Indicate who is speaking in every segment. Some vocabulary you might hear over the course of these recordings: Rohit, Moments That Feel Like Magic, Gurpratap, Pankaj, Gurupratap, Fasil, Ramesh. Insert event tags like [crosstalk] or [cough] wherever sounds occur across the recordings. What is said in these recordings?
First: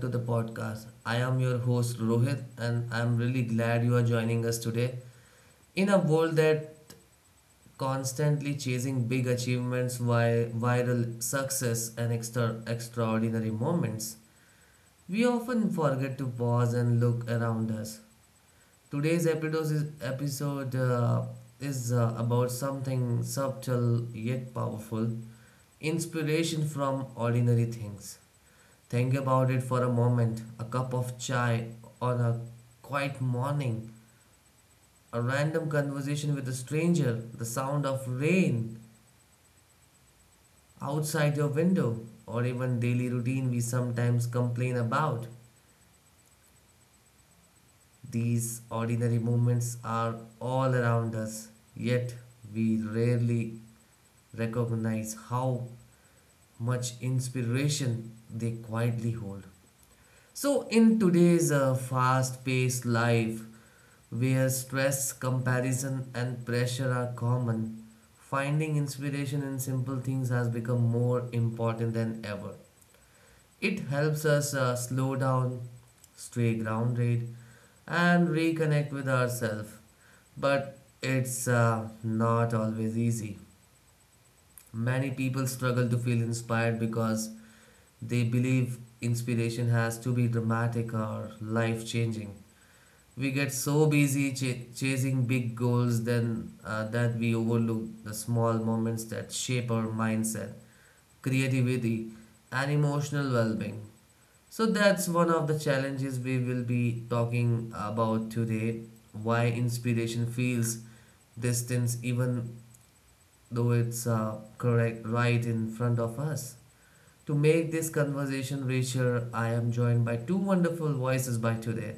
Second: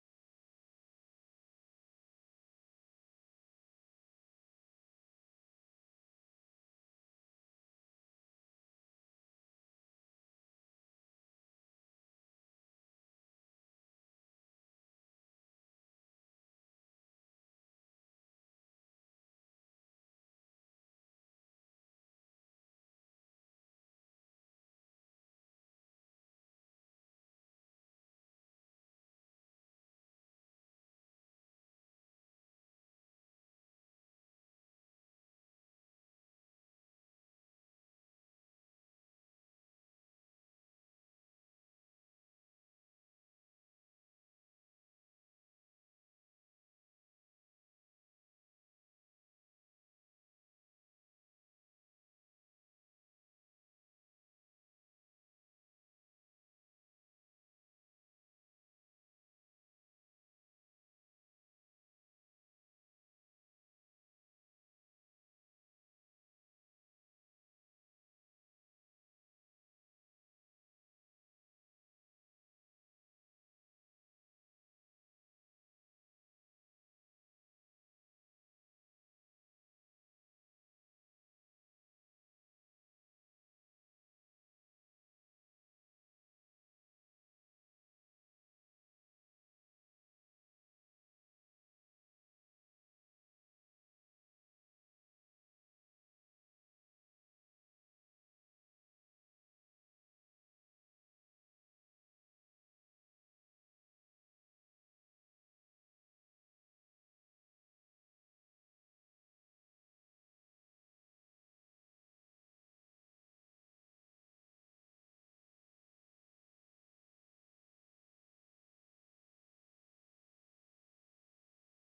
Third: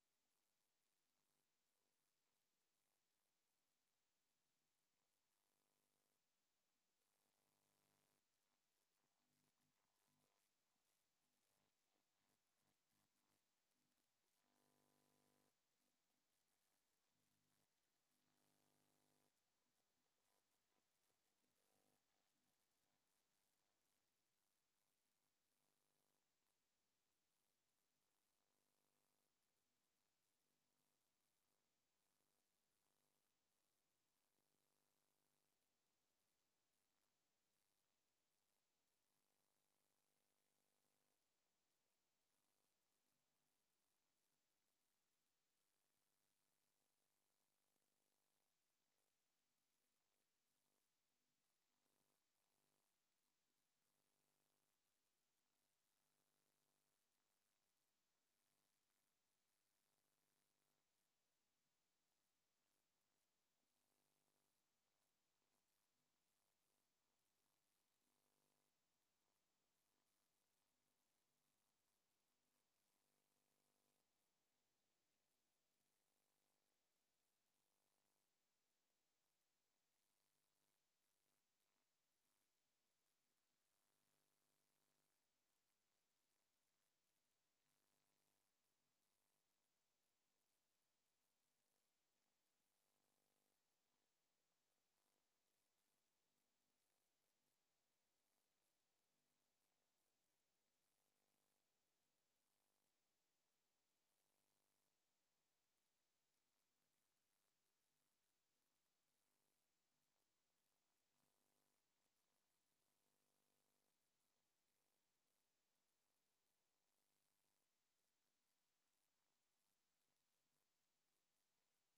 Speaker 1: to the podcast. I am your host Rohit, and I'm really glad you are joining us today. In a world that constantly chasing big achievements, viral success, and extraordinary moments, we often forget to pause and look around us. Today's episode is about something subtle yet powerful inspiration from ordinary things. Think about it for a moment. A cup of chai on a quiet morning, a random conversation with a stranger, the sound of rain outside your window, or even daily routine we sometimes complain about. These ordinary moments are all around us, yet we rarely recognize how much inspiration they quietly hold. So, in today's fast paced life, where stress, comparison, and pressure are common, finding inspiration in simple things has become more important than ever. It helps us slow down, stay grounded, and reconnect with ourselves. But it's not always easy. Many people struggle to feel inspired because they believe inspiration has to be dramatic or life changing. We get so busy chasing big goals then that we overlook the small moments that shape our mindset, creativity, and emotional well being. So that's one of the challenges we will be talking about today, why inspiration feels distance even though it's correct right in front of us. To make this conversation richer, I am joined by two wonderful voices by today.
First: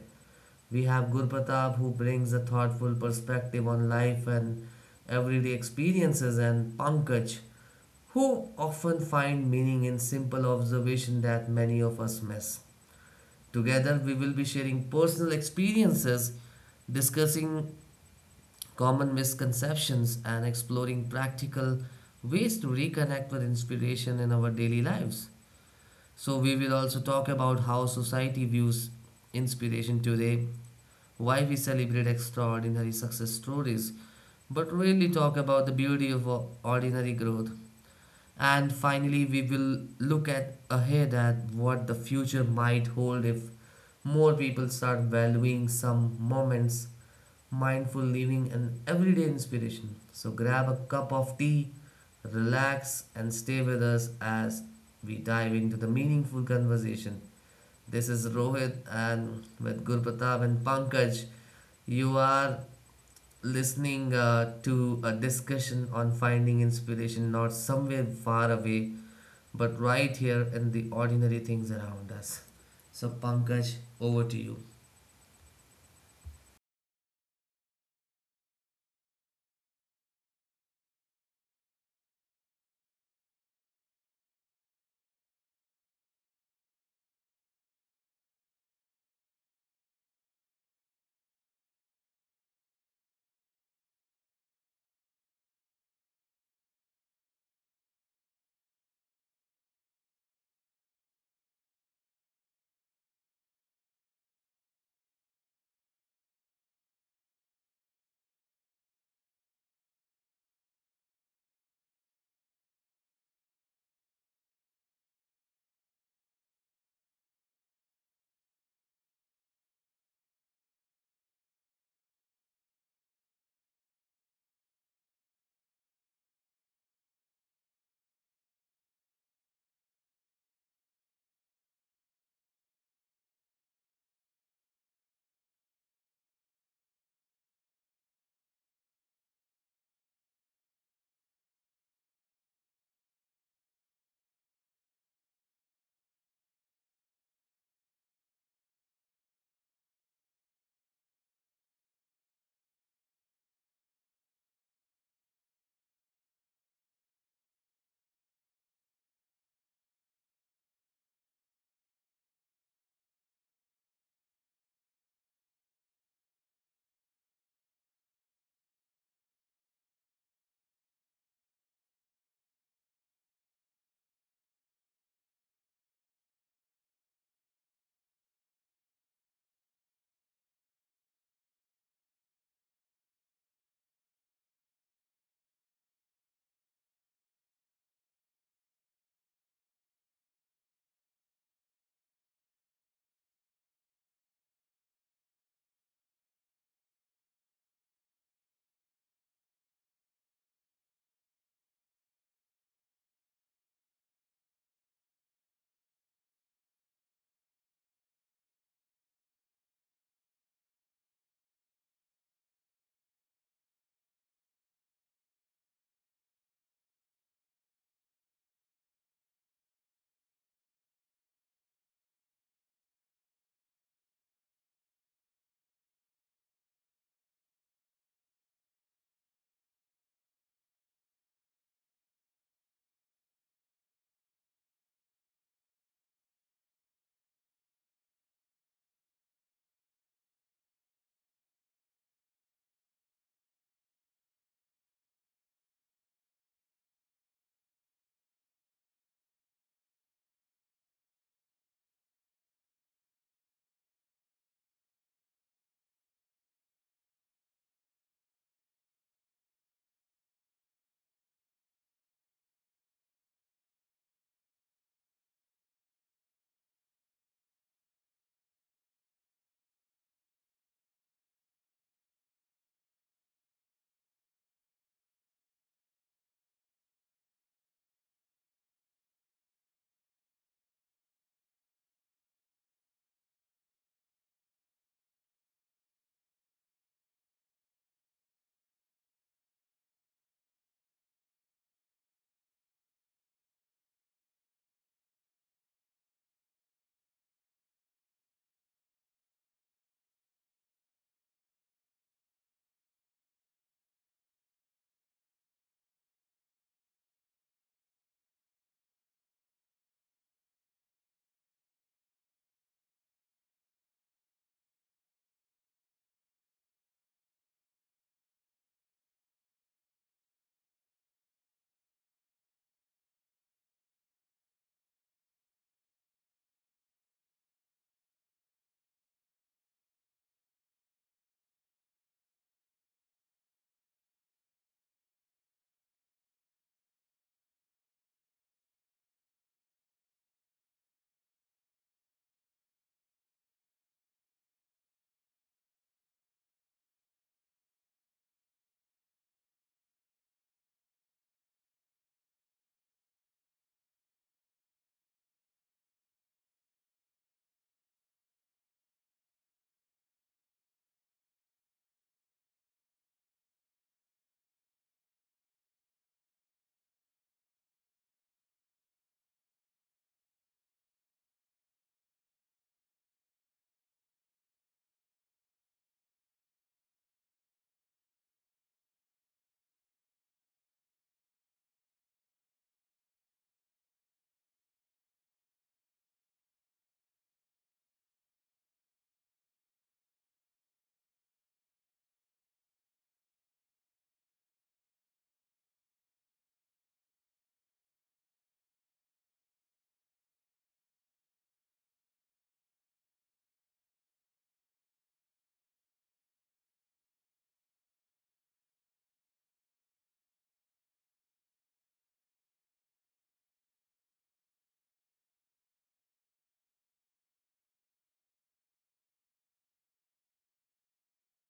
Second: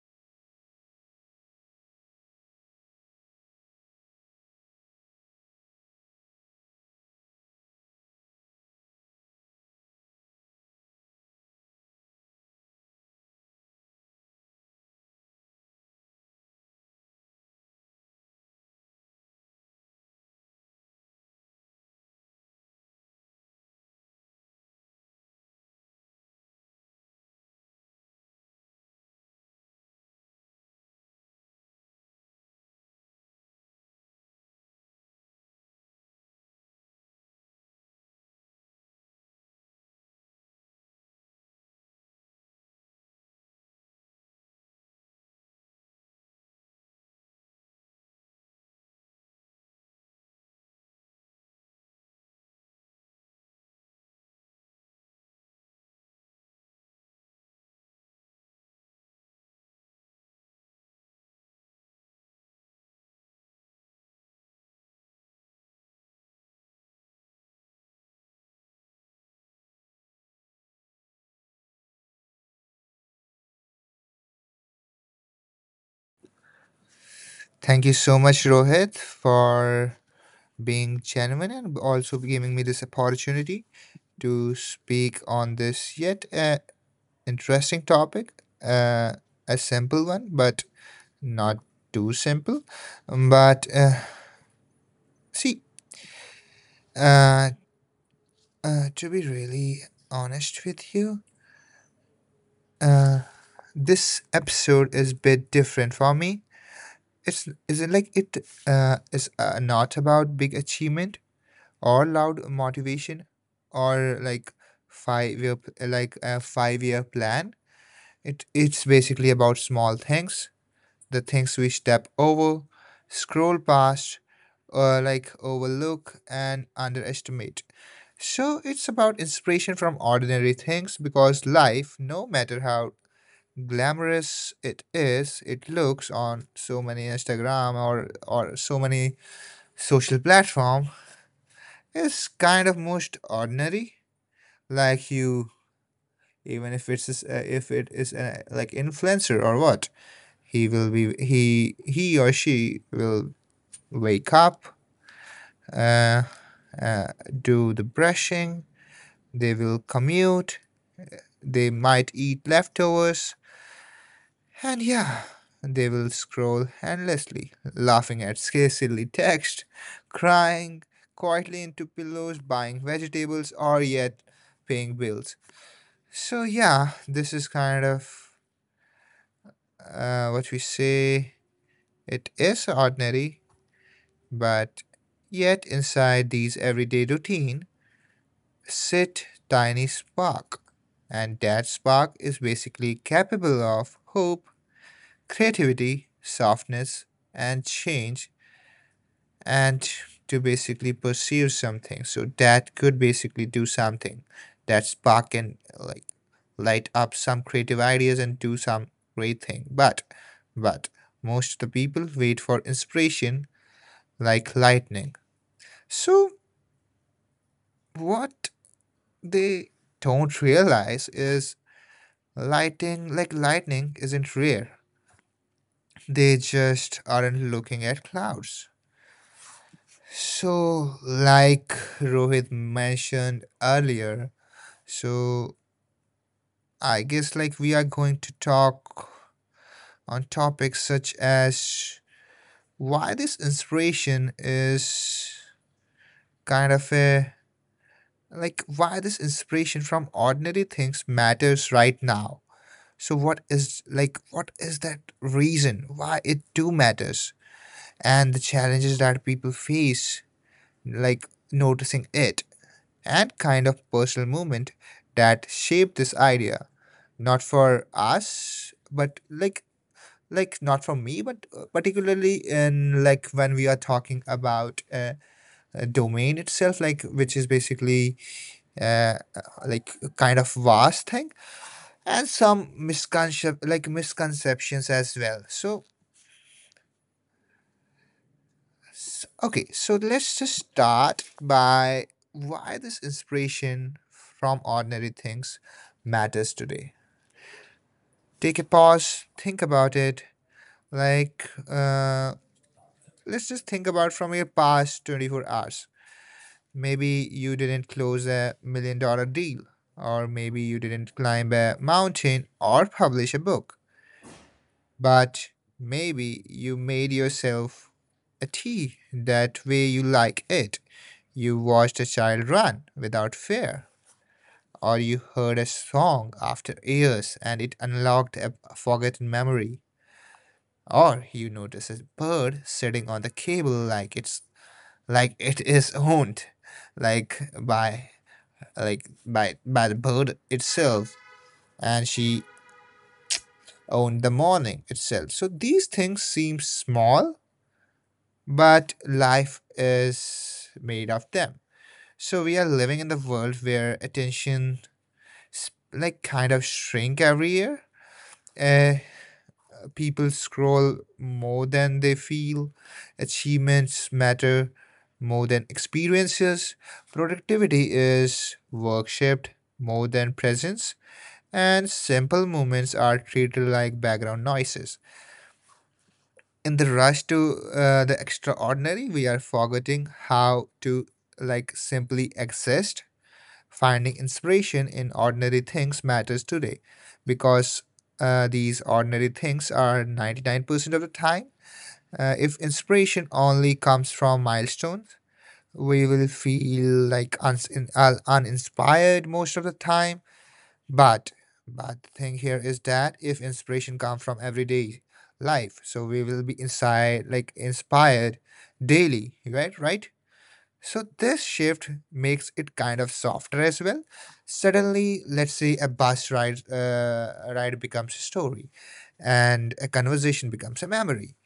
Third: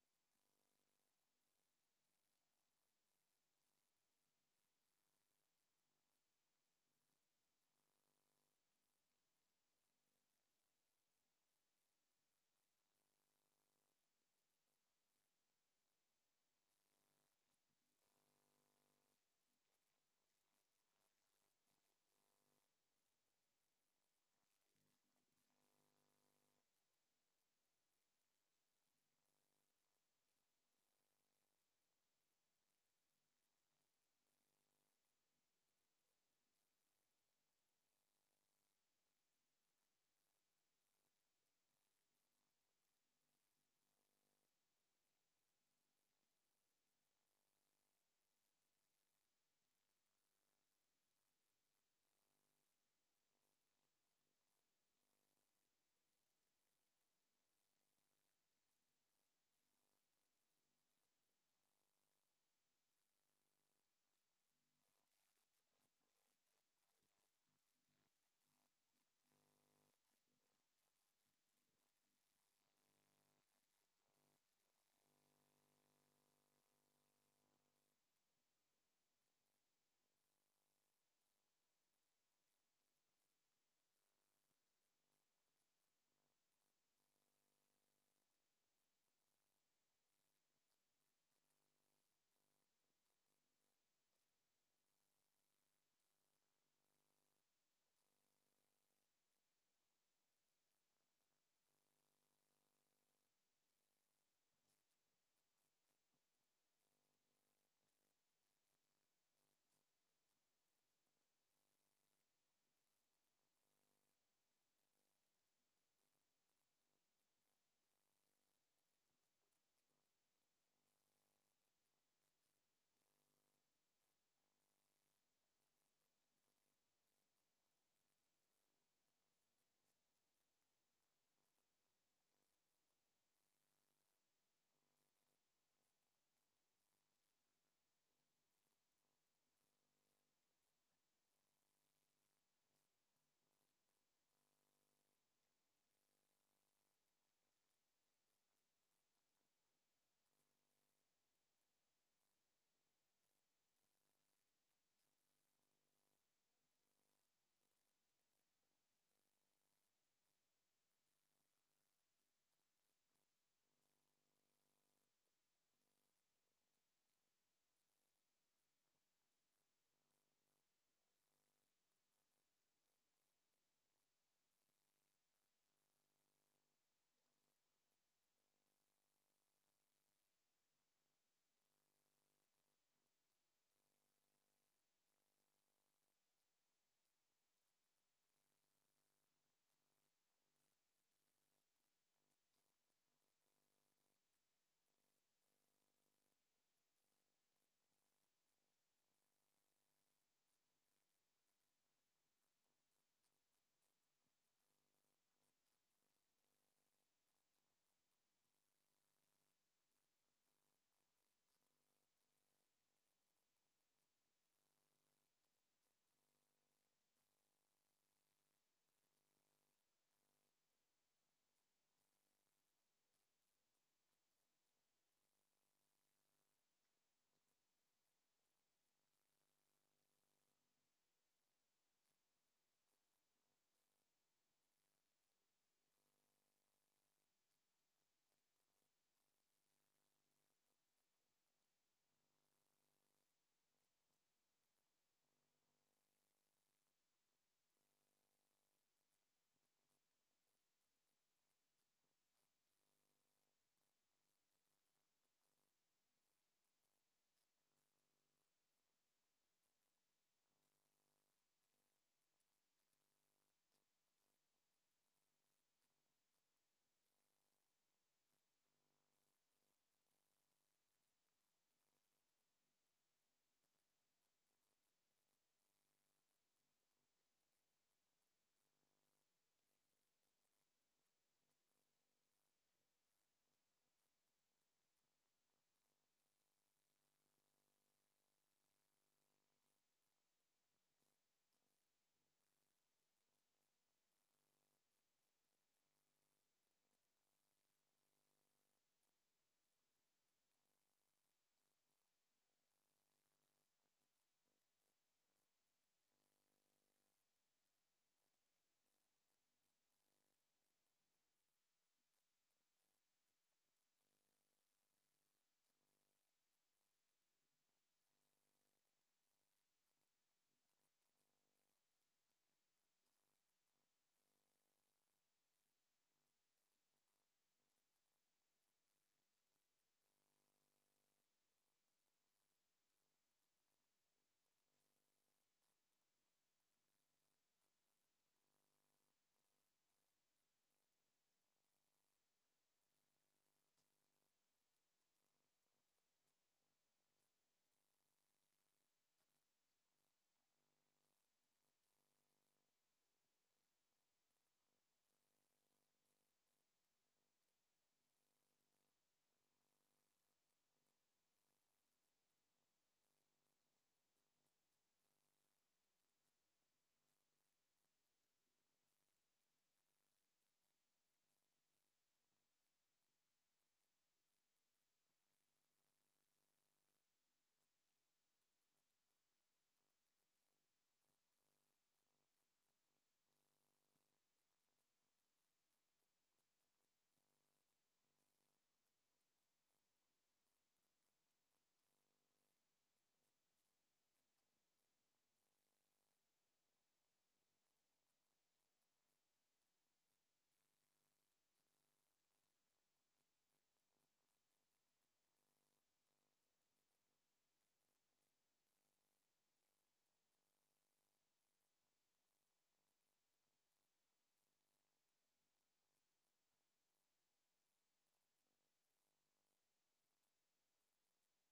Speaker 1: We have Gurpratap, who brings a thoughtful perspective on life and everyday experiences, and Pankaj, who often find meaning in simple observation that many of us miss. Together we will be sharing personal experiences, discussing common misconceptions, and exploring practical ways to reconnect with inspiration in our daily lives. So, we will also talk about how society views inspiration today, why we celebrate extraordinary success stories, but really talk about the beauty of ordinary growth. And finally, we will look at ahead at what the future might hold if more people start valuing some moments, mindful living, and everyday inspiration. So grab a cup of tea, relax, and stay with us as we dive into the meaningful conversation. This is Rohit, and with Gurpatap and Pankaj. You are listening to a discussion on finding inspiration not somewhere far away, but right here in the ordinary things around us. So, Pankaj, over to you.
Speaker 2: Thank you so much, Rohit, for being genuine and also giving me this opportunity to speak on this yet interesting topic, a simple one, but not too simple. But see, uh, to be really honest with you, uh, this episode is a bit different for me. It's is it like it is not about big achievement or loud motivation or five year like a 5 year plan. It's basically about small things, the things we step over, scroll past, or like overlook and underestimate. So it's about inspiration from ordinary things, because life, no matter how glamorous it is, it looks on so many Instagram or so many social platform, is kind of most ordinary. Like, you, even if it's if it is like influencer or what, he or she will wake up, uh, uh, do the brushing, they will commute, they might eat leftovers, and yeah, they will scroll endlessly, laughing at scarcely text, crying quietly into pillows, buying vegetables, or yet paying bills. So yeah, this is kind of what we say. It is ordinary, but yet inside these everyday routine sit tiny spark, and that spark is basically capable of hope, creativity, softness, and change, and to basically pursue something. So that could basically do something, that spark, and like light up some creative ideas and do some great thing. But most of the people wait for inspiration like lightning. So what they don't realize is lighting like lightning isn't rare. They just aren't looking at clouds. So, like Rohit mentioned earlier, so I guess like we are going to talk on topics such as why this inspiration is kind of a like why this inspiration from ordinary things matters right now. So what is that reason why it do matters, and the challenges that people face, like noticing it, and kind of personal movement that shaped this idea, not for us but like not for me, but particularly in, like, when we are talking about a domain itself, like, which is basically uh, uh, a kind of vast thing, and some misconceptions as well. So okay, so let's just start by why this inspiration from ordinary things matters today. Take a pause, think about it. Like, let's just think about from your past 24 hours. Maybe you didn't close a $1 million deal, or maybe you didn't climb a mountain or publish a book, but maybe you made yourself a tea that way you like it. You watched a child run without fear, or you heard a song after years and it unlocked a forgotten memory, or you notice a bird sitting on the cable like it is owned like by like by by the bird itself, and she owned the morning itself. So these things seem small, but life is made of them. So we are living in the world where attention kind of shrink every year. uh, People scroll more than they feel. Achievements matter more than experiences. Productivity is work shaped more than presence. And simple moments are treated like background noises. In the rush to the extraordinary, we are forgetting how to like simply exist. Finding inspiration in ordinary things matters today because these ordinary things are 99% of the time. If inspiration only comes from milestones, we will feel like uninspired most of the time. But but the thing here is that if inspiration comes from everyday life, so we will be inside like inspired daily, right? Right. So this shift makes it kind of softer as well. Suddenly, let's say a bus ride becomes a story, and a conversation becomes a memory,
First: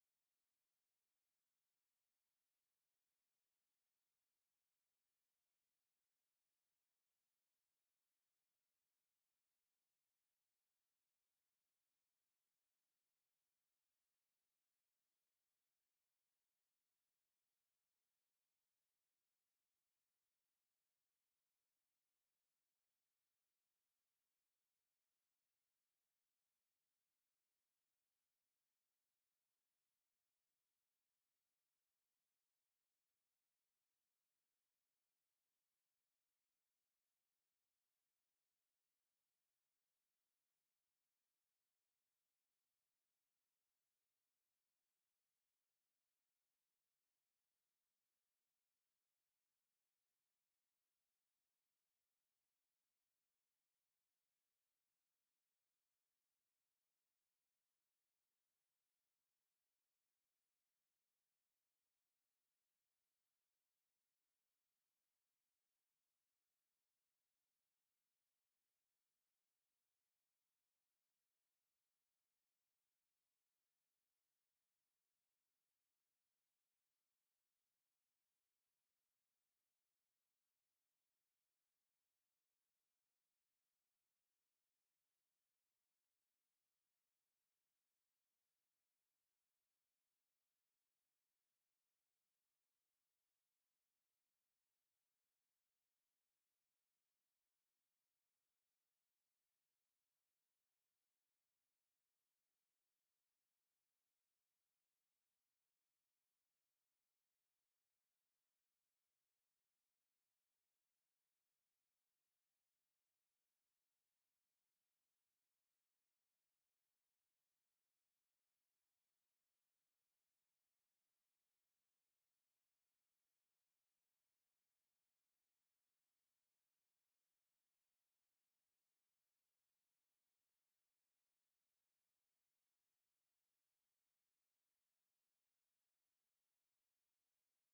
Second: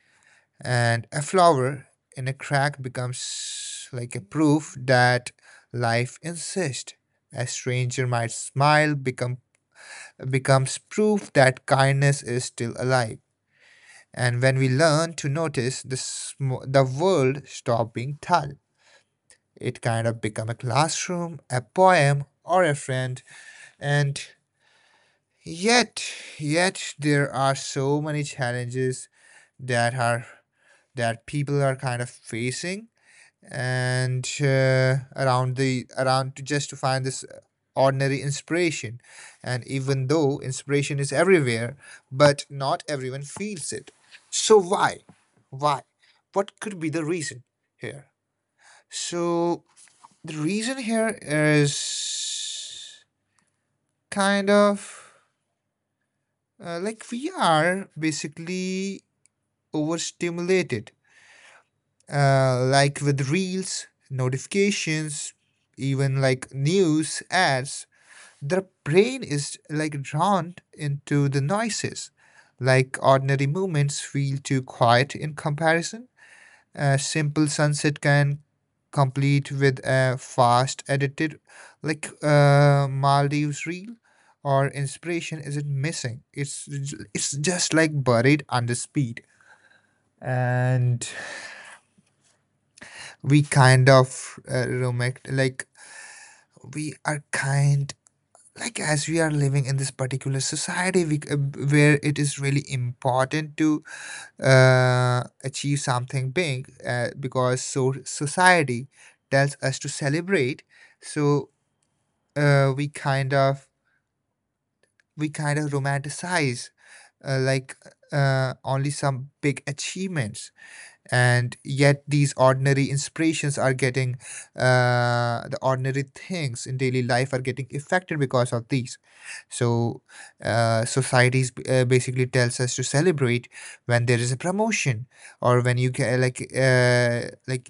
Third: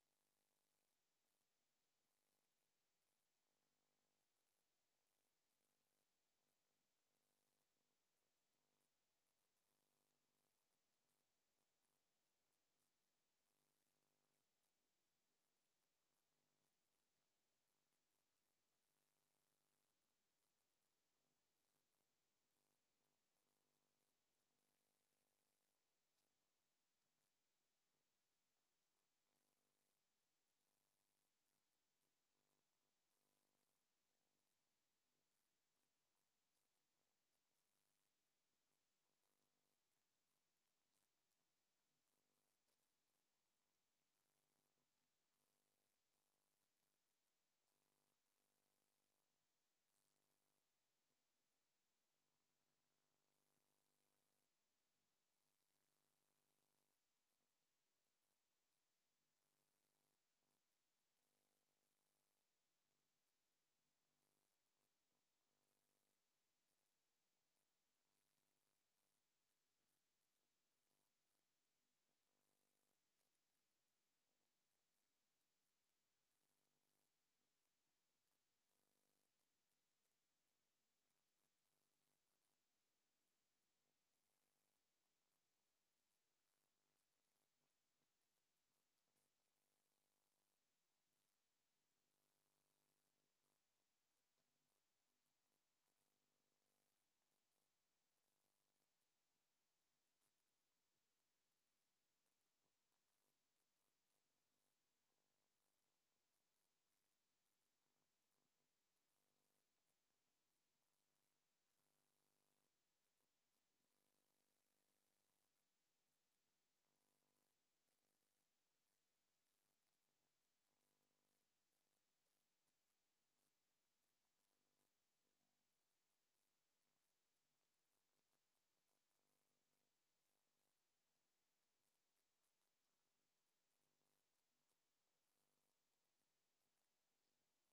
Speaker 2: and a flower in a crack becomes like a proof that life insists. A stranger might smile, becomes proof that kindness is still alive. And when we learn to notice the world stop being dull, it kind of become a classroom, a poem, or a friend. And yet, yet there are so many challenges that are that people are kind of facing, and around the around to just to find this ordinary inspiration. And even though inspiration is everywhere, but not everyone feels it. So why, why what could be the reason here? So the reason here is kind of like we are basically overstimulated like with reels, notifications, even like news ads. The brain is like drawn into the noises. Like ordinary moments feel too quiet in comparison. A simple sunset can complete with a fast edited, like Maldives reel, or inspiration isn't missing. It's just like buried under speed. And we kind of romantic like we are kind like as we are living in this particular society, we, where it is really important to achieve something big, because so society tells us to celebrate. So uh, we kind of we kind of romanticize uh, like only some big achievements, and yet these ordinary inspirations are getting the ordinary things in daily life are getting affected because of these. So societies basically tells us to celebrate when there is a promotion, or when you get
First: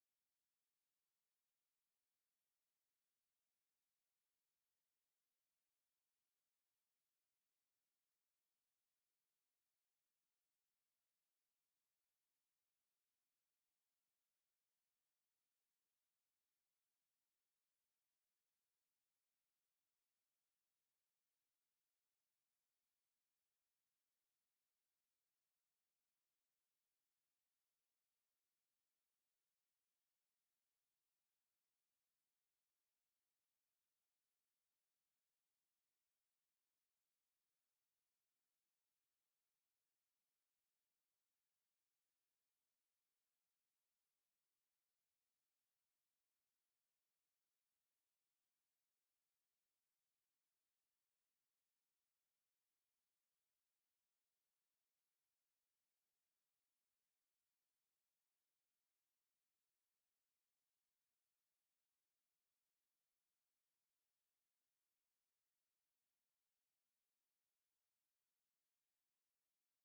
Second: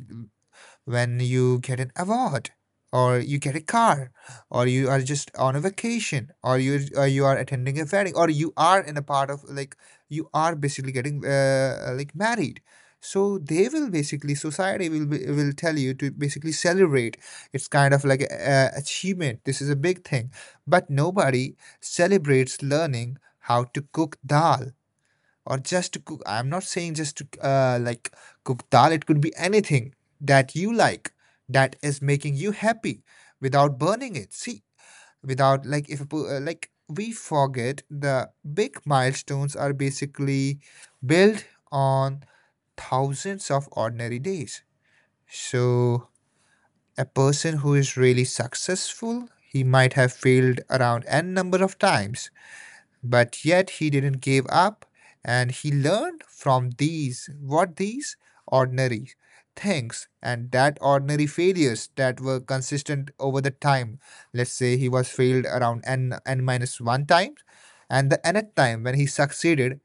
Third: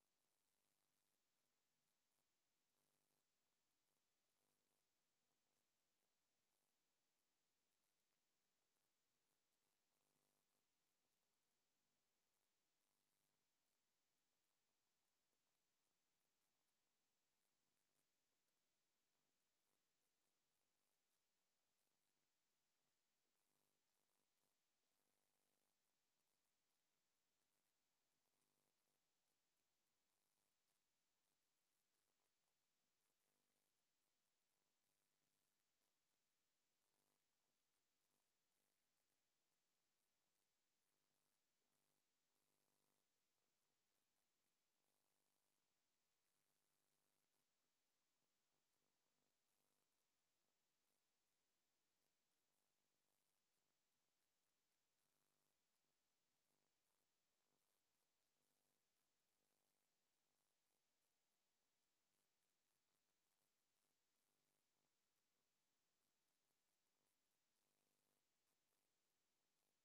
Speaker 2: when you get an award, or you get a car, or you are just on a vacation, or you are attending a wedding, or you are in a part of like you are basically getting like married. So they will basically, society will be, will tell you to basically celebrate. It's kind of like a achievement, this is a big thing. But nobody celebrates learning how to cook dal, or just to cook. I'm not saying just to like cook dal, it could be anything that you like, that is making you happy without burning it. See, without like if a po- like we forget the big milestones are basically built on thousands of ordinary days. So a person who is really successful, he might have failed around n number of times, but yet he didn't give up, and he learned from these what these ordinary things and that ordinary failures that were consistent over the time. Let's say he was failed around n minus one times, and the nth time when he succeeded.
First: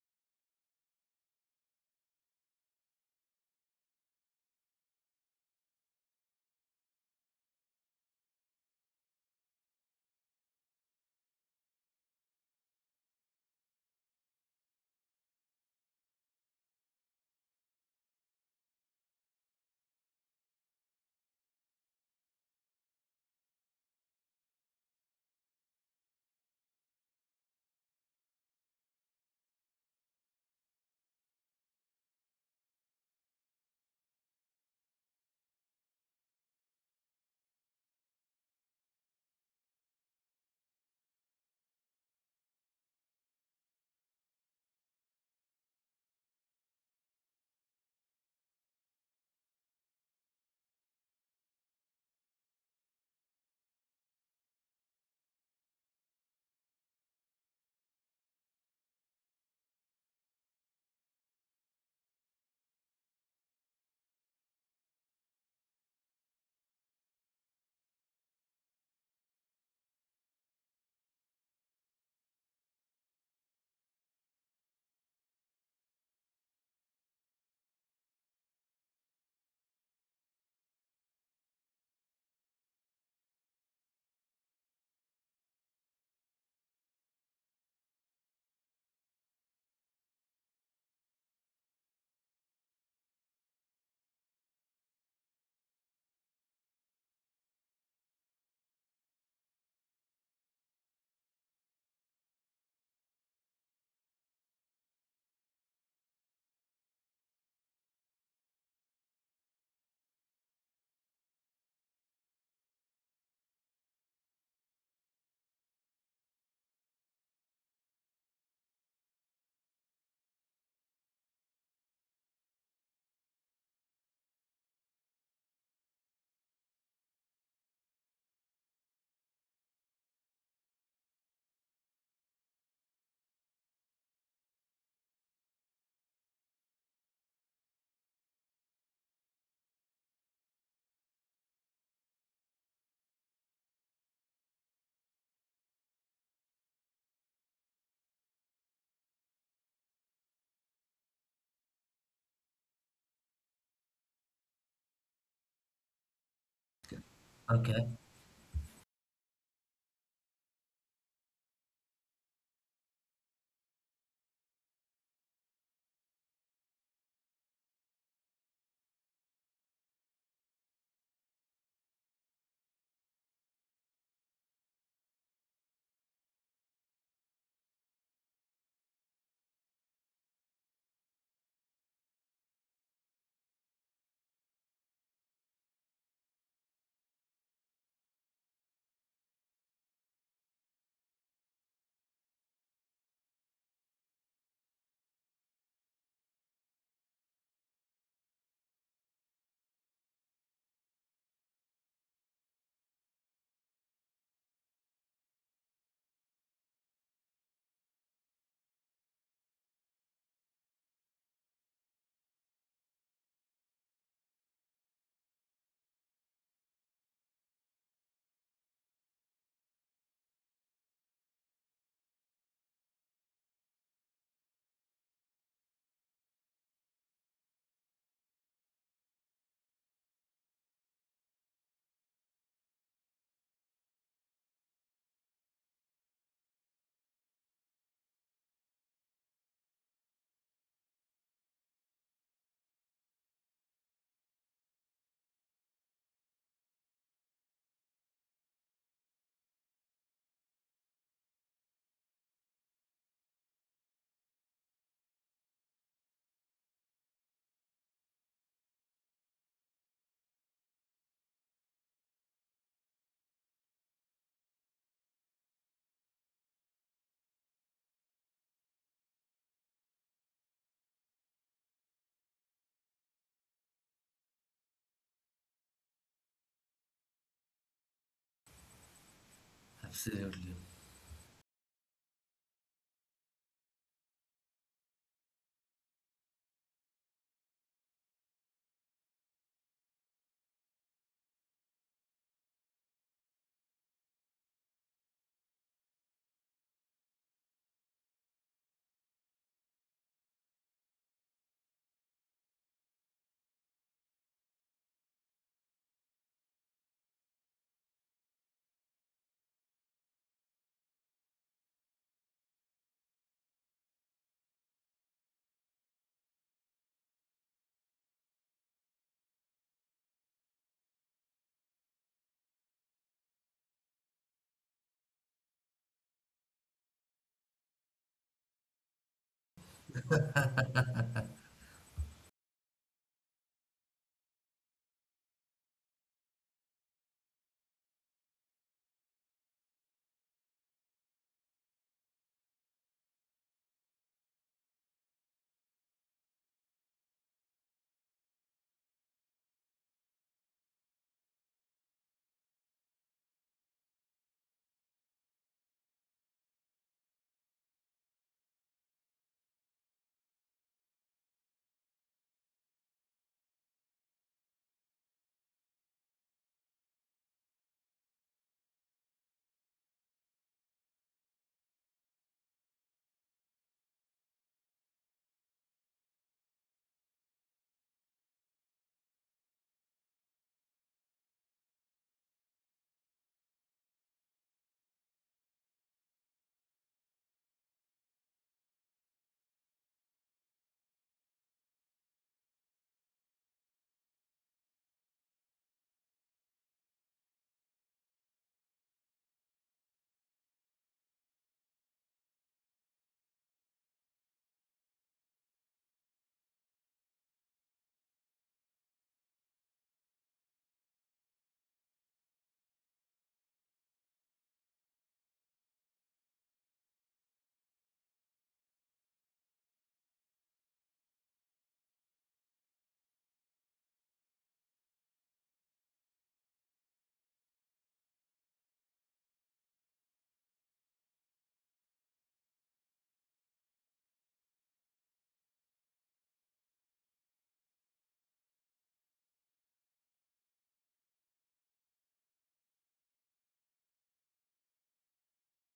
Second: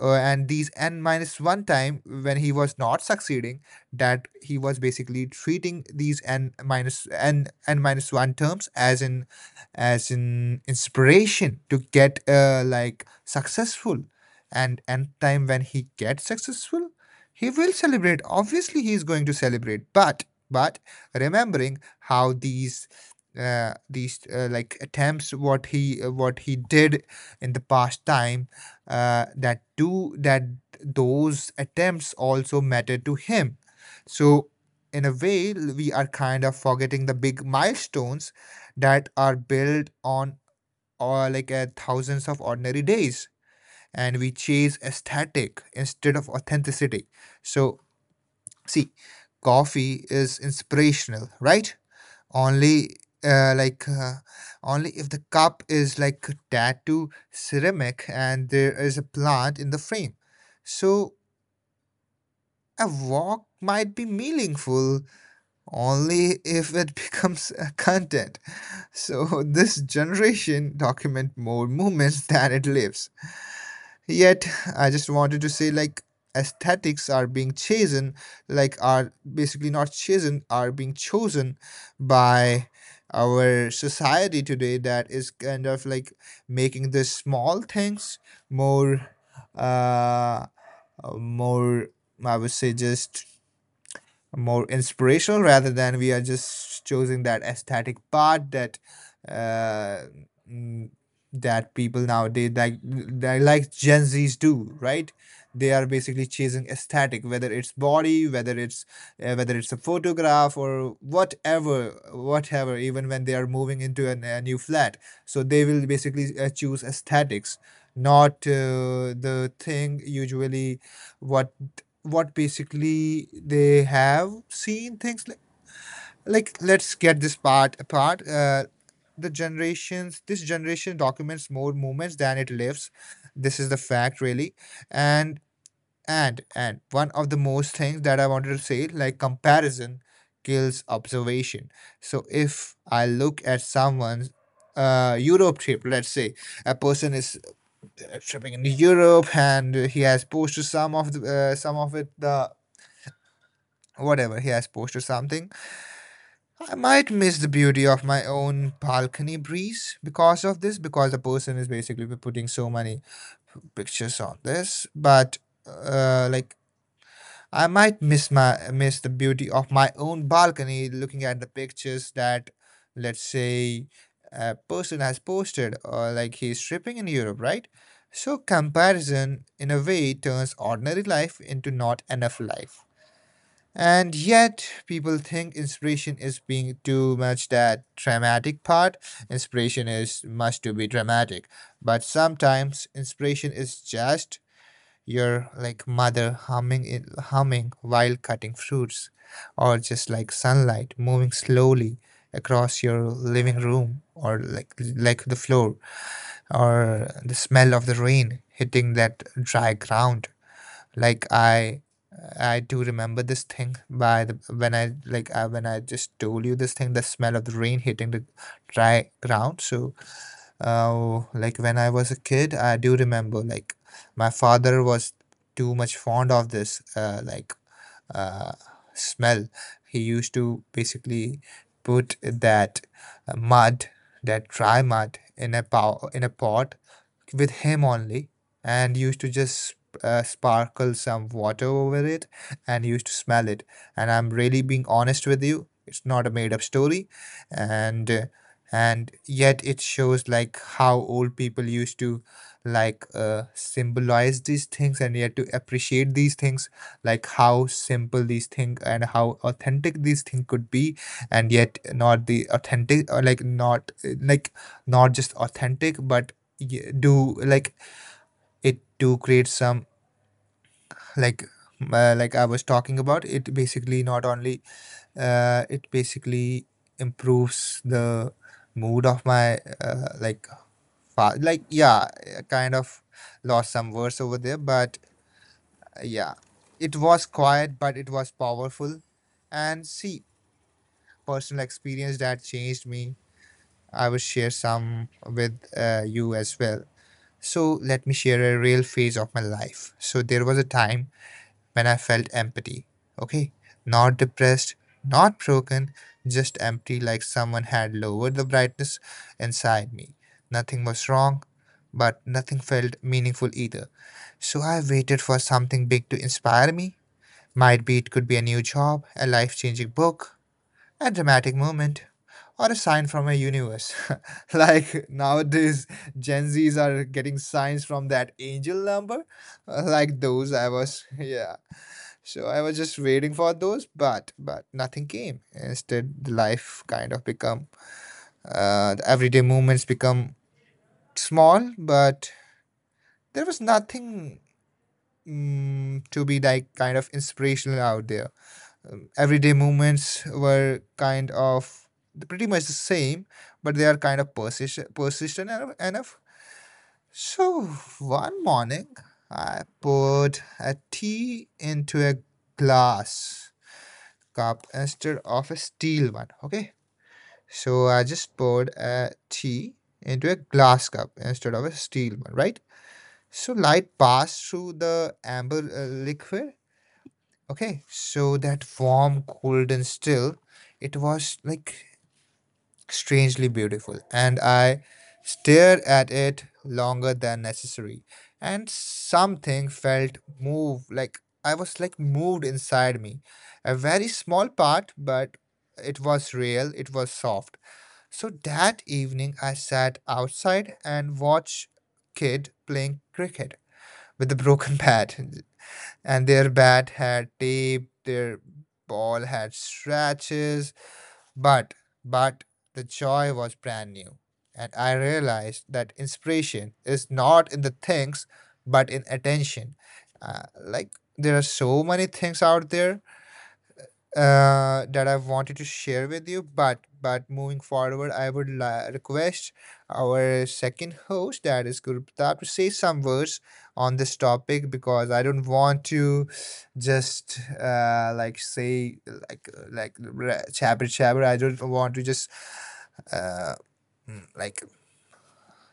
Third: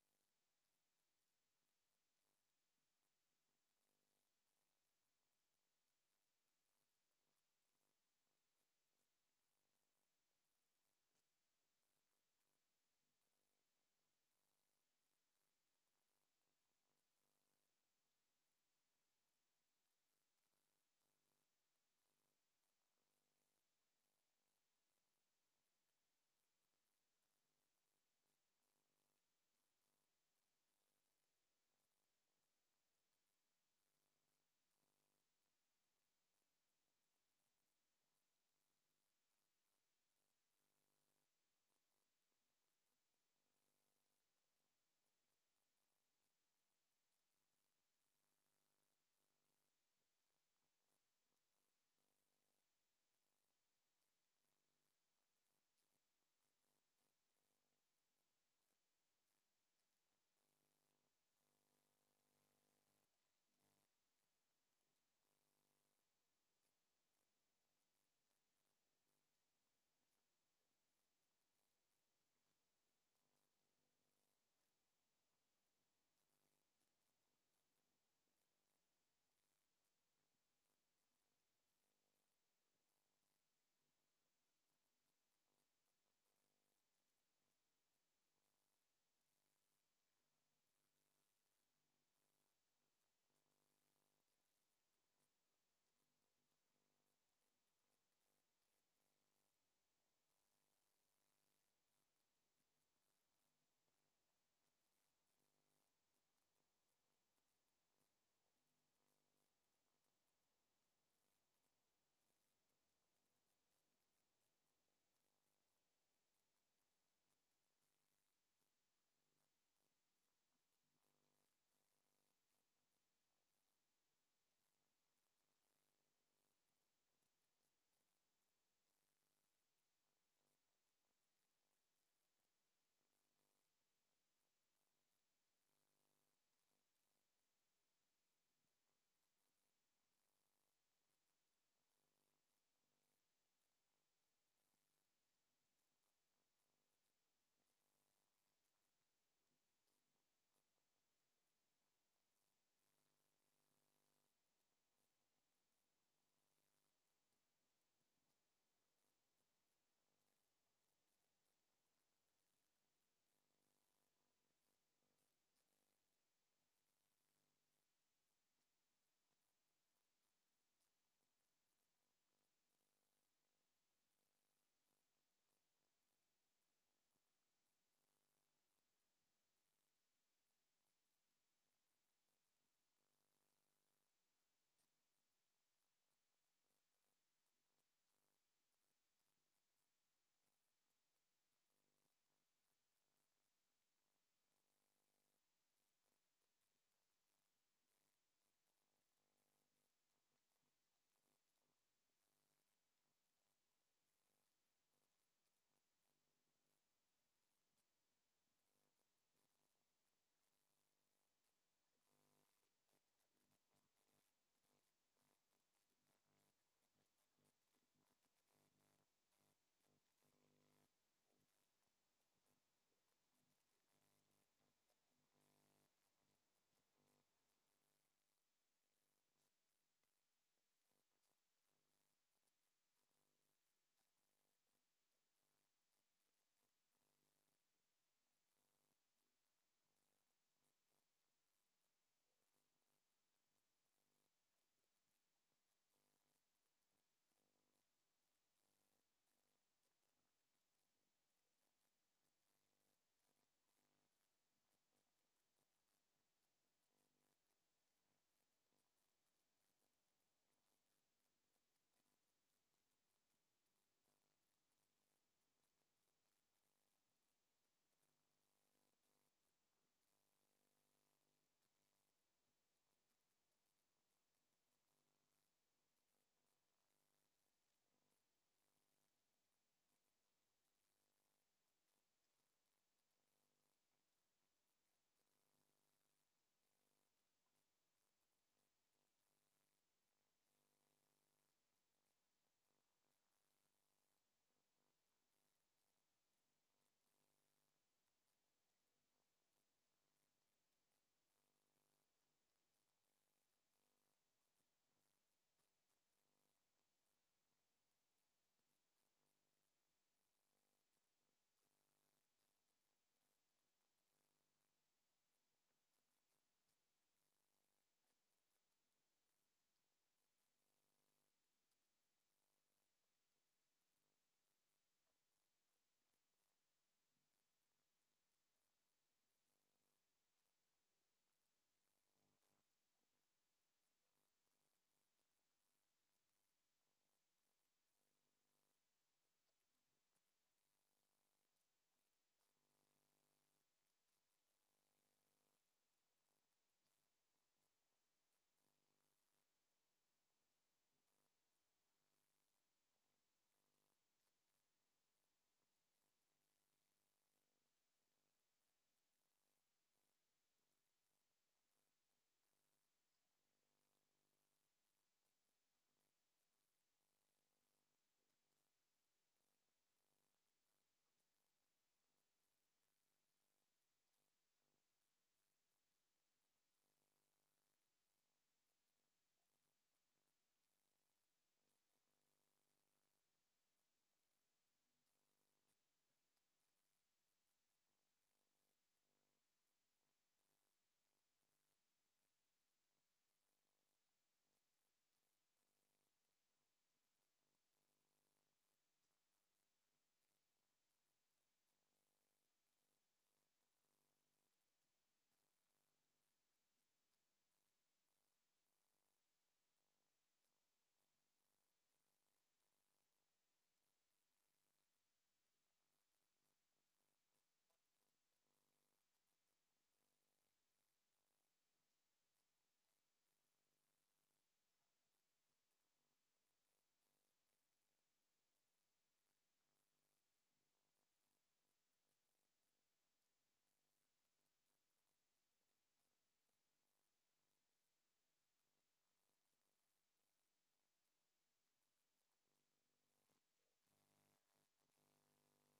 Speaker 2: And these n minus one time when he was not succeeding, that he was basically treating these n minus one terms as in inspiration to get like successful, and n time when he gets successful, he will celebrate, obviously he is going to celebrate. But but remembering how these attempts what he did in the past time, that do that, those attempts also matter to him. So in a way, we are kind of forgetting the big milestones that are built on, or like thousands of ordinary days, and we chase aesthetic instead of authenticity. So see, coffee is inspirational, right? only like only if the cup is like tattoo ceramic and there is a plant in the frame. So a walk might be meaningful only if it [laughs] becomes a content. So [laughs] this generation document more moments than it lives. Yet, I just wanted to say like aesthetics are being chosen, like are basically not chosen, are being chosen by our society today, that is kind of like making the small things more uh more, I would say, just more inspirational, rather than we are just choosing that aesthetic part that uh, mm, that people nowadays like, they like Gen Zs do, right? They are basically chasing aesthetic, whether it's body, whether it's a photograph or whatever, whatever. Even when they are moving into a new flat, so they will basically choose aesthetics, not the thing usually what what basically they have seen things like, let's get this part apart. The generations, this generation documents more moments than it lives. This is the fact really. And and and one of the most things that I wanted to say, like, comparison kills observation. So if I look at someone's Europe trip, let's say, a person is tripping in Europe and he has posted some of the some of it the whatever he has posted something. I might miss the
Speaker 1: Okay,
Speaker 2: beauty of my own balcony breeze because of this, because the person is basically putting so many pictures on this. But like, I might miss my miss the beauty of my own balcony, looking at the pictures that, let's say, a person has posted, or like he's tripping in Europe, right? So comparison, in a way, turns ordinary life into not enough life. And yet, people think inspiration is being too much that dramatic part. Inspiration is much to be dramatic. But sometimes inspiration is just your mother humming humming while cutting fruits, or just like sunlight moving slowly across your living room, or like the floor, or the smell of the rain hitting that dry ground. Like I I do remember this thing by the when I just told you this thing, the smell of the rain hitting the dry ground. So, like when I was a kid, I do remember like my father was too much fond of this uh, smell. He used to basically put that mud, that dry mud, in a pot with him only and used to just sparkle some water over it and used to smell it, and I'm really being honest with you, it's not a made up story. And uh, and yet it shows like how old people used to symbolize these things and yet to appreciate these things, like how simple these things and how authentic these things could be. And yet, not the authentic, or not just authentic, but do like it do create some like like I was talking about it, basically not only it basically improves the mood of my
Speaker 1: absolutely.
Speaker 2: yeah. I kind of lost some words over there, but yeah, it was quiet but it was powerful. And see, personal experience that changed me, I will share some with you as well. So let me share a real phase of my life. So there was a time when I felt empty. Okay, not depressed, not broken, just empty, like someone had lowered the brightness inside me. Nothing was wrong, but nothing felt meaningful either. So I waited for something big to inspire me. Might be it could be a new job, a life changing book, a dramatic moment, or a sign from a universe. [laughs] Like nowadays, Gen Zs are getting signs from that angel number, [laughs] like those I was. [laughs] Yeah, so I was just waiting for those, but nothing came. Instead, the life kind of become the everyday movements become small, but there was nothing to be like kind of inspirational out there. Everyday movements were kind of pretty much the same, but they are kind of persistent enough. So one morning, I poured a tea into a glass cup instead of a steel one. Okay, so I just poured a tea into a glass cup instead of a steel one, right? So light passed through the amber liquid. Okay, so that warm, cold, and still, it was like strangely beautiful, and I stared at it longer than necessary, and something felt move, I was like moved inside me. A very small part, but it was real, it was soft. So that evening, I sat outside and watched kid playing cricket with a broken [laughs] bat, and their bat had tape, their ball had scratches, but but the joy was brand new. And I realized that inspiration is not in the things, but in attention. Like there are so many things out there, that I wanted to share with you. But moving forward, I would request our second host, that is Gurupratap, to say some words on this topic, because I don't want to just say like jabber jabber. I don't want to just uh, like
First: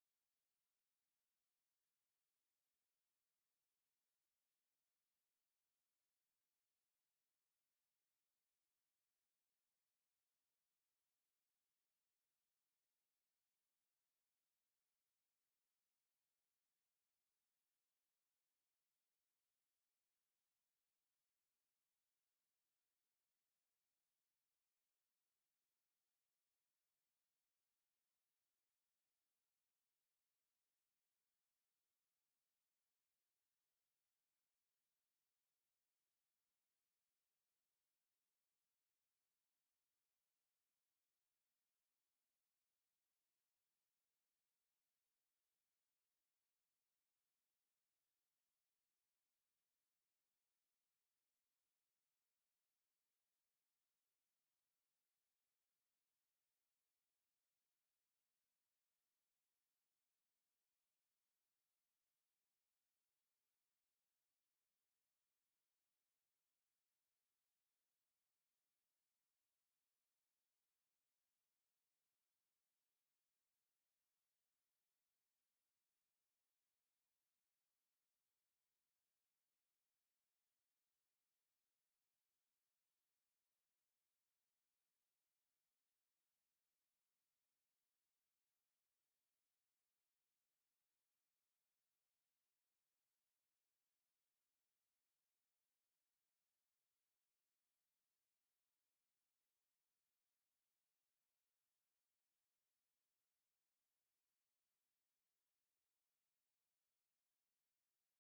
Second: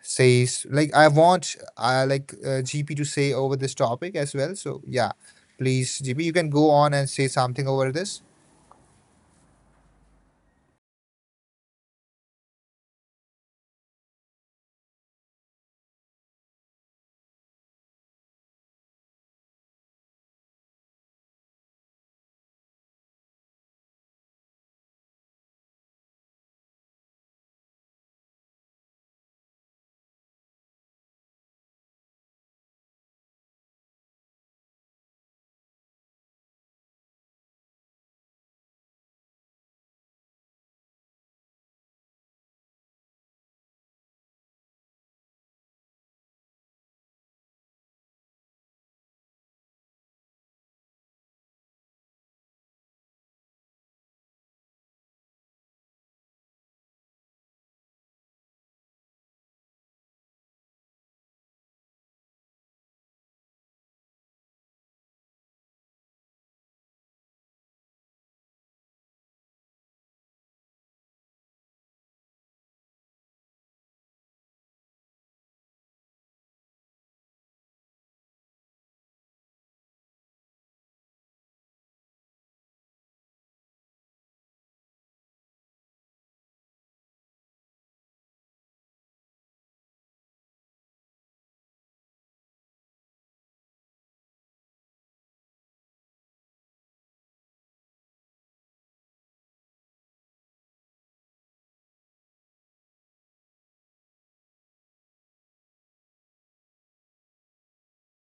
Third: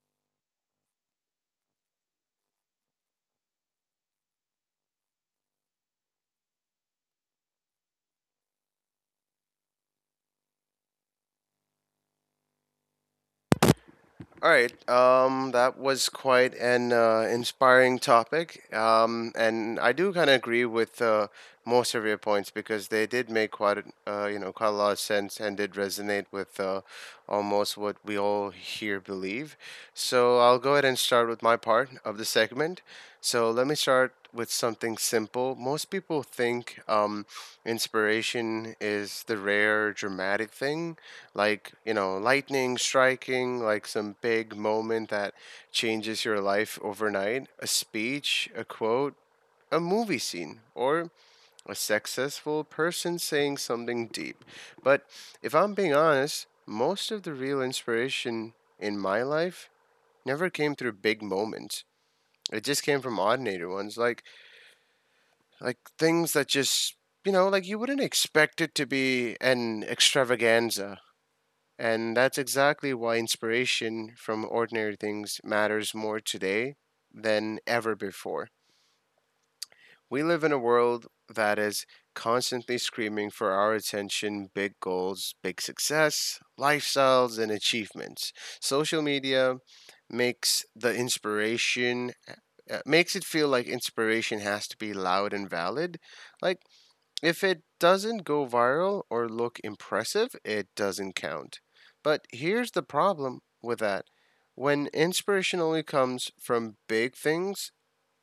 Speaker 2: say I want GP to say over this topic as well. So yeah, please GP, you can go on and say something over this.
Speaker 3: All right. That was quite an inspiring topic. And I do kind of agree with most of your points because they did make quite, quite a lot of sense and did resonate with almost what we all here believe. So I'll go ahead and start with my part of the segment. So let me start with something simple. Most people think inspiration is the rare, dramatic thing, like, you know, lightning striking, like some big moment that changes your life overnight. A speech, a quote, a movie scene, or a successful person saying something deep. But if I'm being honest, most of the real inspiration in my life never came through big moments. It just came from ordinary ones, like things that just, you know, like you wouldn't expect it to be an extravaganza. And that's exactly why inspiration from ordinary things matters more today than ever before. We live in a world that is constantly screaming for our attention: big goals, big success, lifestyles, and achievements. Social media makes the inspiration makes it feel like inspiration has to be loud and valid. Like if it doesn't go viral or look impressive, it doesn't count. But here's the problem with that: when inspiration only comes from big things,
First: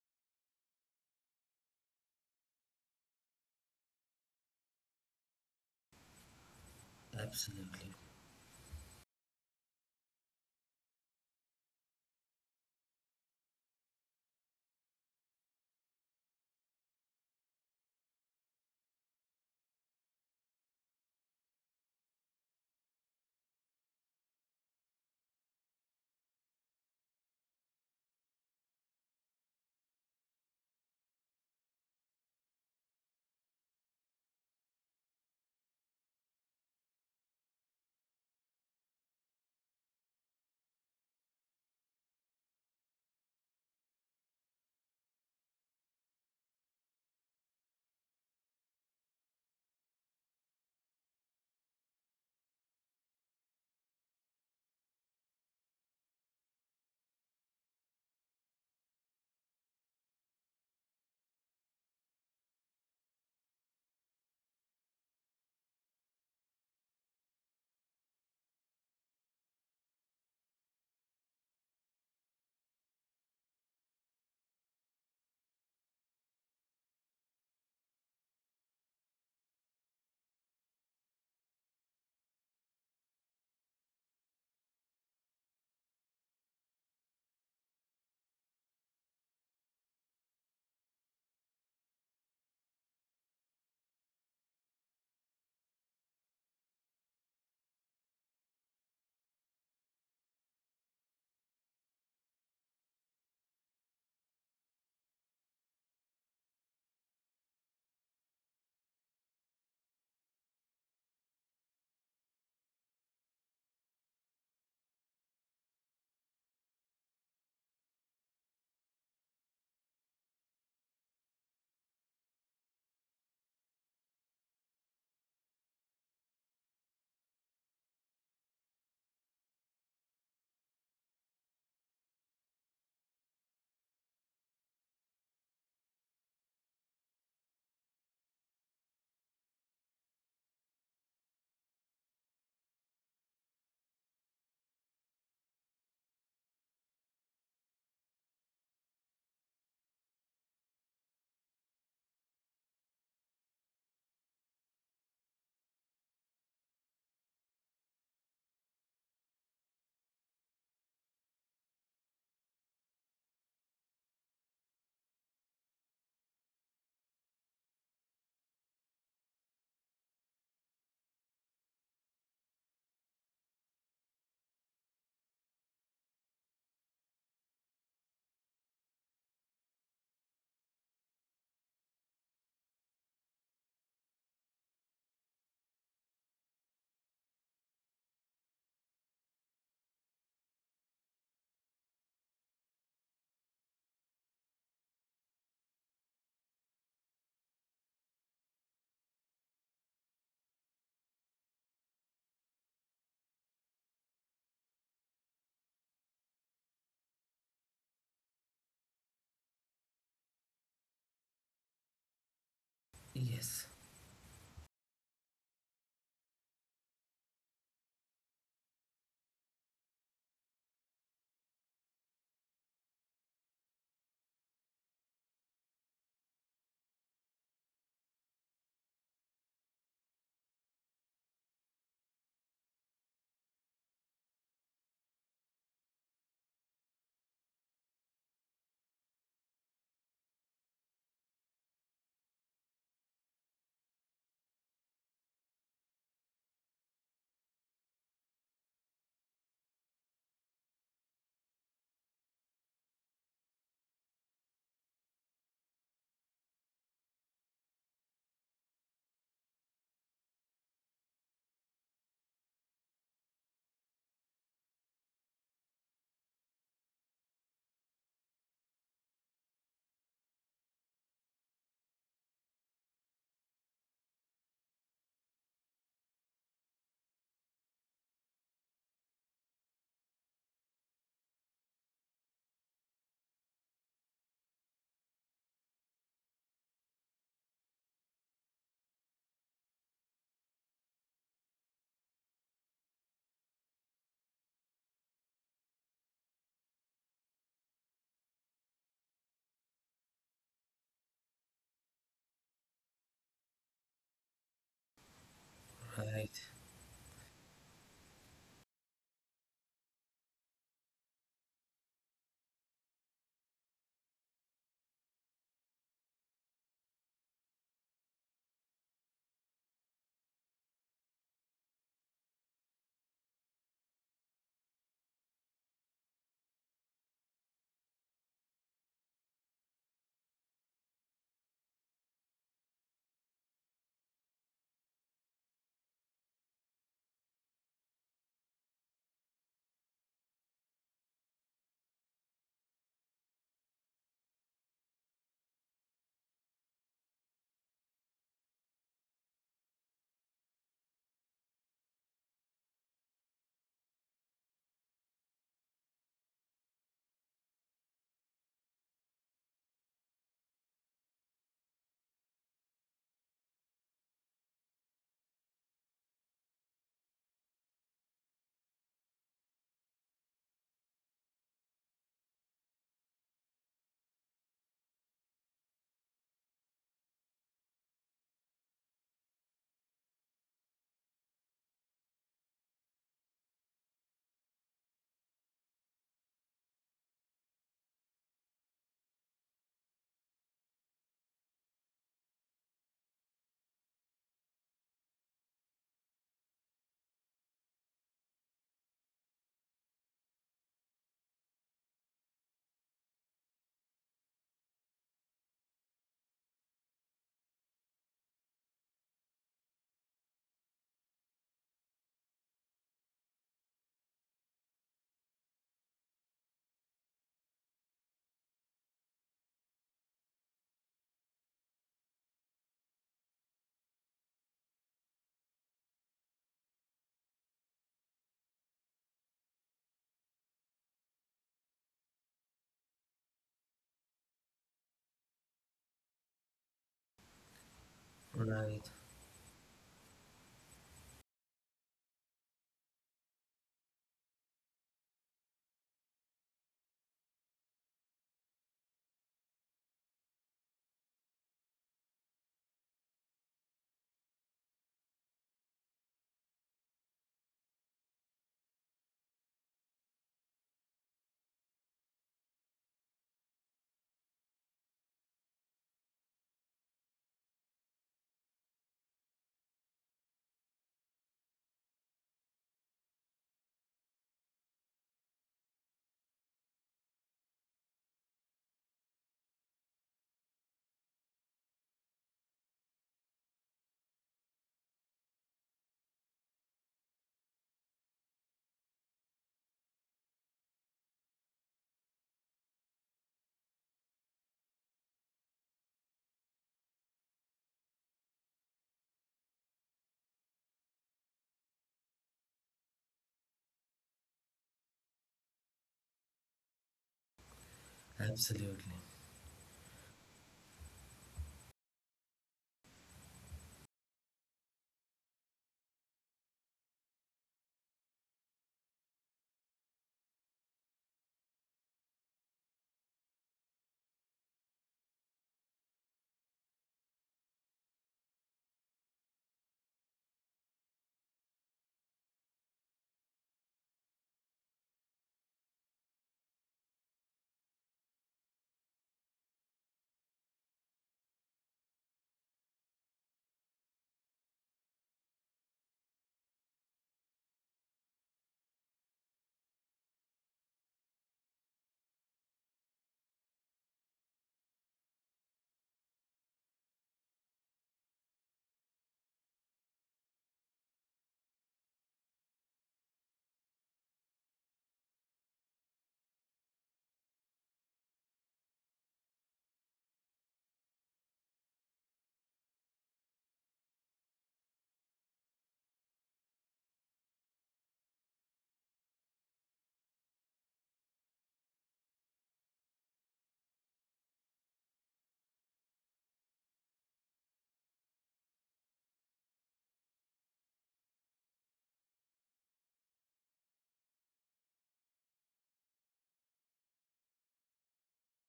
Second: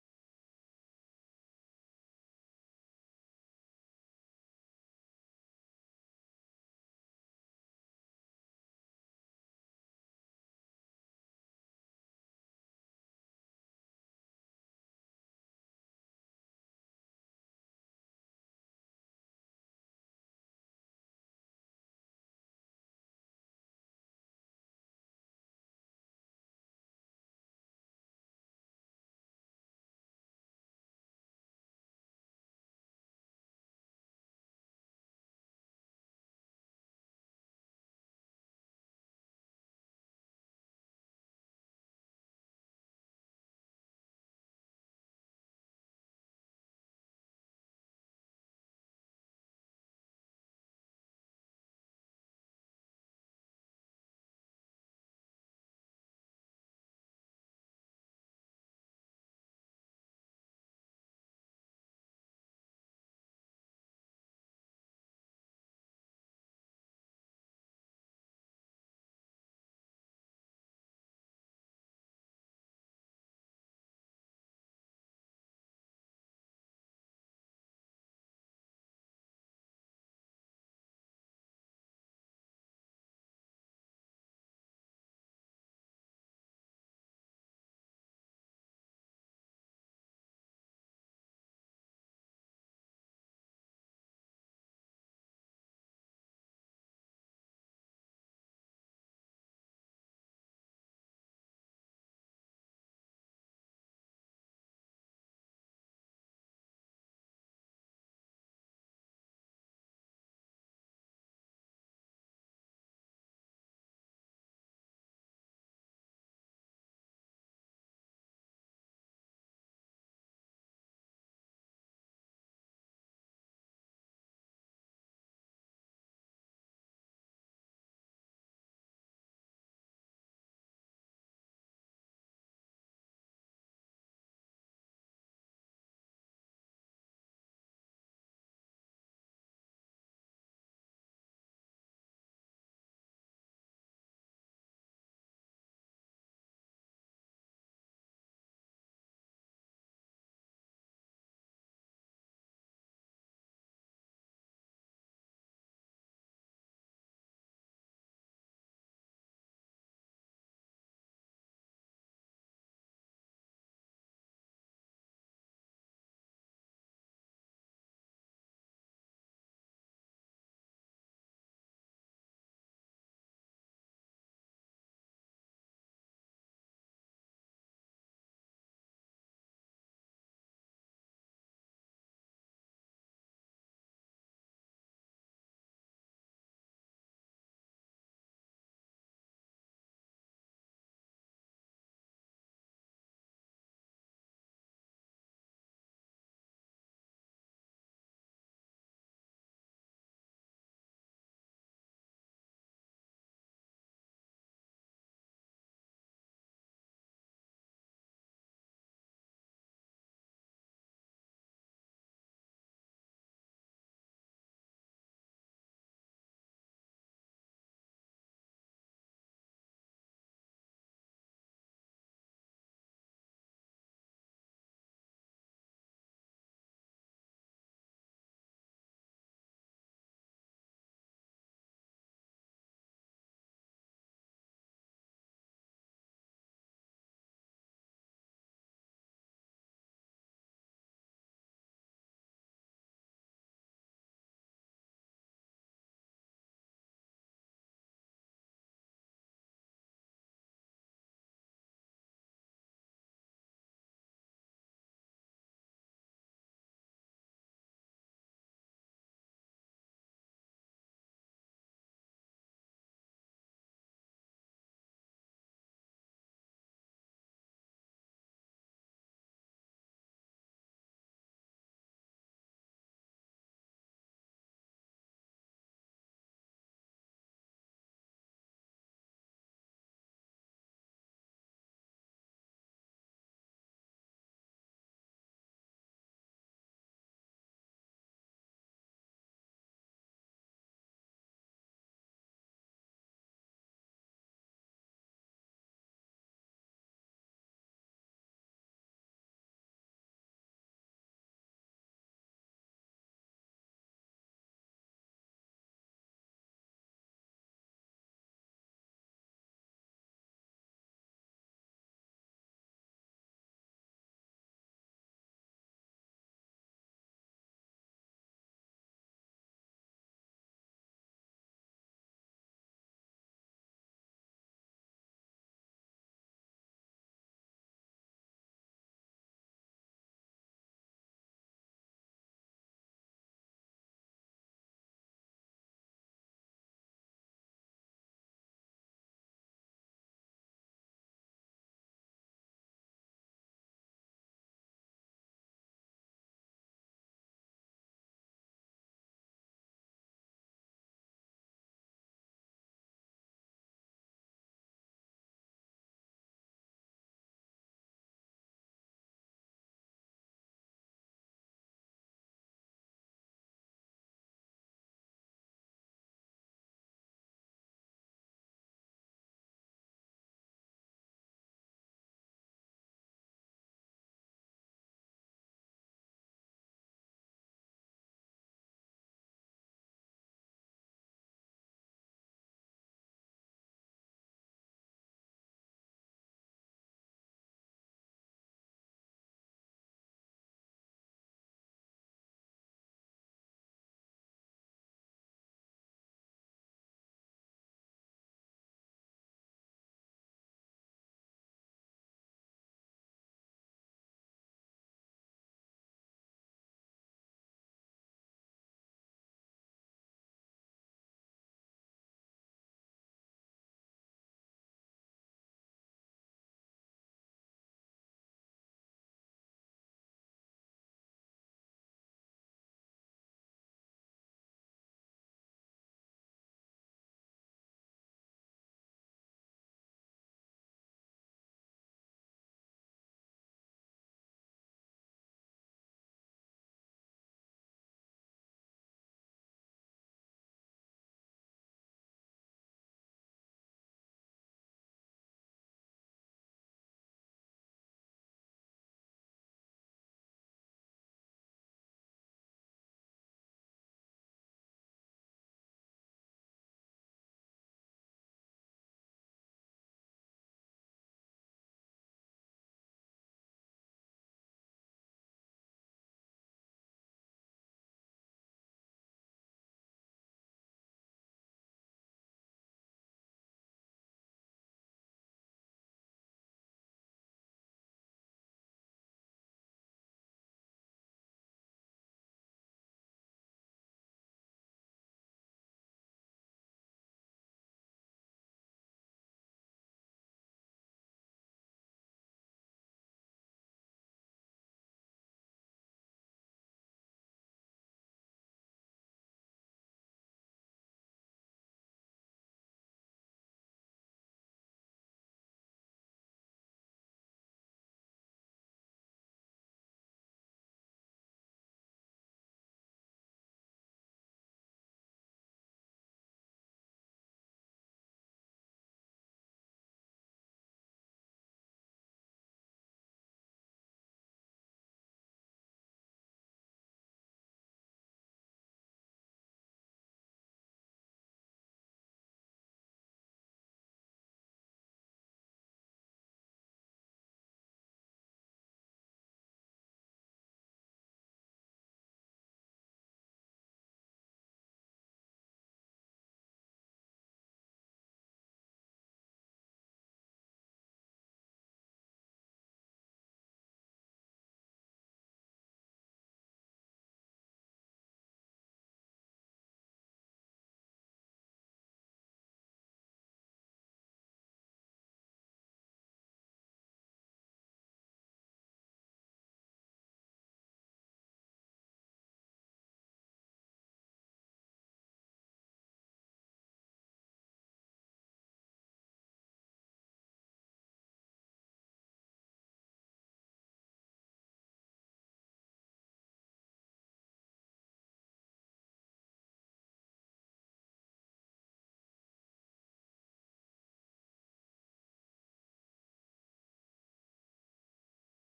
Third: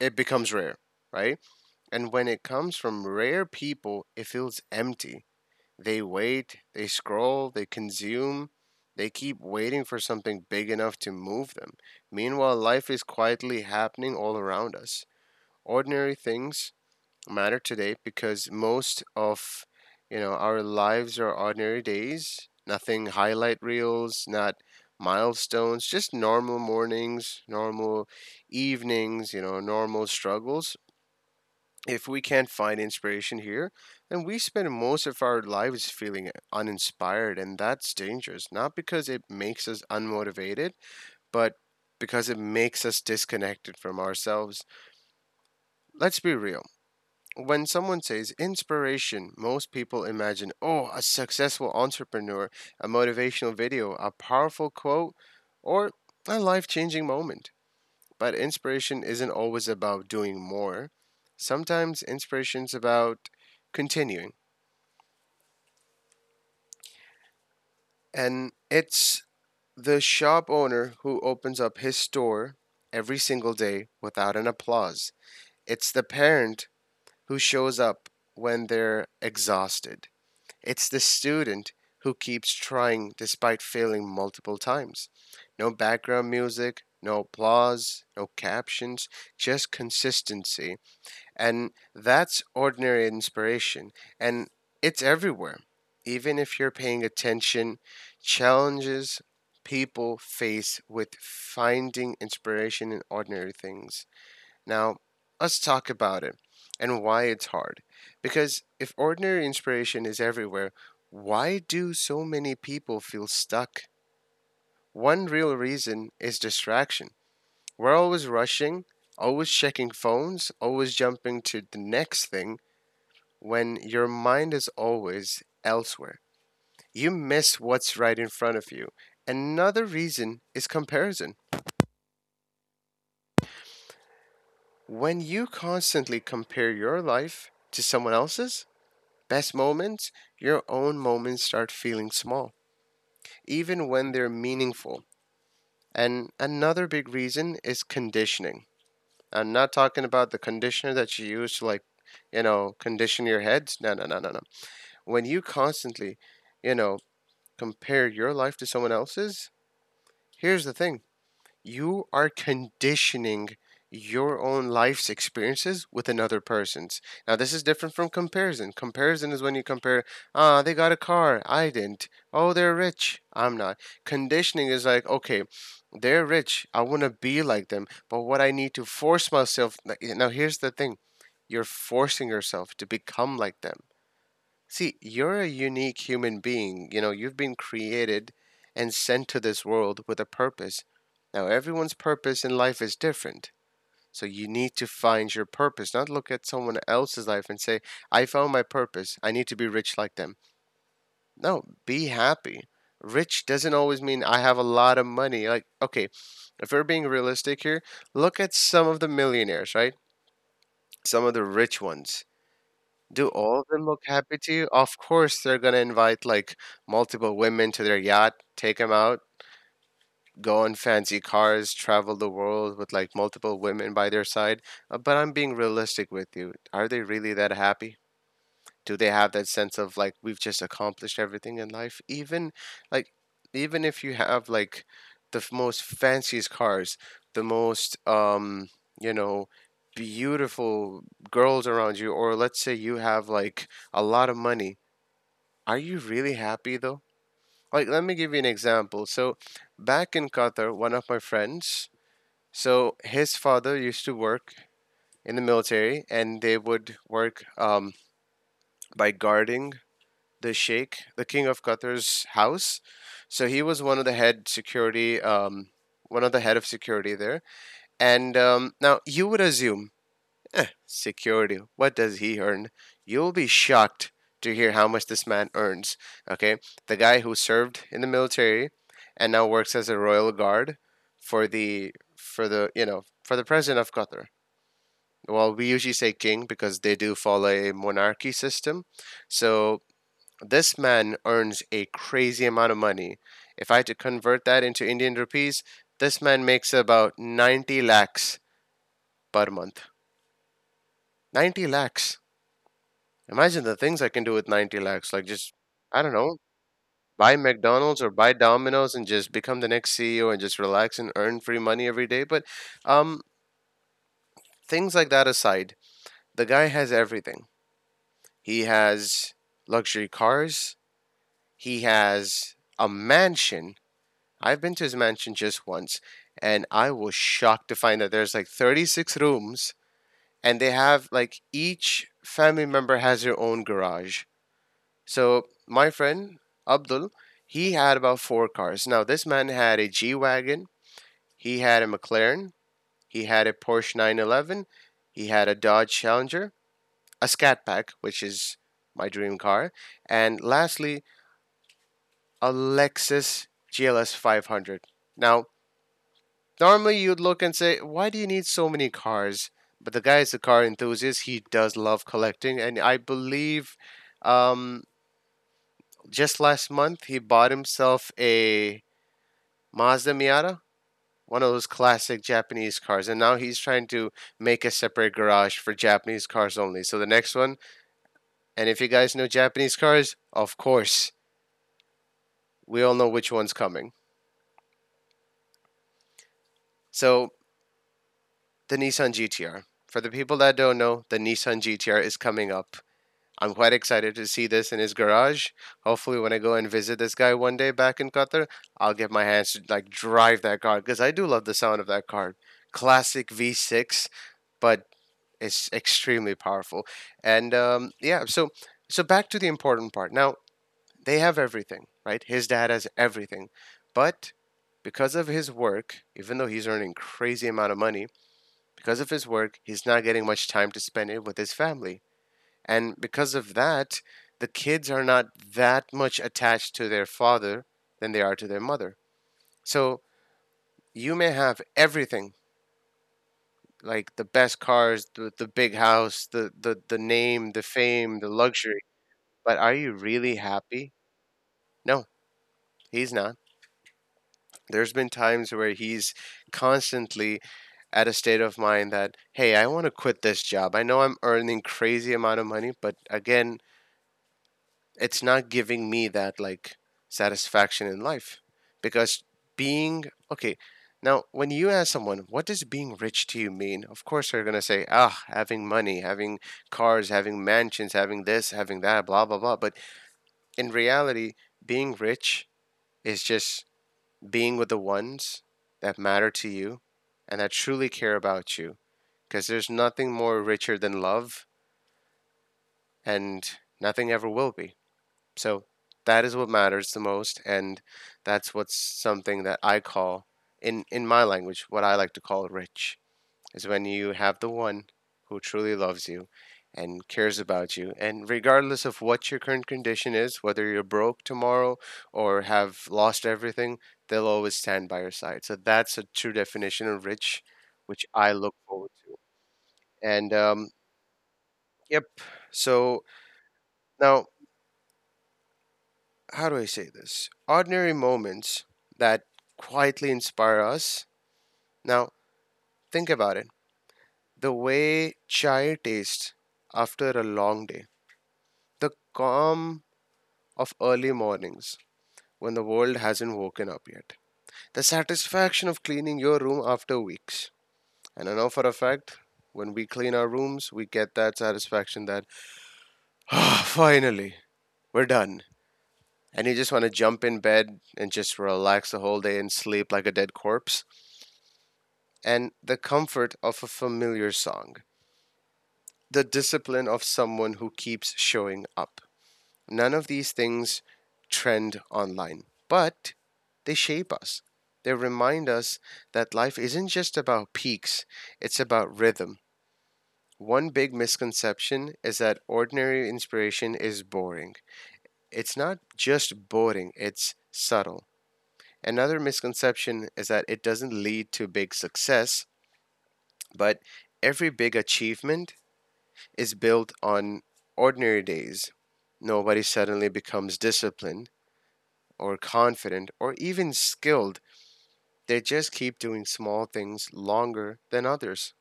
Speaker 3: it becomes rare, right? And when it comes from rare people, it feels empty. They wait, they scroll, they consume, they keep waiting for something big enough to move them. Meanwhile, life is quietly happening all around us. Ordinary things matter today because most of, you know, our lives are ordinary days. Nothing highlight reels, not milestones, just normal mornings, normal evenings, you know, normal struggles. If we can't find inspiration here, then we spend most of our lives feeling uninspired. And that's dangerous, not because it makes us unmotivated, but because it makes us disconnected from ourselves. Let's be real. When someone says inspiration, most people imagine, oh, a successful entrepreneur, a motivational video, a powerful quote, or a life changing moment. But inspiration isn't always about doing more. Sometimes inspiration's about continuing. And it's the shop owner who opens up his store every single day without an applause. It's the parent who shows up when they're exhausted. It's the student who keeps trying despite failing multiple times. No background music, no applause, no captions, just consistency. And that's ordinary inspiration. And it's everywhere. Even if you're paying attention, challenges people face with finding inspiration in ordinary things. Now, let's talk about it and why it's hard. Because if ordinary inspiration is everywhere, why do so many people feel stuck? One real reason is distraction. We're always rushing, always checking phones, always jumping to the next thing. When your mind is always elsewhere, you miss what's right in front of you. Another reason is comparison. When you constantly compare your life to someone else's best moments, your own moments start feeling small, even when they're meaningful. And another big reason is conditioning. I'm not talking about the conditioner that you use to, like, you know, condition your heads. No, no, no, no, no. When you constantly, you know, compare your life to someone else's, here's the thing: you are conditioning your own life's experiences with another person's. Now, this is different from comparison. Comparison is when you compare, ah, they got a car, I didn't. Oh, they're rich, I'm not. Conditioning is like, okay, they're rich, I want to be like them, but what I need to force myself. Like, now, here's the thing: you're forcing yourself to become like them. See, you're a unique human being. You know, you've been created and sent to this world with a purpose. Now, everyone's purpose in life is different. So you need to find your purpose, not look at someone else's life and say, I found my purpose. I need to be rich like them. No, be happy. Rich doesn't always mean I have a lot of money. Like, okay, if we're being realistic here, look at some of the millionaires, right? Some of the rich ones, do all of
Speaker 1: Yes,
Speaker 3: them look happy to you? Of course, they're gonna invite like multiple women to their yacht, take them out, go on fancy cars, travel the world with like multiple women by their side. But I'm being realistic with you. Are they really that happy? Do they have that sense of, like, we've just accomplished everything in life? Even like, even if you have like the most fanciest cars, the most, you know, beautiful girls around you, or let's say you have like a lot of money, are you really happy though? Like, let me give you an example. So back in Qatar, one of my friends, so his father used to work in the military, and they would work, by guarding the Sheikh, the King of Qatar's house. So he was one of the head security, one of the head of security there. And now you would assume, security, what does he earn? You'll be shocked to hear how much this man earns. Okay, the guy who served in the military and now works as a royal guard for the you know, for the president of Qatar. Well, we usually say king because they do follow a monarchy system. So this man earns a crazy amount of money. If I had to convert that into Indian rupees, this man makes about 90 lakhs per month. 90 lakhs. Imagine the things I can do with 90 lakhs. Like, just, I don't know, buy McDonald's or buy Domino's and just become the next CEO and just relax and earn free money every day. But um, things like that aside, the guy has everything. He has luxury cars. He has a mansion. I've been to his mansion just once, and I was shocked to find that there's like 36 rooms, and they have like each family member has their own garage. So my friend Abdul, he had about four cars. Now this man had a G wagon, he had a McLaren, he had a Porsche 911, he had a Dodge Challenger, a Scat Pack, which is my dream car, and lastly a Lexus GLS 500. Now, normally, you'd look and say, why do you need so many cars? But the guy is a car enthusiast. He does love collecting. And I believe, um, just last month, he bought himself a Mazda Miata, one of those classic Japanese cars. And now he's trying to make a separate garage for Japanese cars only. So the next one, and if you guys know Japanese cars, of course, we all know which one's coming. So the Nissan GTR. For the people that don't know, the Nissan GTR is coming up. I'm quite excited to see this in his garage. Hopefully, when I go and visit this guy one day back in Qatar, I'll get my hands to like drive that car because I do love the sound of that car. Classic V6, but it's extremely powerful. And yeah, so back to the important part. Now they have everything, right? His dad has everything, but because of his work, even though he's earning crazy amount of money, because of his work, he's not getting much time to spend it with his family. And because of that, the kids are not that much attached to their father than they are to their mother. So you may have everything, like the best cars, the big house, the name, the fame, the luxury.
Speaker 1: right.
Speaker 3: But are you really happy? No, he's not. There's been times where he's constantly at a state of mind that, hey, I want to quit this job. I know I'm earning crazy amount of money, but again, it's not giving me that like satisfaction in life, because being okay. Now when you ask someone, what does being rich to you mean? Of course, they're going to say, ah, having money, having cars, having mansions, having this, having that, blah, blah, blah. But in reality, being rich is just being with the ones that matter to you and that truly care about you, because there's nothing more richer than love, and nothing ever will be. So that is what matters the most, and that's what's something that I call, in my language, what I like to call rich, is when you have the one who truly loves you and cares about you, and regardless of what your current condition is, whether you're broke tomorrow or have lost everything, they'll always stand by your side. So that's a true definition of rich, which I look forward
Speaker 1: Absolutely.
Speaker 3: to. And yep. So now, how do I say this? Ordinary moments that quietly inspire us. Now, think about it. The way chai tastes after a long day, the calm of early mornings when the world hasn't woken up yet, the satisfaction of cleaning your room after weeks. And I know for a fact, when we clean our rooms, we get that satisfaction that, ah, finally, we're done. And you just want to jump in bed and just relax the whole day and sleep like a dead corpse. And the comfort of a familiar song, the discipline of someone who keeps showing up. None of these things trend online, but they shape us. They remind us that life isn't just about peaks, it's about rhythm. One big misconception is that ordinary inspiration is boring. It's not just boring, it's subtle. Another misconception is that it doesn't lead to big success, but every big achievement is built on ordinary days. Nobody suddenly becomes disciplined or confident or even skilled. They just keep doing small things longer than others.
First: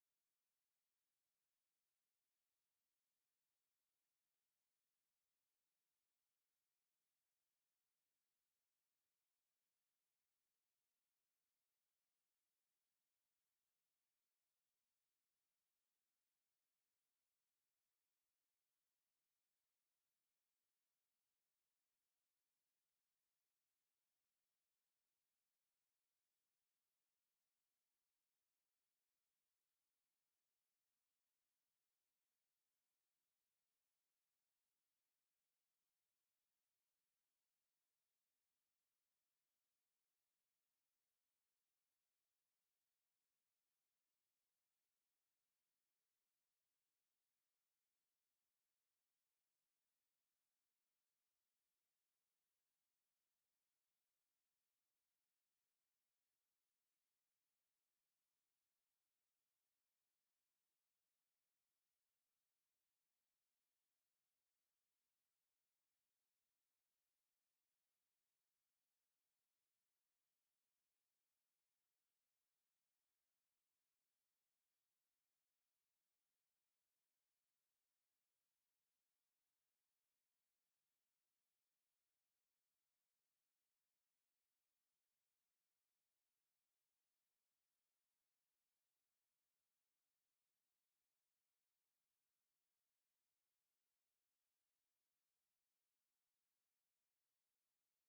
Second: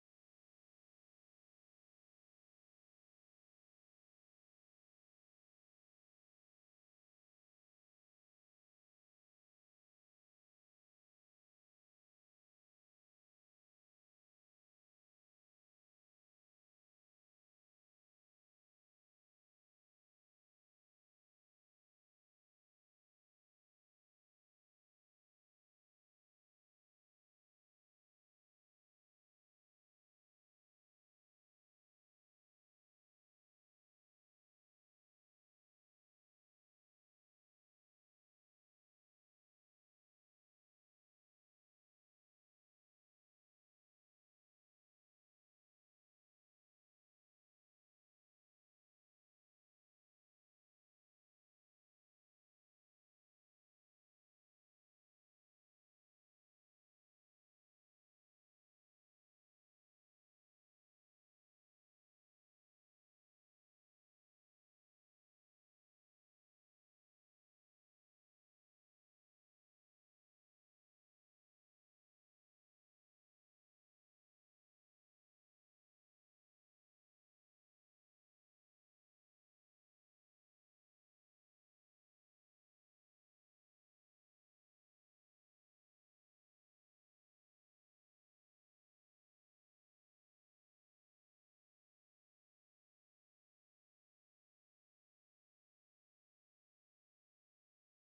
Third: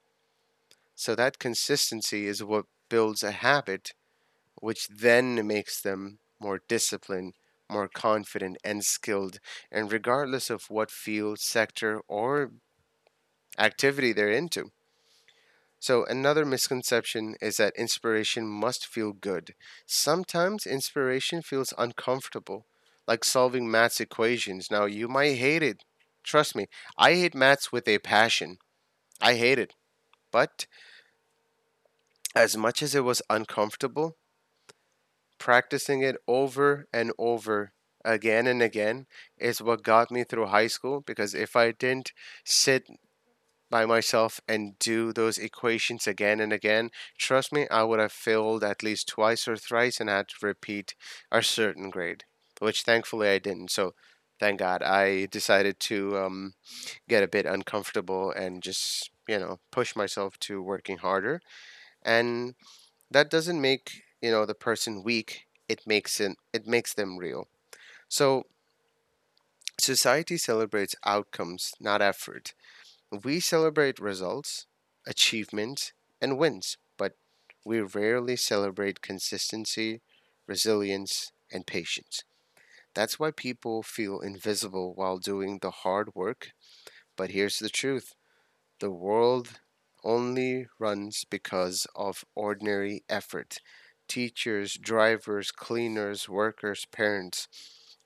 Speaker 3: So that consistency is what builds a habit, which then makes them more disciplined, more confident, and skilled. And regardless of what field, sector, or activity they're into. So, another misconception is that inspiration must feel good. Sometimes inspiration feels uncomfortable, like solving maths equations. Now, you might hate it. Trust me, I hate maths with a passion. I hate it. But as much as it was uncomfortable, practicing it over and over again and again is what got me through high school because if I didn't sit by myself and do those equations again and again, trust me, I would have failed at least twice or thrice and had to repeat a certain grade, which thankfully I didn't. So thank God I decided to get a bit uncomfortable and just, you know, push myself to working harder. And that doesn't make, you know, the person weak. It makes it, it makes them real. So society celebrates outcomes, not effort. We celebrate results, achievements, and wins, but we rarely celebrate consistency, resilience, and patience. That's why people feel invisible while doing the hard work. But here's the truth: the world only runs because of ordinary effort. Teachers, drivers, cleaners, workers, parents,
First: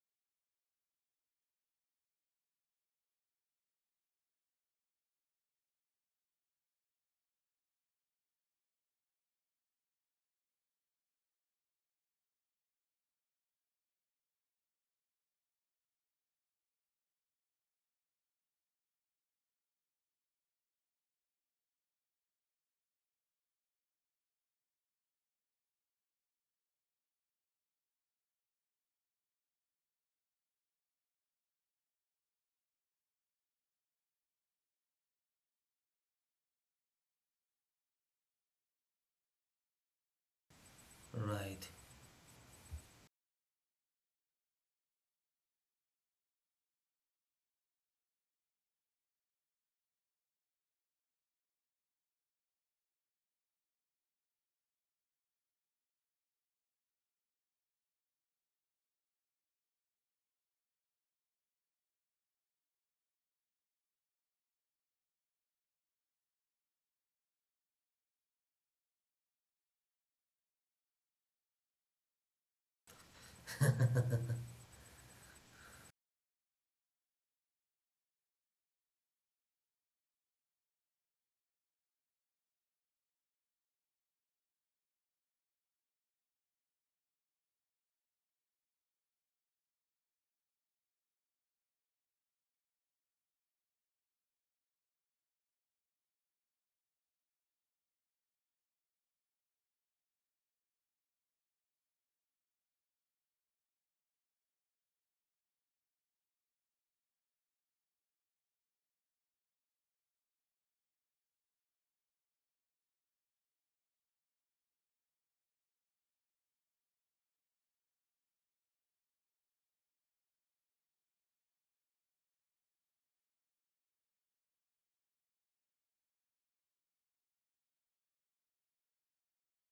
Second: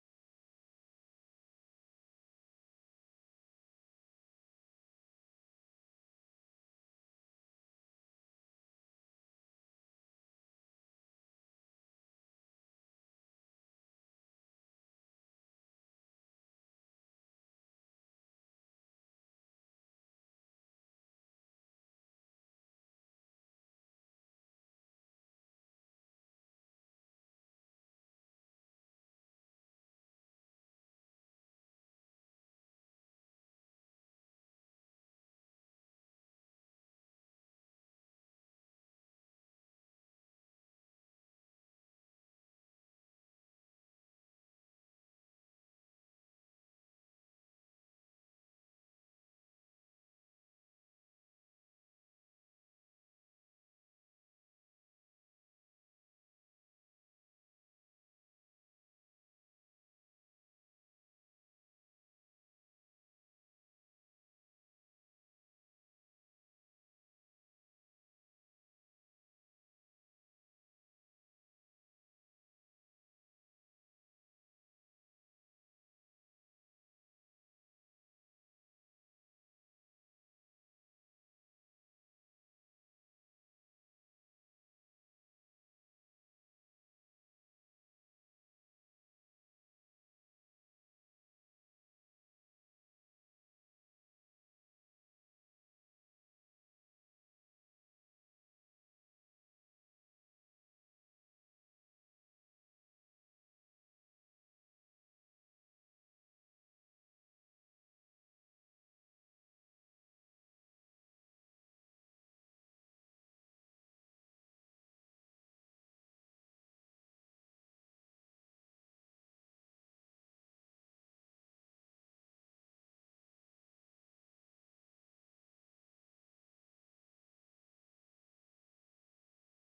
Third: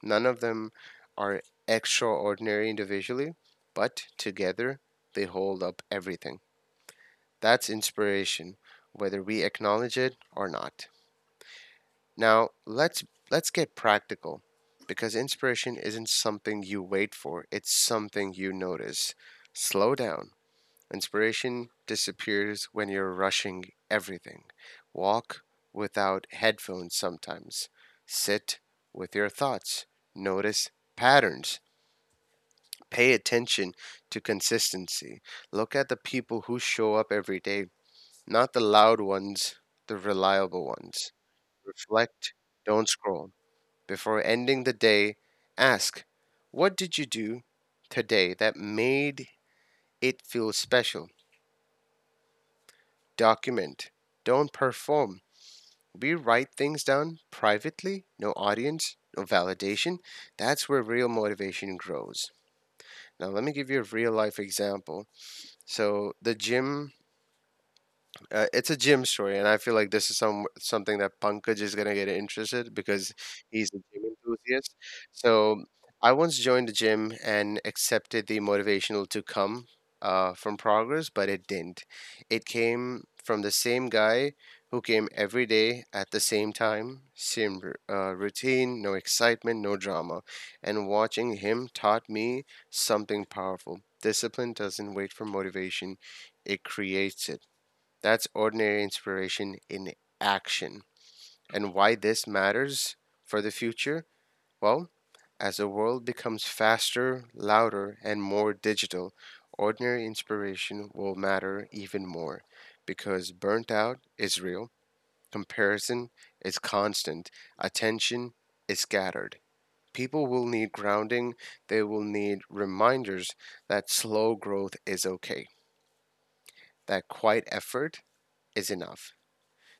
Speaker 3: none of them are extraordinary individually, but together they hold up everything. That's inspiration, whether we acknowledge it or not. Now, let's get practical because inspiration isn't something you wait for, it's something you notice. Slow down. Inspiration disappears when you're rushing everything. Walk without headphones sometimes. Sit with your thoughts. Notice patterns. Pay attention to consistency. Look at the people who show up every day, not the loud ones, the reliable ones.
Speaker 1: Right.
Speaker 3: Reflect, don't scroll. Before ending the day, ask, what did you do today that made it feel special? Document, don't perform. We write things down privately, no audience, no validation. That's where real motivation grows. Now, let me give you a real life example. So, the gym, it's a gym story, and I feel like this is something that Pankaj is gonna get interested because he's a gym enthusiast. So I once joined the gym and accepted the motivational to come from progress, but it didn't. It came from the same guy who came every day at the same time, same routine, no excitement, no drama, and watching him taught me something powerful. Discipline doesn't wait for motivation; it creates it. That's ordinary inspiration in action. And why this matters for the future? Well, as the world becomes faster, louder, and more digital, ordinary inspiration will matter even more because burnt out is real, comparison is constant, attention is scattered. People will need grounding, they will need reminders that slow growth is okay, that quiet effort is enough.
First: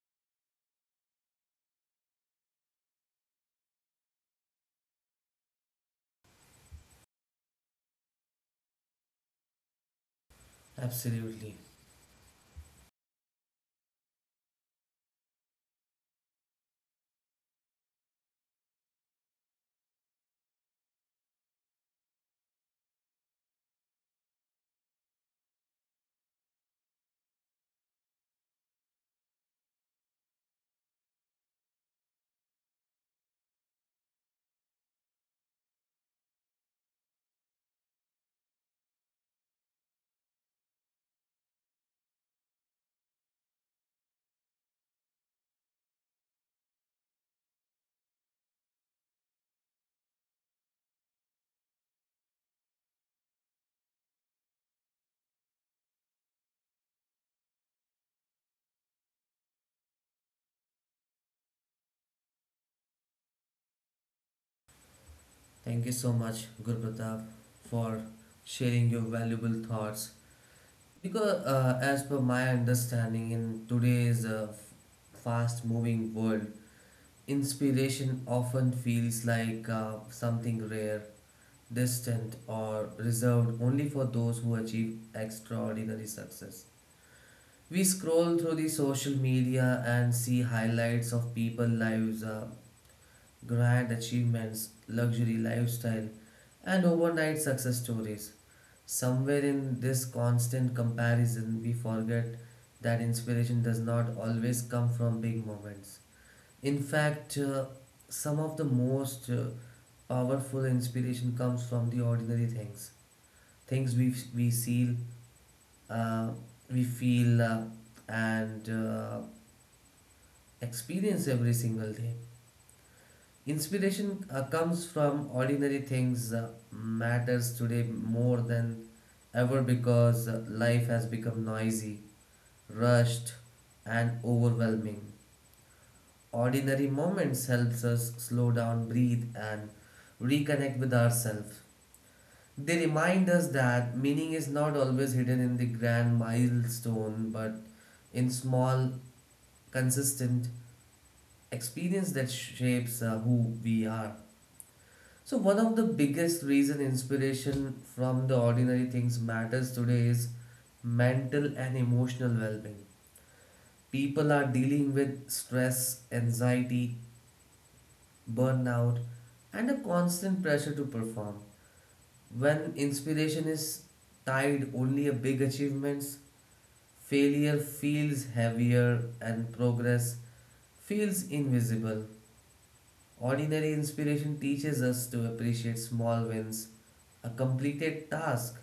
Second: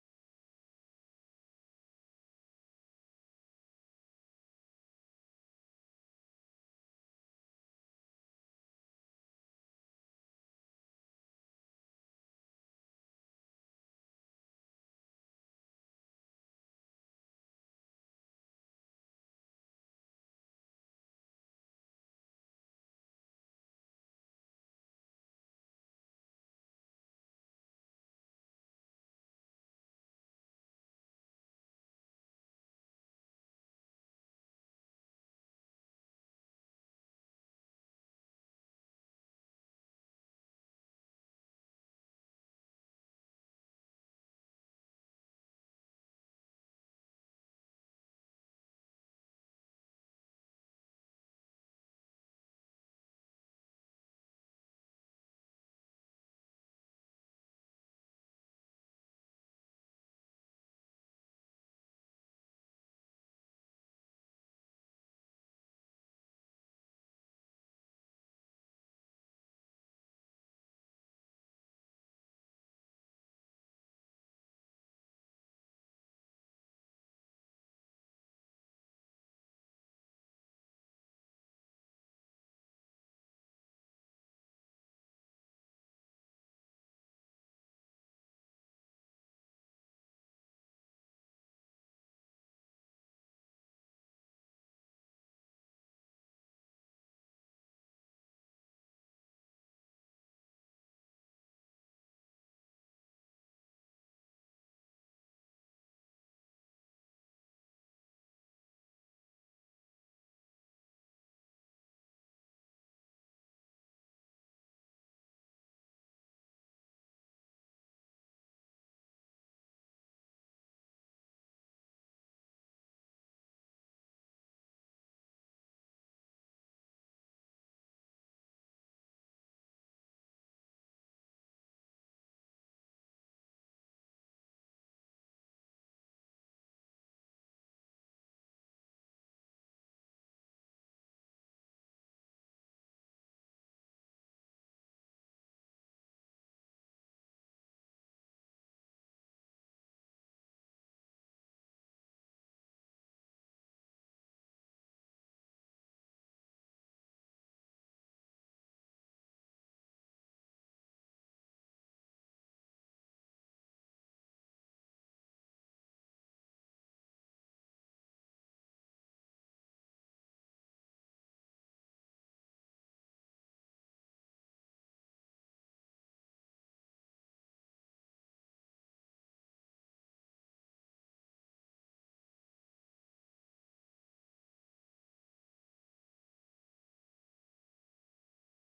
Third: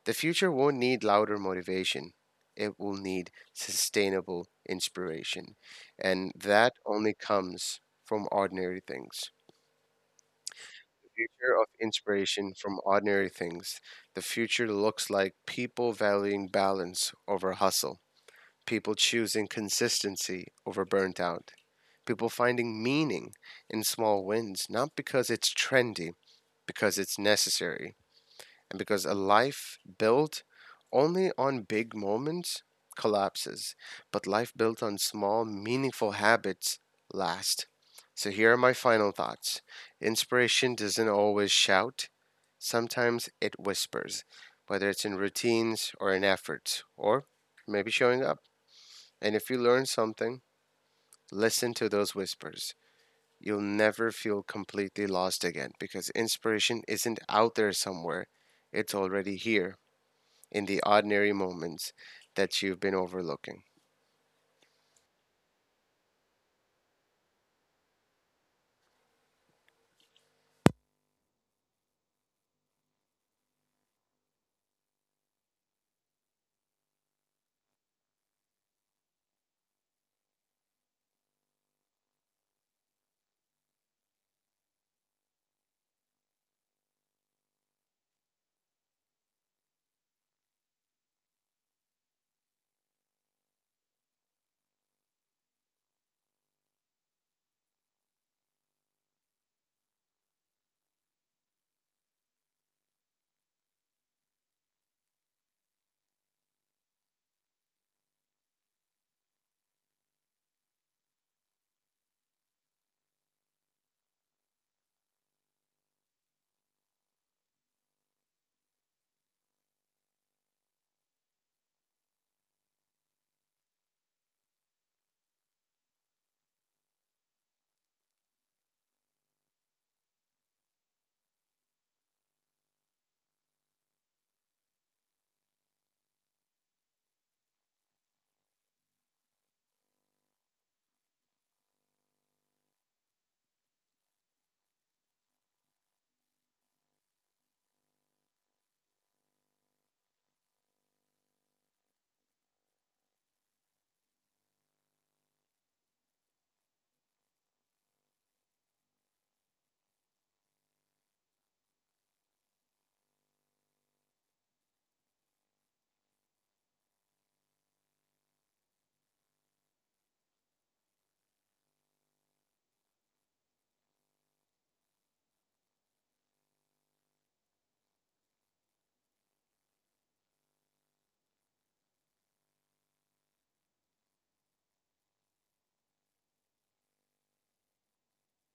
Speaker 3: The future won't need louder motivation. It will need sustainable inspiration. And that only comes from ordinary things. The future
Speaker 1: Absolutely.
Speaker 3: of inspiration from ordinary things. The future looks like people valuing balance over hustle, people choosing consistency over burnt out, people finding meaning in small wins, not because it's trendy, because it's necessary and because a life built only on big moments collapses, but life built on small, meaningful habits lasts. So here are my final thoughts. Inspiration doesn't always shout. Sometimes it whispers, whether it's in routines or in efforts, or maybe showing up. And if you learn something, listen to those whispers. You'll never feel completely lost again because inspiration isn't out there somewhere, it's already here in the ordinary moments that you've been overlooking.
Speaker 1: Thank you so much, Guru Pratap, for sharing your valuable thoughts. Because, as per my understanding, in today's fast moving world, inspiration often feels like something rare, distant, or reserved only for those who achieve extraordinary success. We scroll through the social media and see highlights of people lives, grand achievements, luxury lifestyle, and overnight success stories. Somewhere in this constant comparison, we forget that inspiration does not always come from big moments. In fact, some of the most powerful inspiration comes from the ordinary things, things we see, uh, we feel, and experience every single day. Inspiration, comes from ordinary things, matters today more than ever because life has become noisy, rushed, and overwhelming. Ordinary moments helps us slow down, breathe, and reconnect with ourselves. They remind us that meaning is not always hidden in the grand milestone, but in small, consistent experience that shapes who we are. So one of the biggest reason inspiration from the ordinary things matters today is mental and emotional well-being. People are dealing with stress, anxiety, burnout, and a constant pressure to perform. When inspiration is tied only to big achievements, failure feels heavier and progress feels invisible. Ordinary inspiration teaches us to appreciate small wins, a completed task,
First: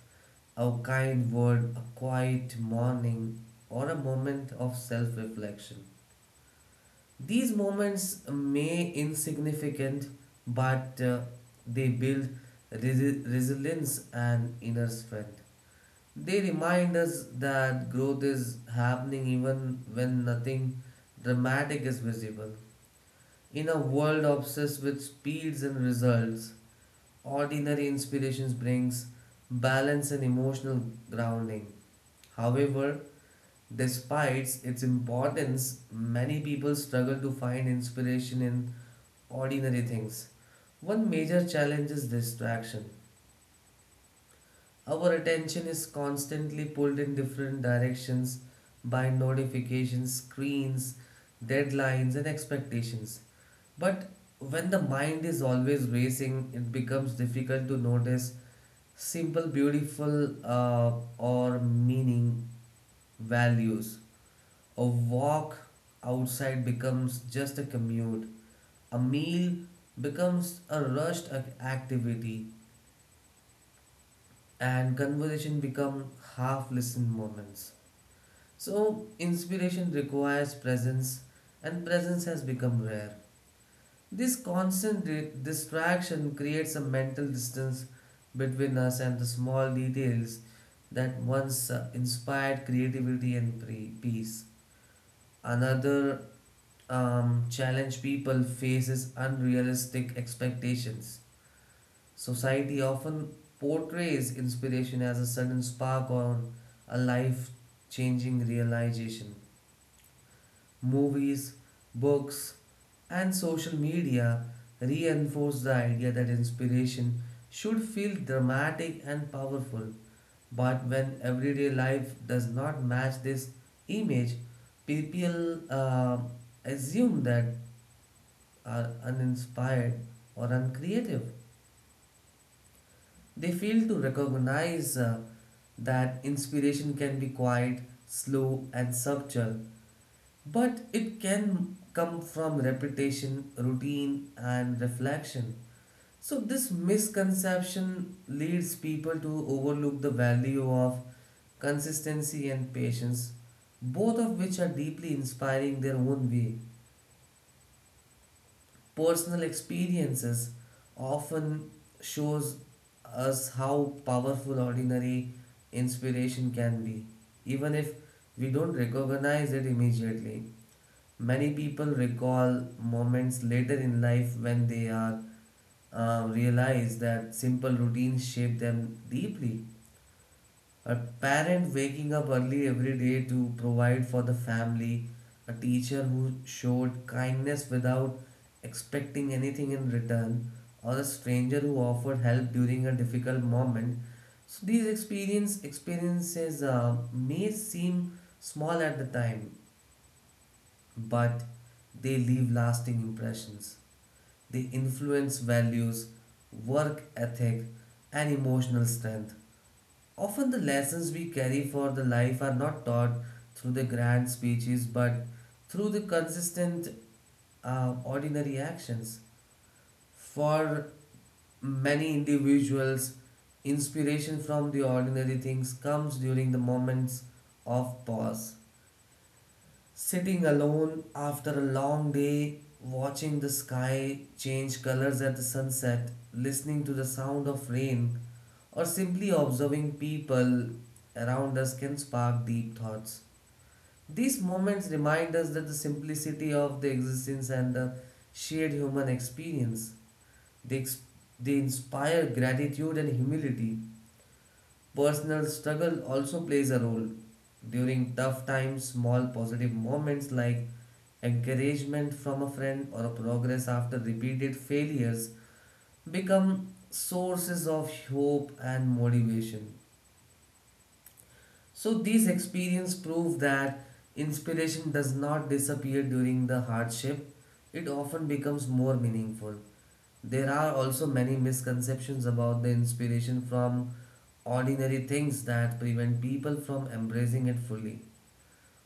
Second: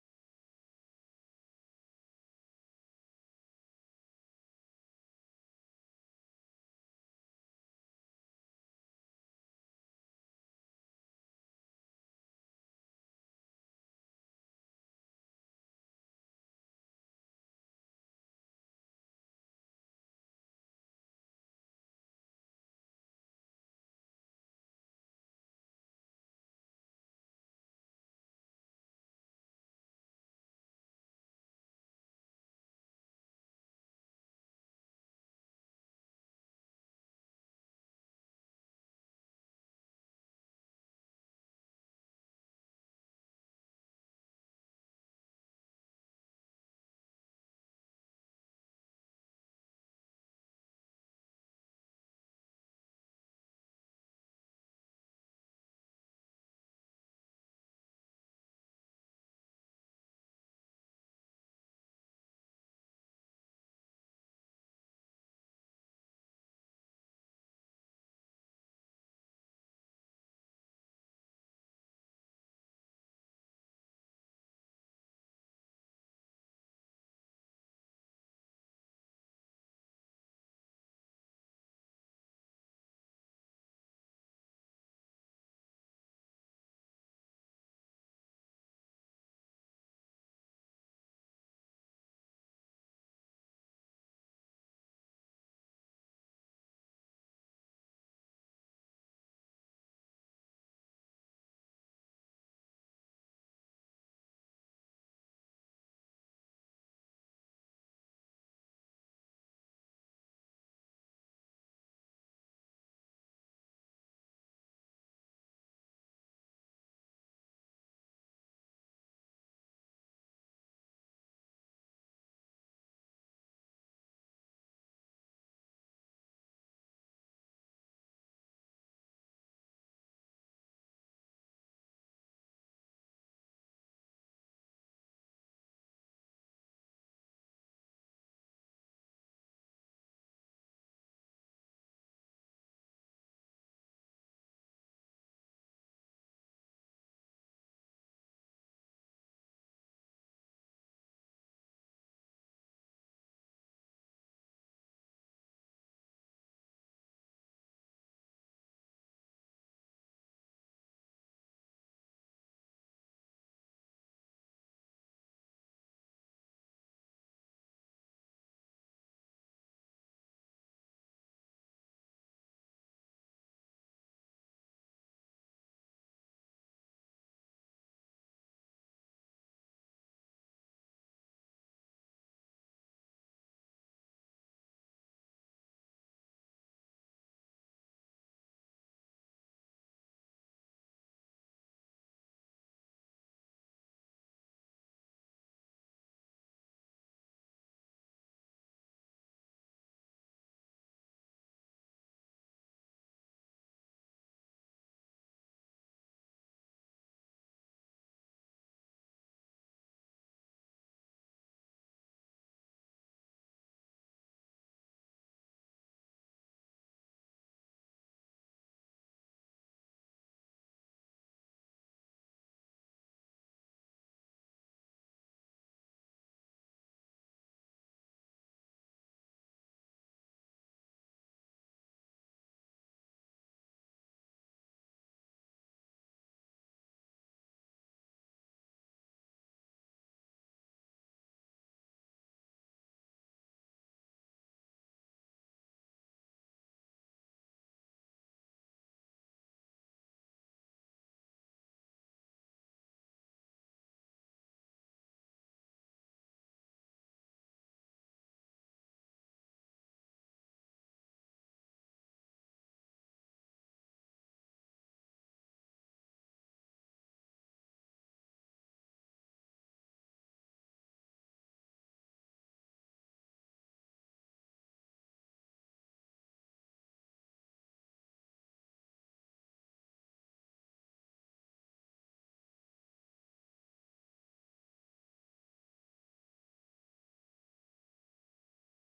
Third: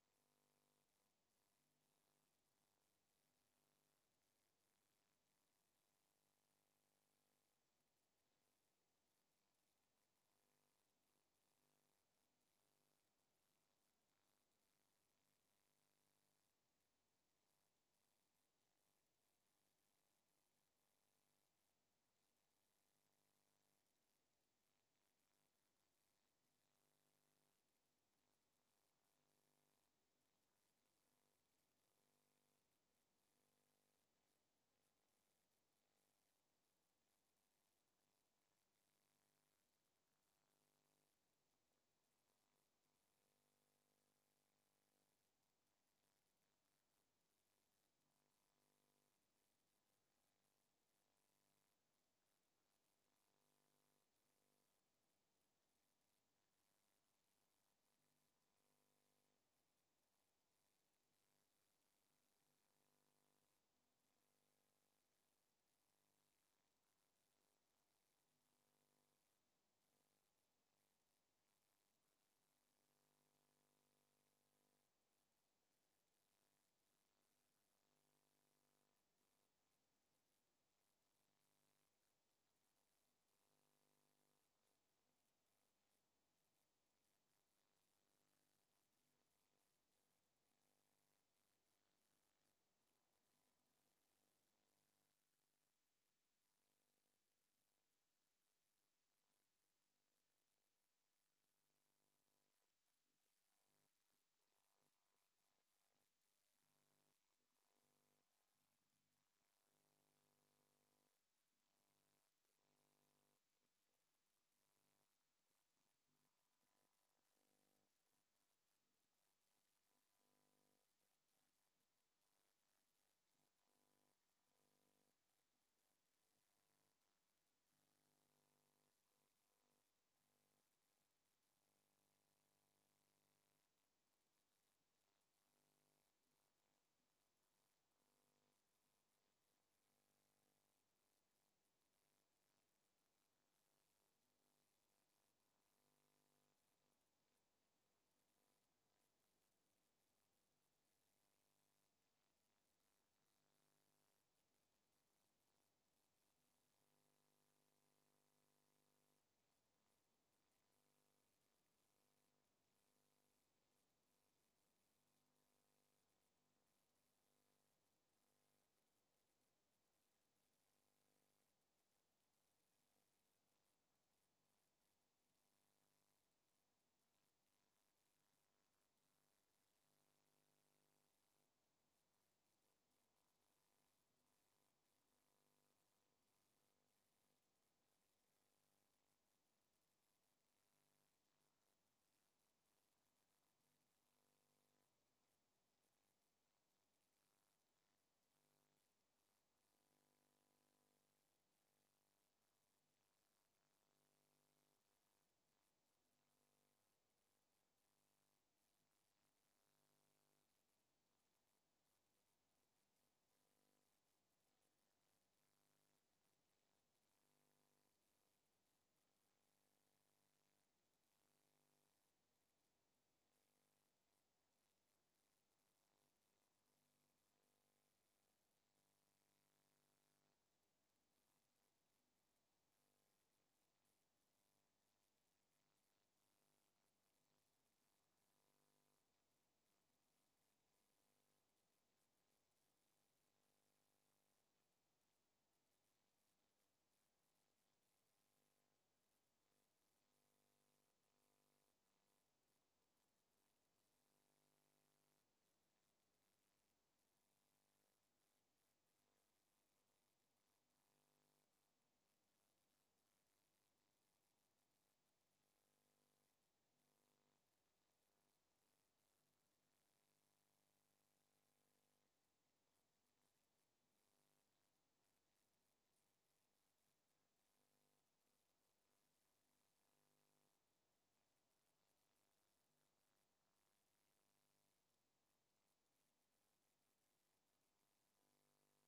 Speaker 1: a kind word, a quiet morning, or a moment of self reflection. These moments may insignificant, but they build resilience and inner strength. They remind us that growth is happening even when nothing dramatic is visible. In a world obsessed with speeds and results, ordinary inspirations brings balance and emotional grounding. However, despite its importance, many people struggle to find inspiration in ordinary things. One major challenge is distraction. Our attention is constantly pulled in different directions by notifications, screens, deadlines, and expectations. But when the mind is always racing, it becomes difficult to notice simple, beautiful, or meaning values. A walk outside becomes just a commute. A meal becomes a rushed activity, and conversation become half listened moments. So, inspiration requires presence, and presence has become rare. This constant distraction creates a mental distance between us and the small details that once inspired creativity and peace. Another challenge people face is unrealistic expectations. Society often portrays inspiration as a sudden spark or a life changing realization. Movies, books, and social media reinforce the idea that inspiration should feel dramatic and powerful. But when everyday life does not match this image, people assume that are uninspired or uncreative. They fail to recognize that inspiration can be quiet, slow, and subtle, but it can come from repetition, routine, and reflection. So, this misconception leads people to overlook the value of consistency and patience, both of which are deeply inspiring their own way. Personal experiences often shows us how powerful ordinary inspiration can be, even if we don't recognize it immediately. Many people recall moments later in life when they are realize that simple routines shape them deeply: a parent waking up early every day to provide for the family, a teacher who showed kindness without expecting anything in return, or a stranger who offered help during a difficult moment. So these experiences may seem small at the time, but they leave lasting impressions. They influence values, work ethic, and emotional strength. Often, the lessons we carry for the life are not taught through the grand speeches, but through the consistent, ordinary actions. For many individuals, inspiration from the ordinary things comes during the moments of pause. Sitting alone after a long day, watching the sky change colors at the sunset, listening to the sound of rain, or simply observing people around us can spark deep thoughts. These moments remind us that the simplicity of the existence and the shared human experience. They, ex- they inspire gratitude and humility. Personal struggle also plays a role. During tough times, small positive moments like encouragement from a friend or a progress after repeated failures become sources of hope and motivation. So these experiences prove that inspiration does not disappear during the hardship, it often becomes more meaningful. There are also many misconceptions about the inspiration from ordinary things that prevent people from embracing it fully.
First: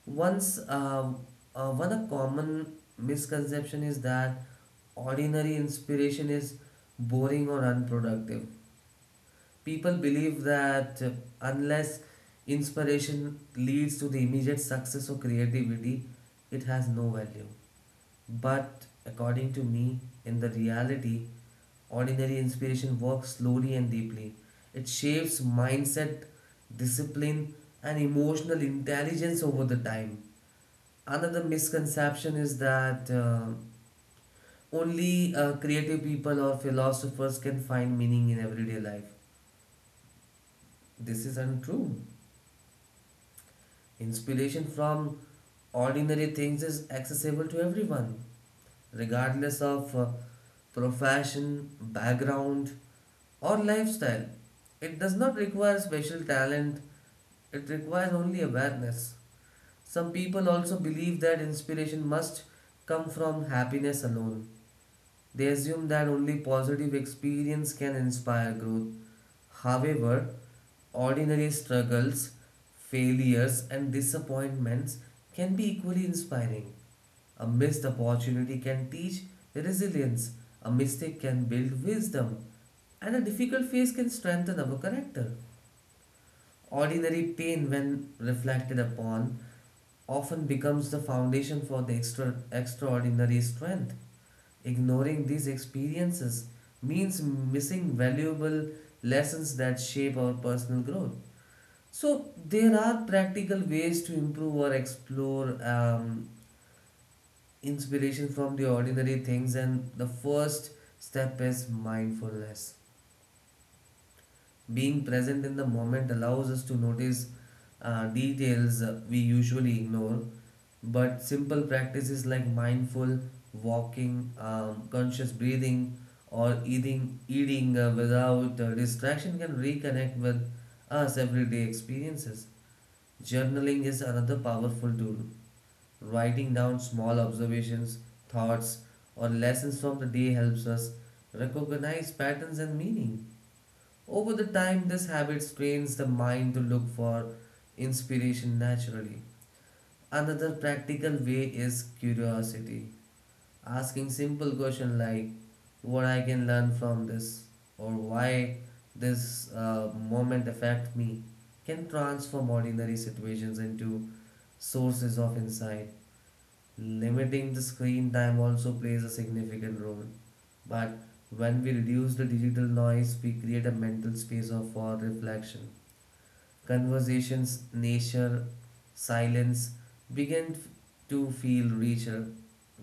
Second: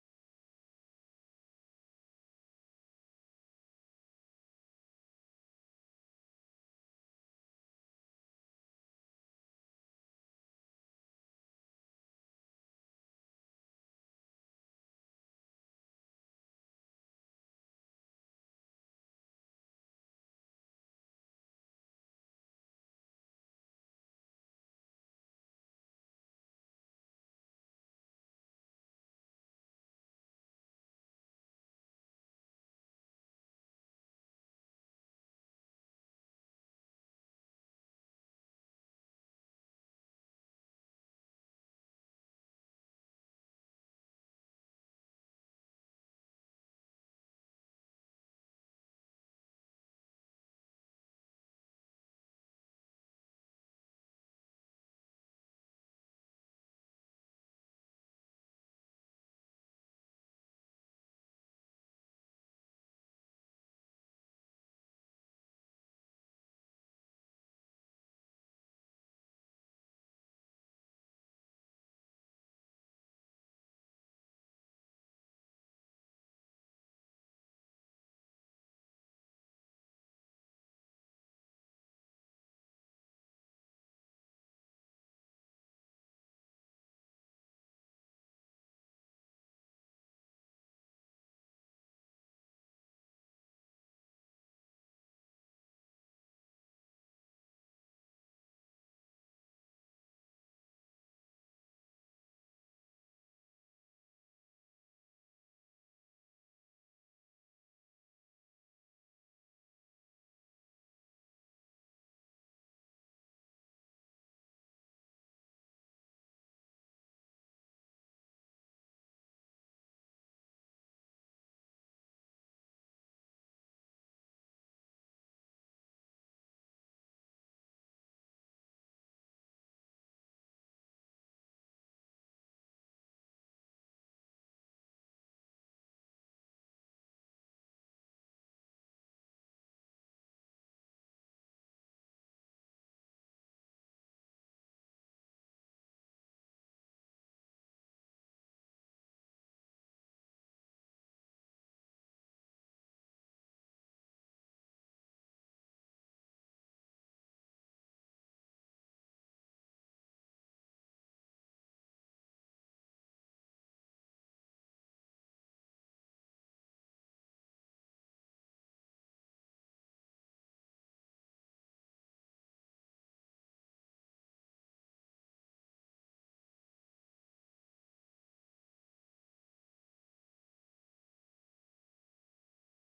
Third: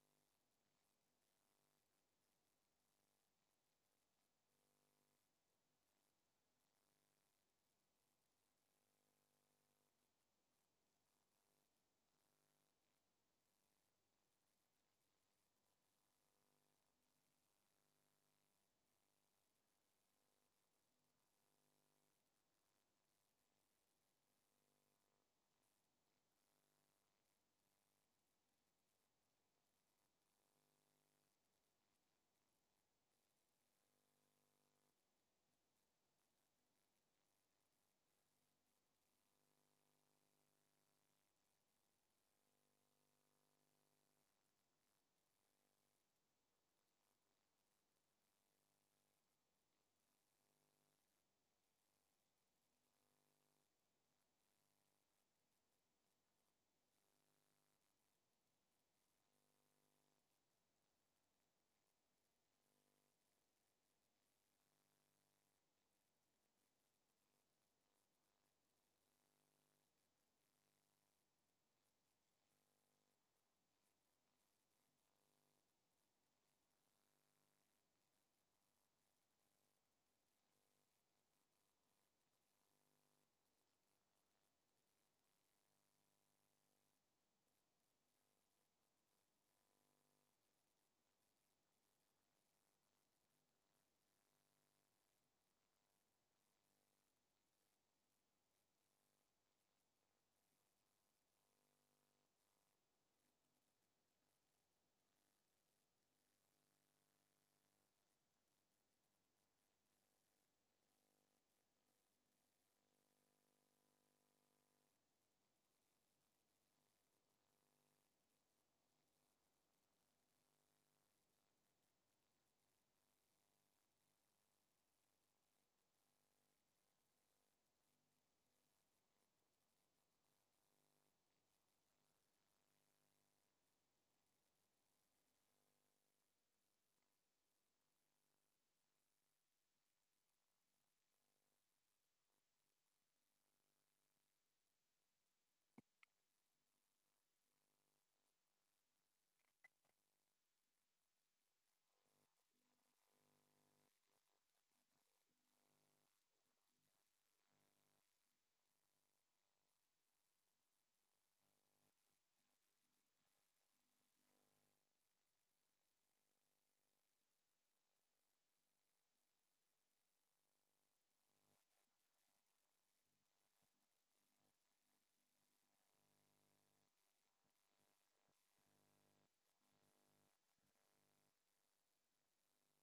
Speaker 1: Once, one a common misconception is that ordinary inspiration is boring or unproductive. People believe that unless inspiration leads to the immediate success or creativity, it has no value. But according to me, in the reality, ordinary inspiration works slowly and deeply. It shapes mindset, discipline, and emotional intelligence over the time. Another misconception is that only creative people or philosophers can find meaning in everyday life. This is untrue. Inspiration from ordinary things is accessible to everyone, regardless of profession, background, or lifestyle. It does not require special talent, it requires only awareness. Some people also believe that inspiration must come from happiness alone, they assume that only positive experience can inspire growth. However, ordinary struggles, failures, and disappointments can be equally inspiring. A missed opportunity can teach resilience, a mistake can build wisdom, and a difficult phase can strengthen our character. Ordinary pain, when reflected upon, often becomes the foundation for the extraordinary strength. Ignoring these experiences means missing valuable lessons that shape our personal growth. So, there are practical ways to improve or explore inspiration from the ordinary things, and the first step is mindfulness. Being present in the moment allows us to notice details we usually ignore, but simple practices like mindful walking, conscious breathing, or eating without distraction can reconnect with us everyday experiences. Journaling is another powerful tool. Writing down small observations, thoughts, or lessons from the day helps us recognize patterns and meaning. Over the time, this habit trains the mind to look for inspiration naturally. Another practical way is curiosity, asking simple questions like what I can learn from this, or why this moment affect me, can transform ordinary situations into sources of insight. Limiting the screen time also plays a significant role. But when we reduce the digital noise, we create a mental space of for reflection. Conversations, nature, silence begin to feel richer.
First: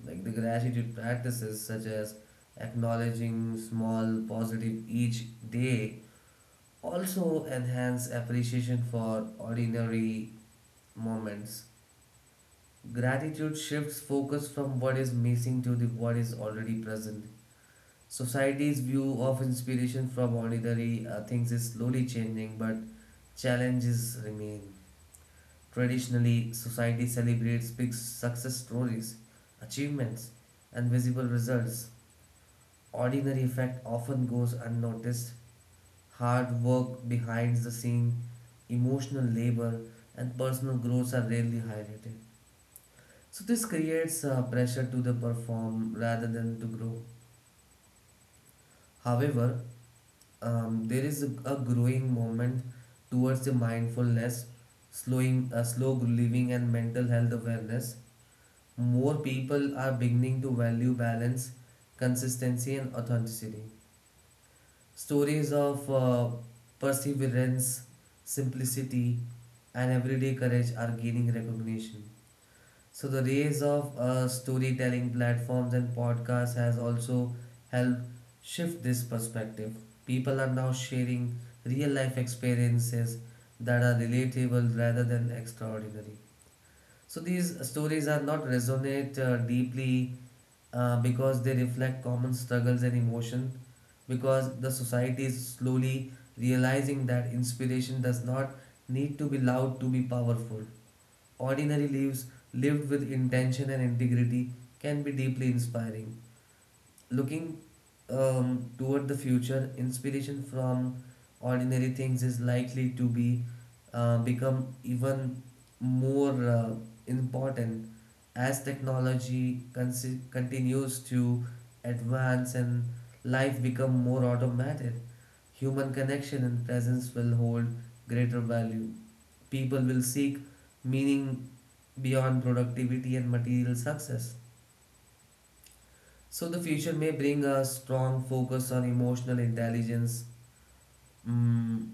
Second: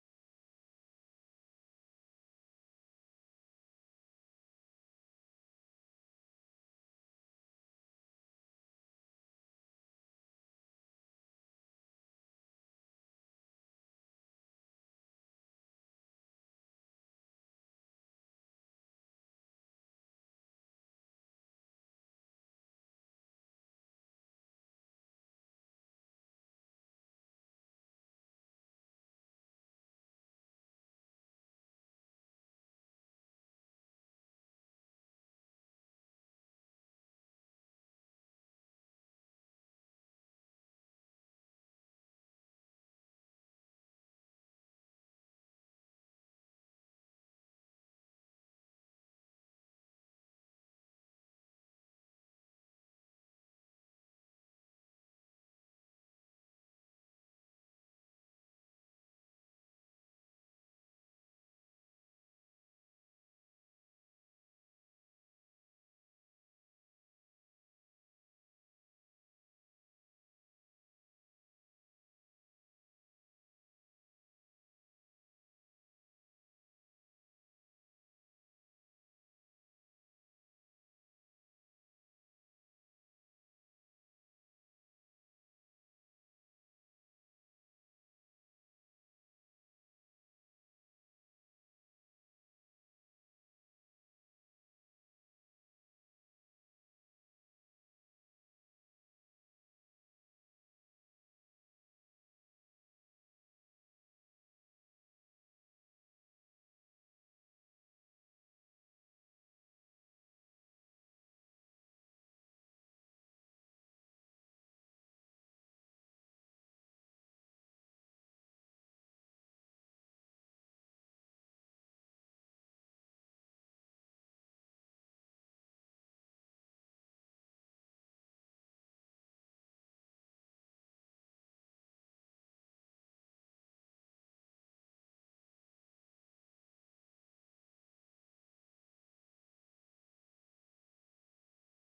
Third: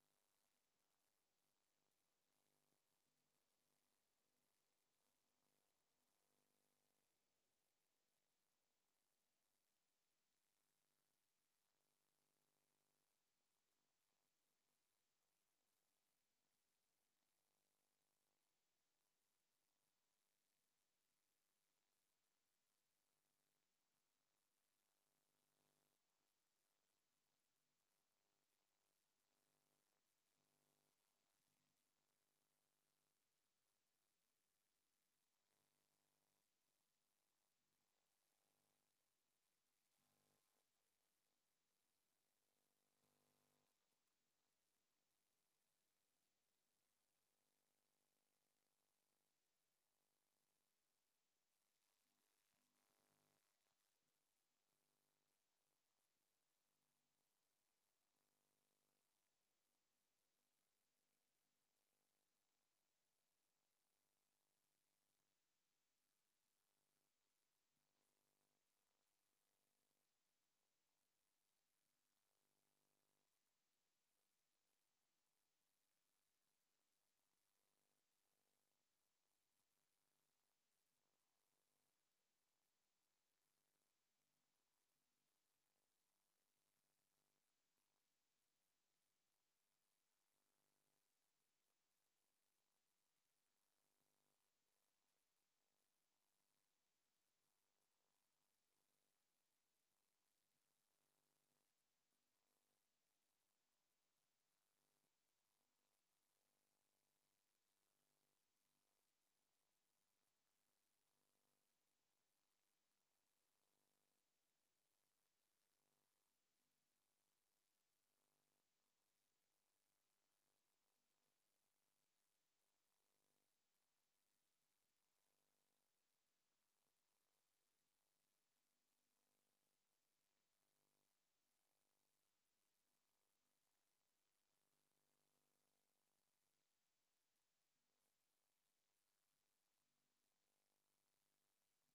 Speaker 1: Like the gratitude practices, such as acknowledging small positive each day, also enhance appreciation for ordinary moments. Gratitude shifts focus from what is missing to the what is already present. Society's view of inspiration from ordinary things is slowly changing, but challenges remain. Traditionally, society celebrates big success stories, achievements, and visible results. Ordinary effect often goes unnoticed. Hard work behind the scene, emotional labor, and personal growth are rarely highlighted. So this creates pressure to the perform rather than to grow. However, there is a growing movement towards the mindfulness, slow living, and mental health awareness. More people are beginning to value balance, consistency, and authenticity. Stories of perseverance, simplicity, and everyday courage are gaining recognition. So the rise of storytelling platforms and podcasts has also helped shift this perspective. People are now sharing real life experiences that are relatable rather than extraordinary. So these stories are not resonate deeply because they reflect common struggles and emotion because the society is slowly realizing that inspiration does not need to be loud to be powerful. Ordinary lives lived with intention and integrity can be deeply inspiring looking toward the future, inspiration from ordinary things is likely to be become even more important as technology continues to advance and life become more automated. Human connection and presence will hold greater value. People will seek meaning beyond productivity and material success. So the future may bring a strong focus on emotional intelligence, mm,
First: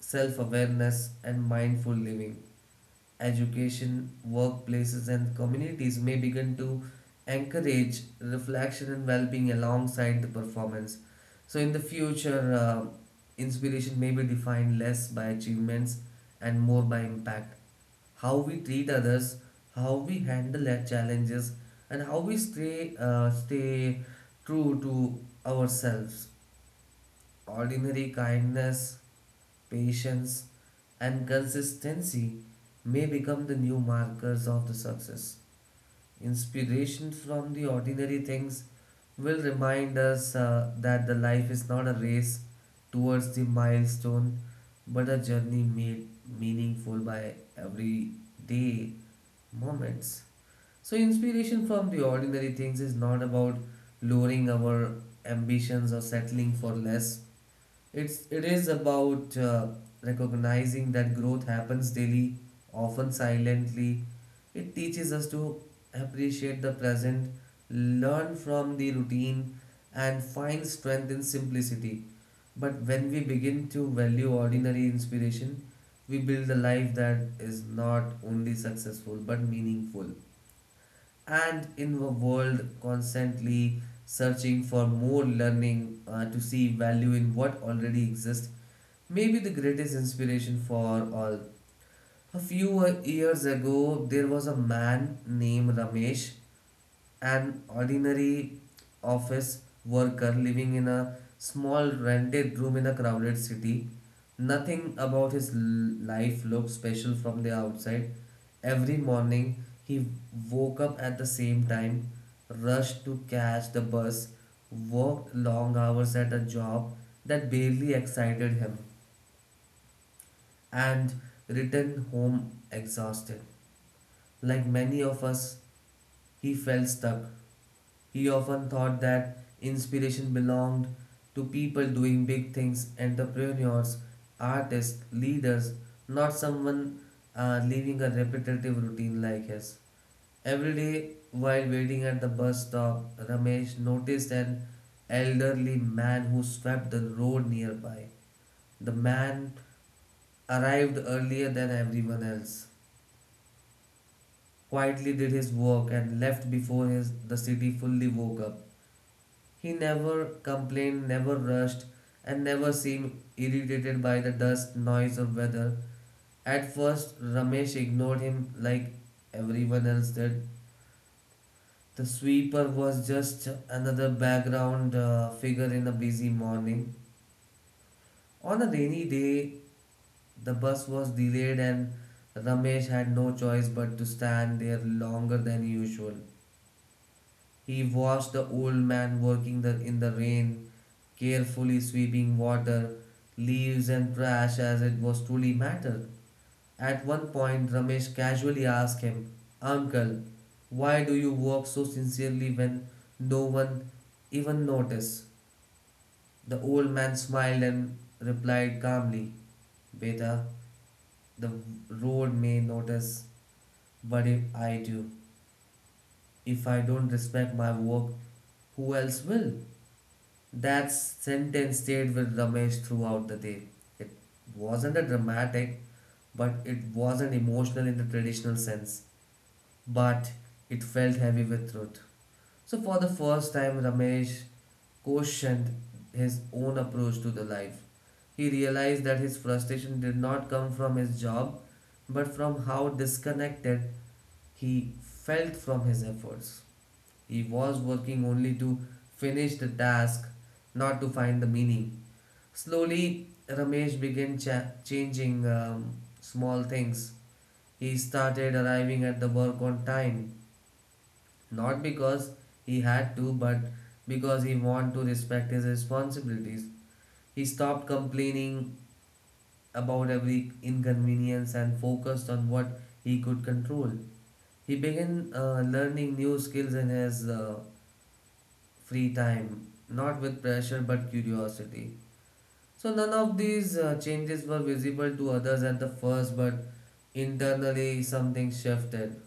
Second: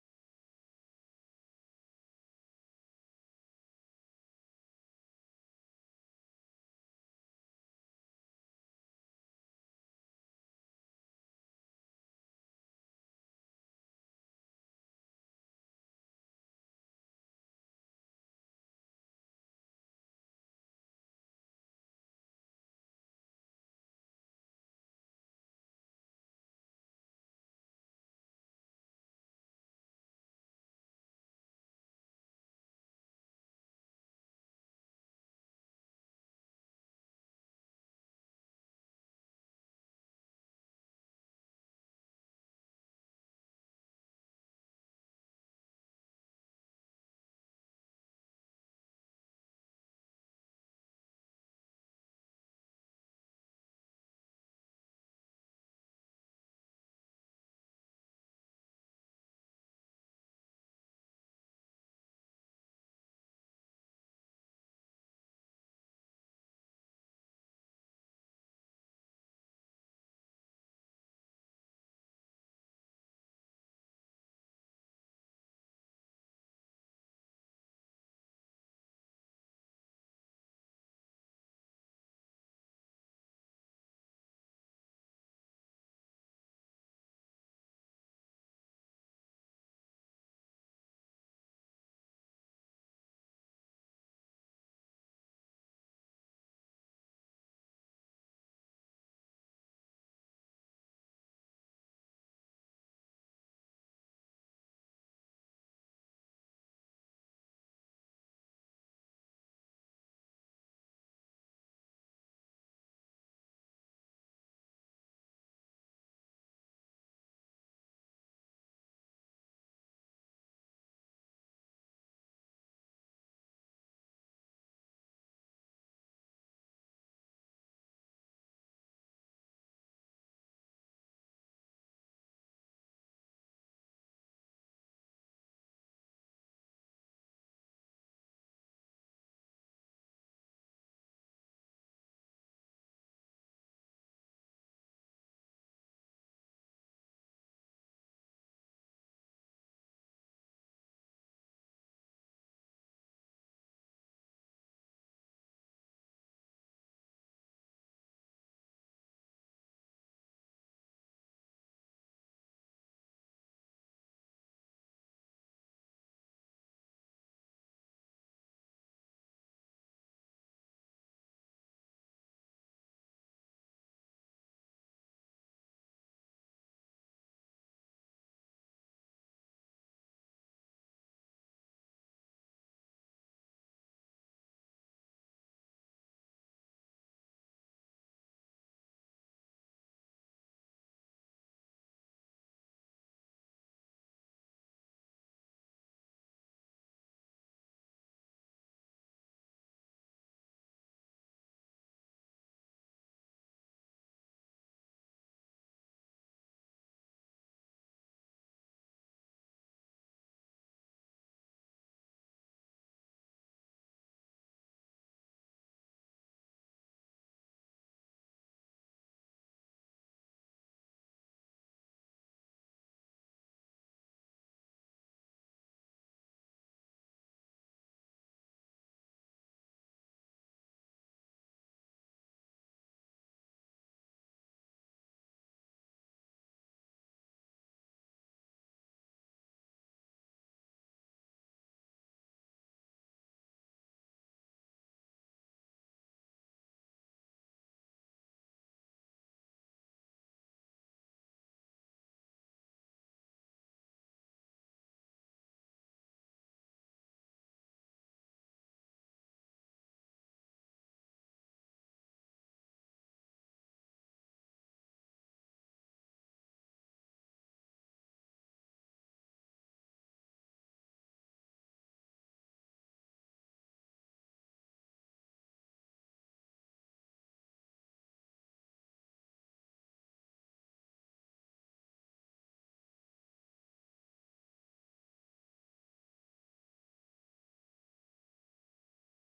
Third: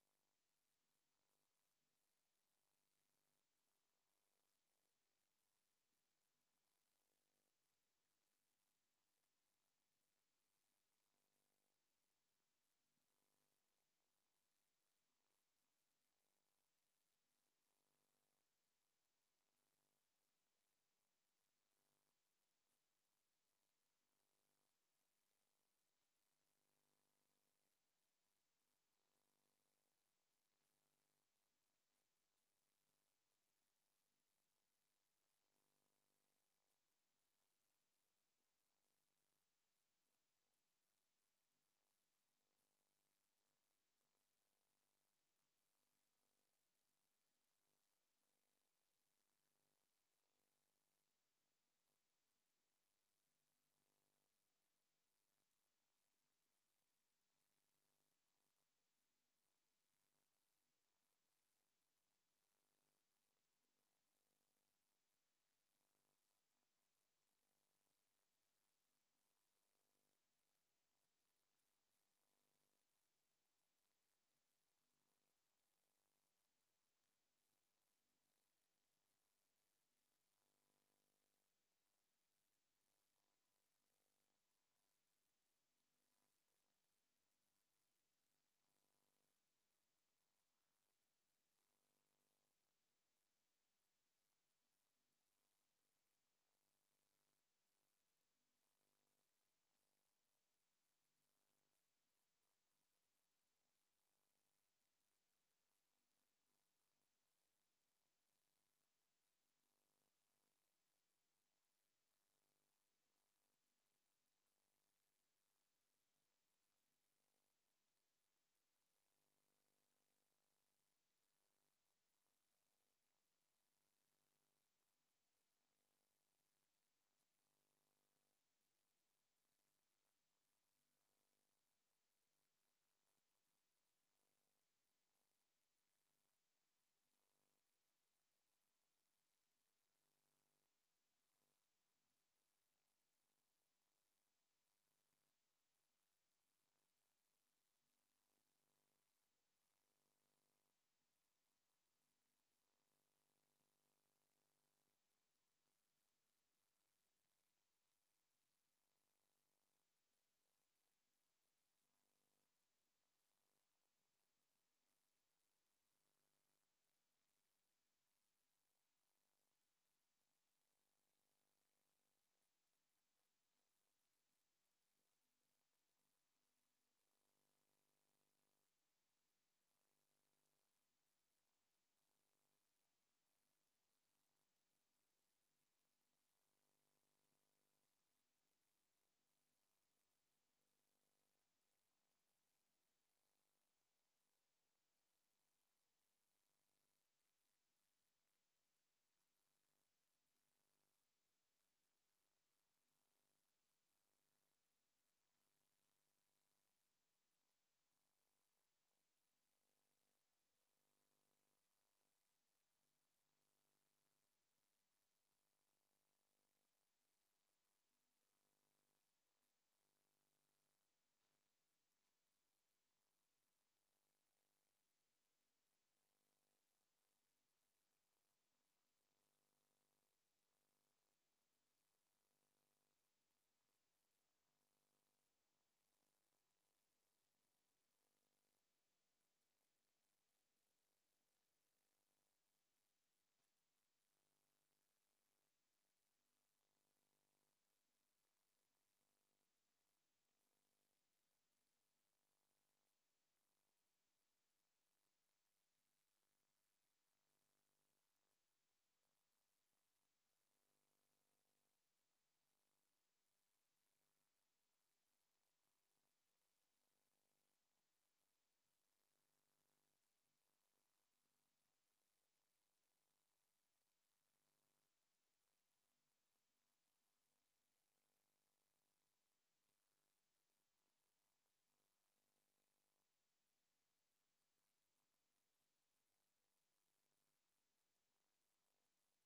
Speaker 1: self awareness, and mindful living education, workplaces, and communities may begin to encourage reflection and well being alongside the performance. So, in the future, inspiration may be defined less by achievements and more by impact. How we treat others, how we handle our challenges, and how we stay true to ourselves. Ordinary kindness, patience, and consistency may become the new markers of the success. Inspiration from the ordinary things will remind us that the life is not a race towards the milestone but a journey made meaningful by everyday moments. So, inspiration from the ordinary things is not about lowering our ambitions or settling for less it is about recognizing that growth happens daily, often silently. It teaches us to appreciate the present, learn from the routine, and find strength in simplicity. But when we begin to value ordinary inspiration, we build a life that is not only successful but meaningful. And in a world constantly searching for more learning to see value in what already exists, maybe the greatest inspiration for all. A few years ago, there was a man named Ramesh, an ordinary office worker living in a small rented room in a crowded city. Nothing about his life looked special from the outside. Every morning, he woke up at the same time, rushed to catch the bus, worked long hours at a job that barely excited him and returned home exhausted. Like many of us, he felt stuck. He often thought that inspiration belonged to people doing big things, entrepreneurs, artists, leaders, not someone living a repetitive routine like his. Every day, while waiting at the bus stop, Ramesh noticed an elderly man who swept the road nearby. The man arrived earlier than everyone else, quietly did his work and left before his the city fully woke up. He never complained, never rushed, and never seemed irritated by the dust, noise, or weather. At first, Ramesh ignored him like everyone else did. The sweeper was just another background figure in a busy morning. On a rainy day, the bus was delayed, and Ramesh had no choice but to stand there longer than usual. He watched the old man working in the rain, carefully sweeping water, leaves, and trash as it was truly matter. At one point, Ramesh casually asked him, "Uncle, why do you work so sincerely when no one even notice?" The old man smiled and replied calmly, "Beta, the road may notice, but if I don't respect my work, who else will?" That sentence stayed with Ramesh throughout the day. It wasn't a dramatic, but it wasn't emotional in the traditional sense, but it felt heavy with truth. So, for the first time, Ramesh questioned his own approach to the life. He realized that his frustration did not come from his job, but from how disconnected he felt from his efforts. He was working only to finish the task, not to find the meaning. Slowly, Ramesh began changing small things. He started arriving at the work on time, not because he had to, but because he wanted to respect his responsibilities. He stopped complaining about every inconvenience and focused on what he could control. He began learning new skills in his free time, not with pressure but curiosity. So none of these changes were visible to others at the first, but internally something shifted.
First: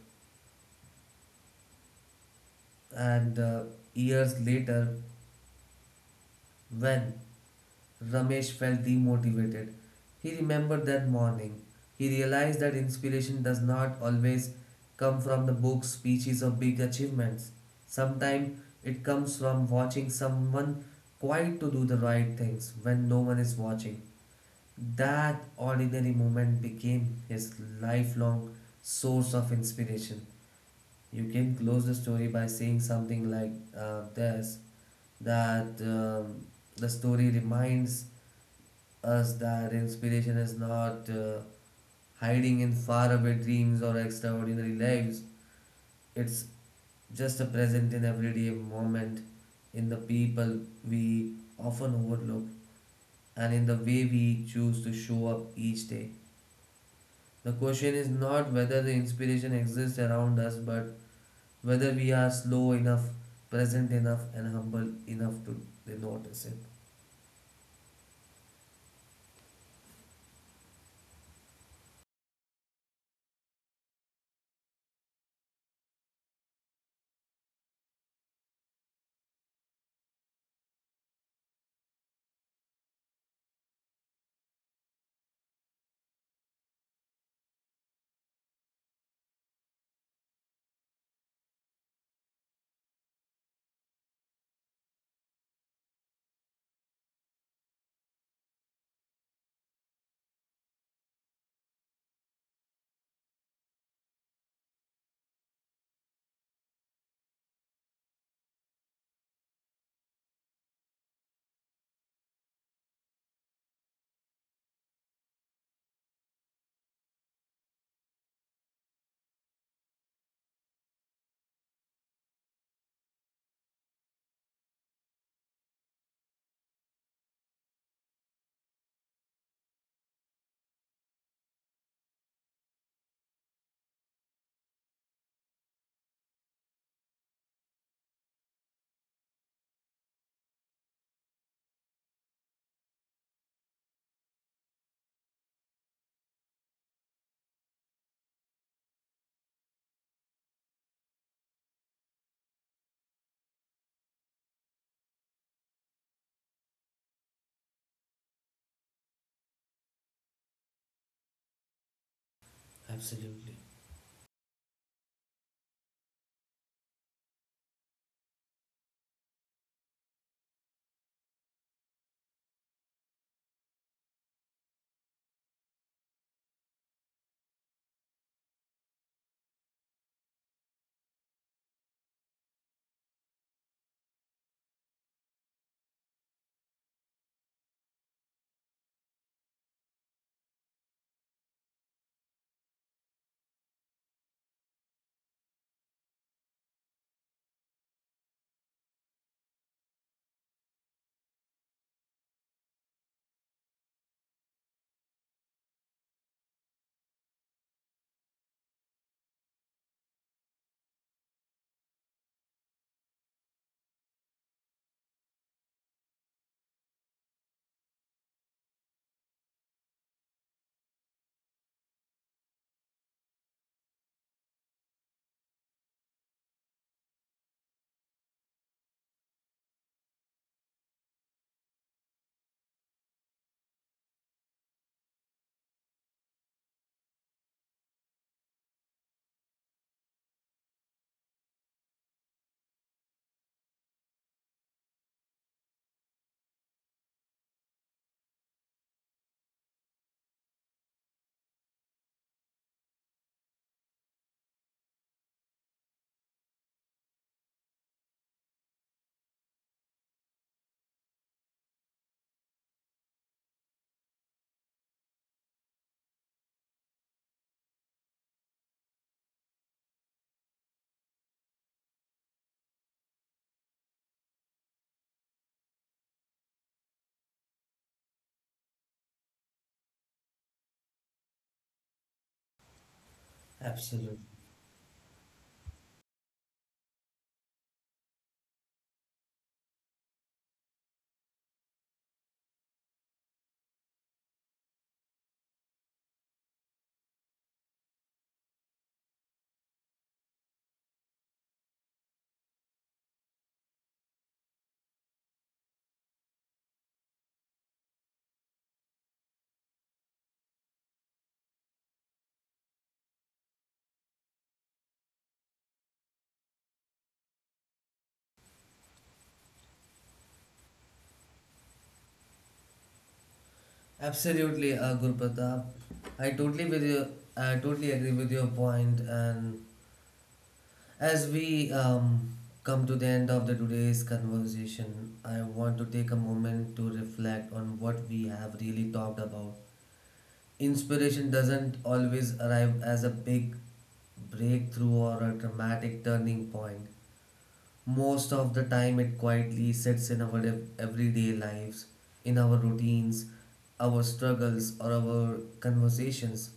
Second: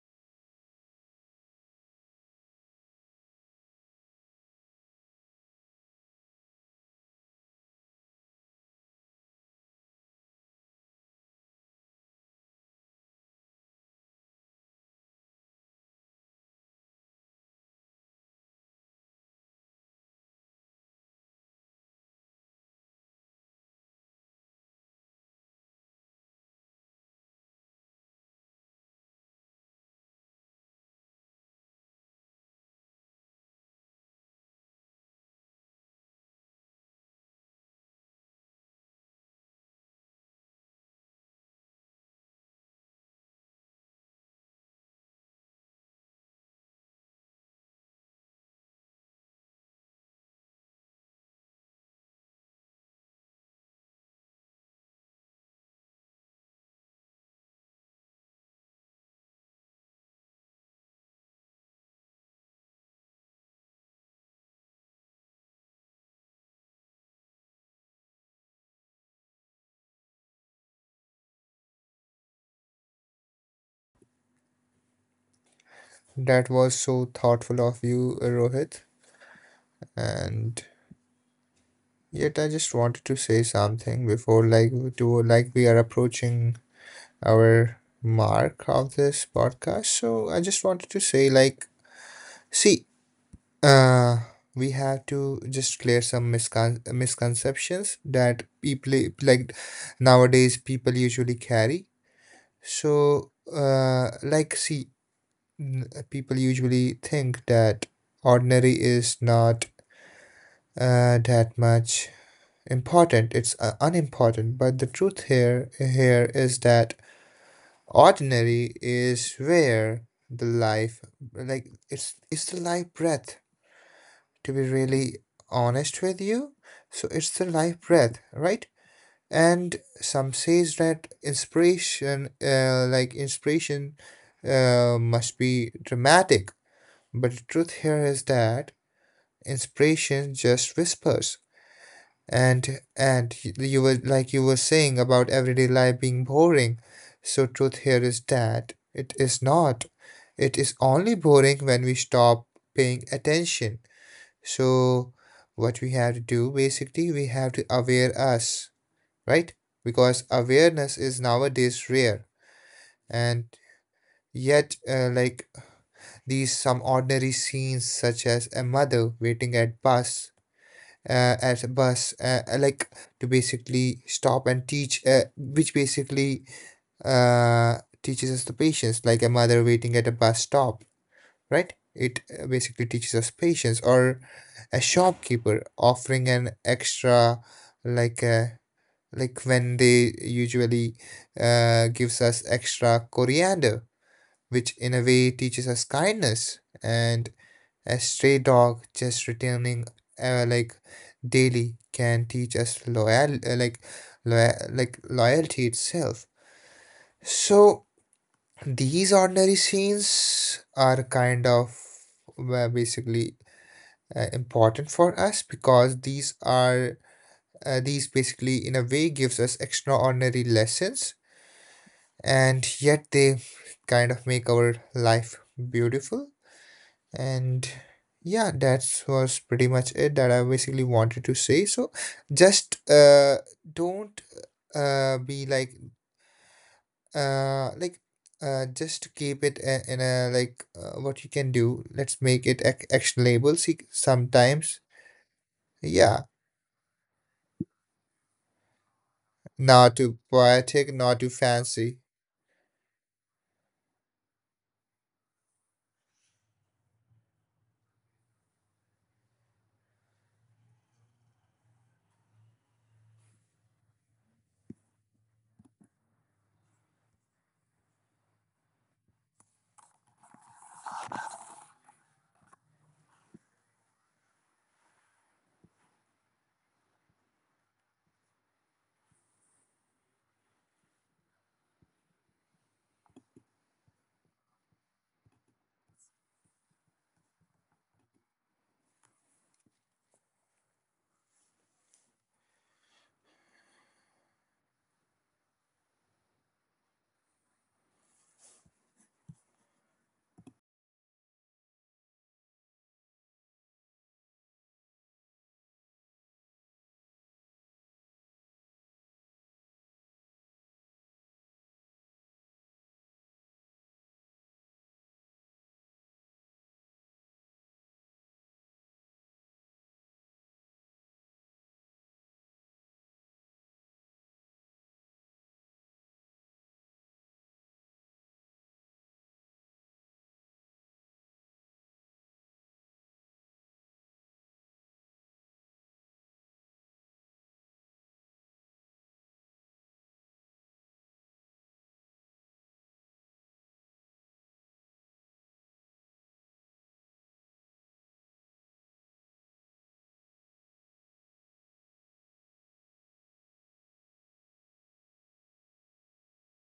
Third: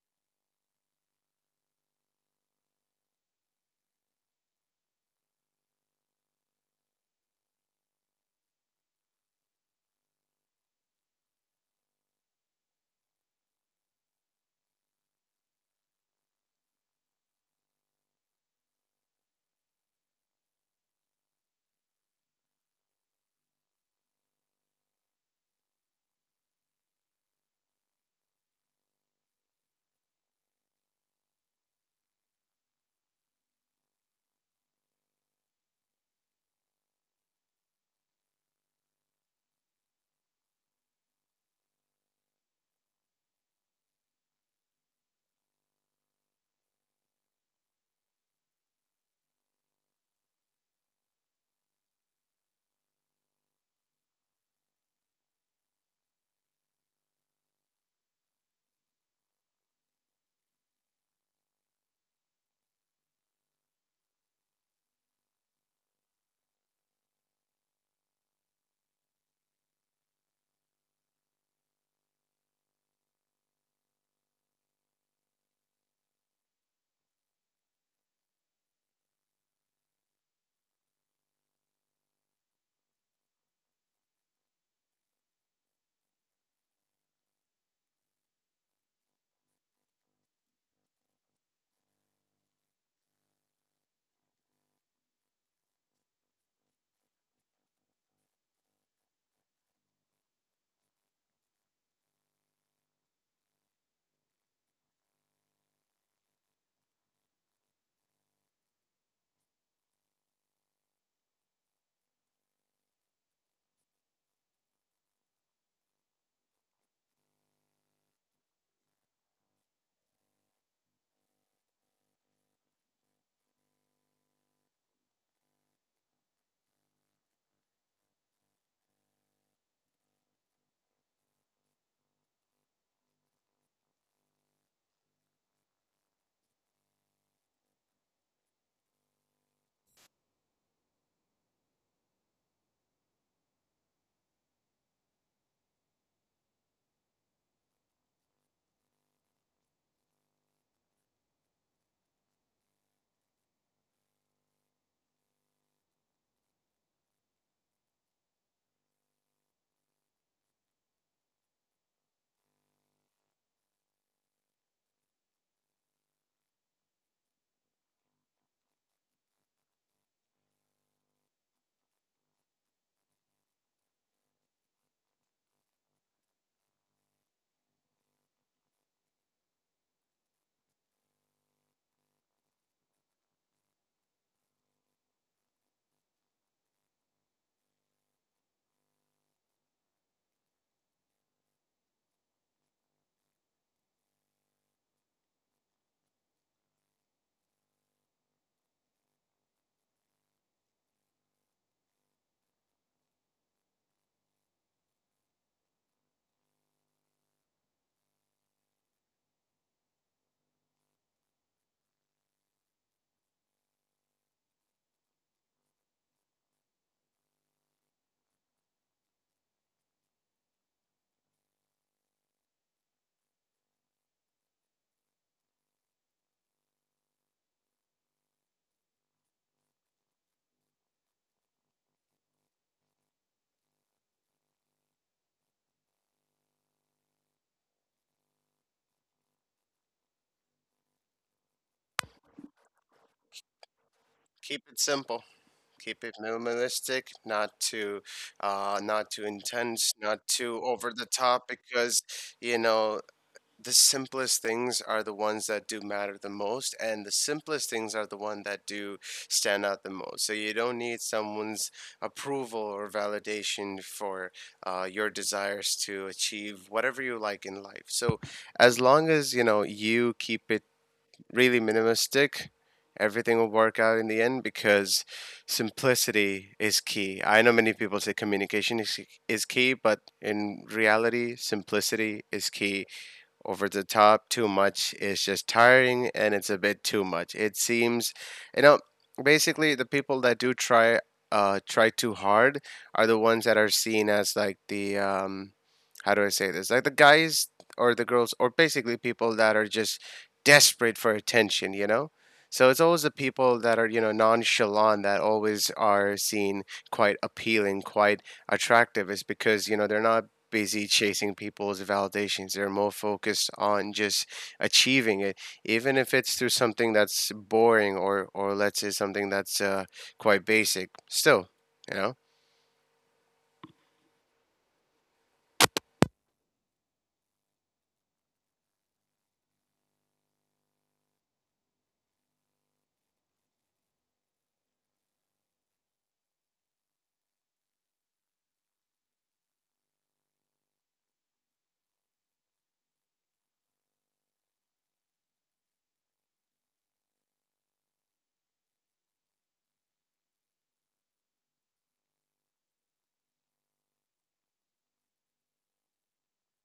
Speaker 1: And years later, when Ramesh felt demotivated, he remembered that morning. He realized that inspiration does not always come from the books, speeches, or big achievements. Sometimes it comes from watching someone quiet to do the right things when no one is watching. That ordinary moment became his lifelong source of inspiration. You can close the story by saying something like this that the story reminds us that inspiration is not hiding in faraway dreams or extraordinary lives, it's just a present in everyday moment, in the people we often overlook, and in the way we choose to show up each day. The question is not whether the inspiration exists around us, but whether we are slow enough, present enough, and humble enough to notice it.
Speaker 2: That was so thoughtful of you, Rohit. And yet, I just wanted to say something before, like, to like we are approaching our mark of this podcast. So I just wanted to say, like, see, uh, we have to just clear some miscon- misconceptions that people like nowadays people usually carry. So, like, see, people usually think that ordinary is not that much important. It's unimportant. But the truth here is that ordinary is where the life, like it's the life breath. To be really honest with you, so it's the life breath, right? And some says that inspiration must be dramatic. But the truth here is that inspiration just whispers. You were you were saying about everyday life being boring, so truth here is that it is not, it is only boring when we stop paying attention. So what we have to do basically, we have to aware us, right? Because awareness is nowadays rare. And
Speaker 1: Absolutely.
Speaker 2: yet, these some ordinary scenes, such as a mother waiting at bus as a bus like to basically stop and teach, which basically teaches us the patience, like a mother waiting at a bus stop, right? It basically teaches us patience. Or a shopkeeper offering an extra like uh, when they usually gives us extra coriander, which in a way teaches us kindness. And a stray dog just returning uh, like daily can teach us loyalty itself. So these ordinary scenes are kind of basically important for us, because these are these basically in a way gives us extraordinary lessons, and yet they kind of make our life beautiful. And yeah, that was pretty much it that I basically wanted to say. So just don't be like just keep it a- in a like what you can do. Let's make it actionable. See,
Speaker 3: Keep it
Speaker 2: sometimes
Speaker 3: simple. Keep it
Speaker 2: yeah,
Speaker 3: minimalistic, not too, not too intense,
Speaker 2: not too
Speaker 3: not too over
Speaker 2: poetic,
Speaker 3: the
Speaker 2: not too
Speaker 3: top,
Speaker 2: fancy.
Speaker 3: because you know the simplest things are the ones that do matter the most, and the simplest things are the one that do stand out the most. So you don't need someone's approval or validation for your desires to achieve whatever you like in life. So as long as you know you keep it really minimalistic, everything will work out in the end because simplicity is key. I know many people say communication is key, but in reality, simplicity is key. Over the
Speaker 1: Absolutely.
Speaker 3: top too much is just tiring and it's a bit too much. It seems, you know, basically the people that do try too hard are the ones that are seen as like the how do I say this? Like the guys or the girls or basically people that are just desperate for attention, you know? So it's always the people that are, you know, nonchalant that always are seen quite appealing, quite attractive. It's because, you know, they're not busy chasing people's validations. They're more focused on just achieving it, even if it's through something that's boring or let's say something that's quite basic. Still, you know.
Speaker 1: Absolutely, Guru Pratap. I totally with you. I totally agree with your point. And as we come to the end of the today's conversation, I want to take a moment to reflect on what we have really talked about. Inspiration doesn't always arrive as a big breakthrough or a dramatic turning point. Most of the time, it quietly sits in our everyday lives, in our routines, our struggles, or our conversations,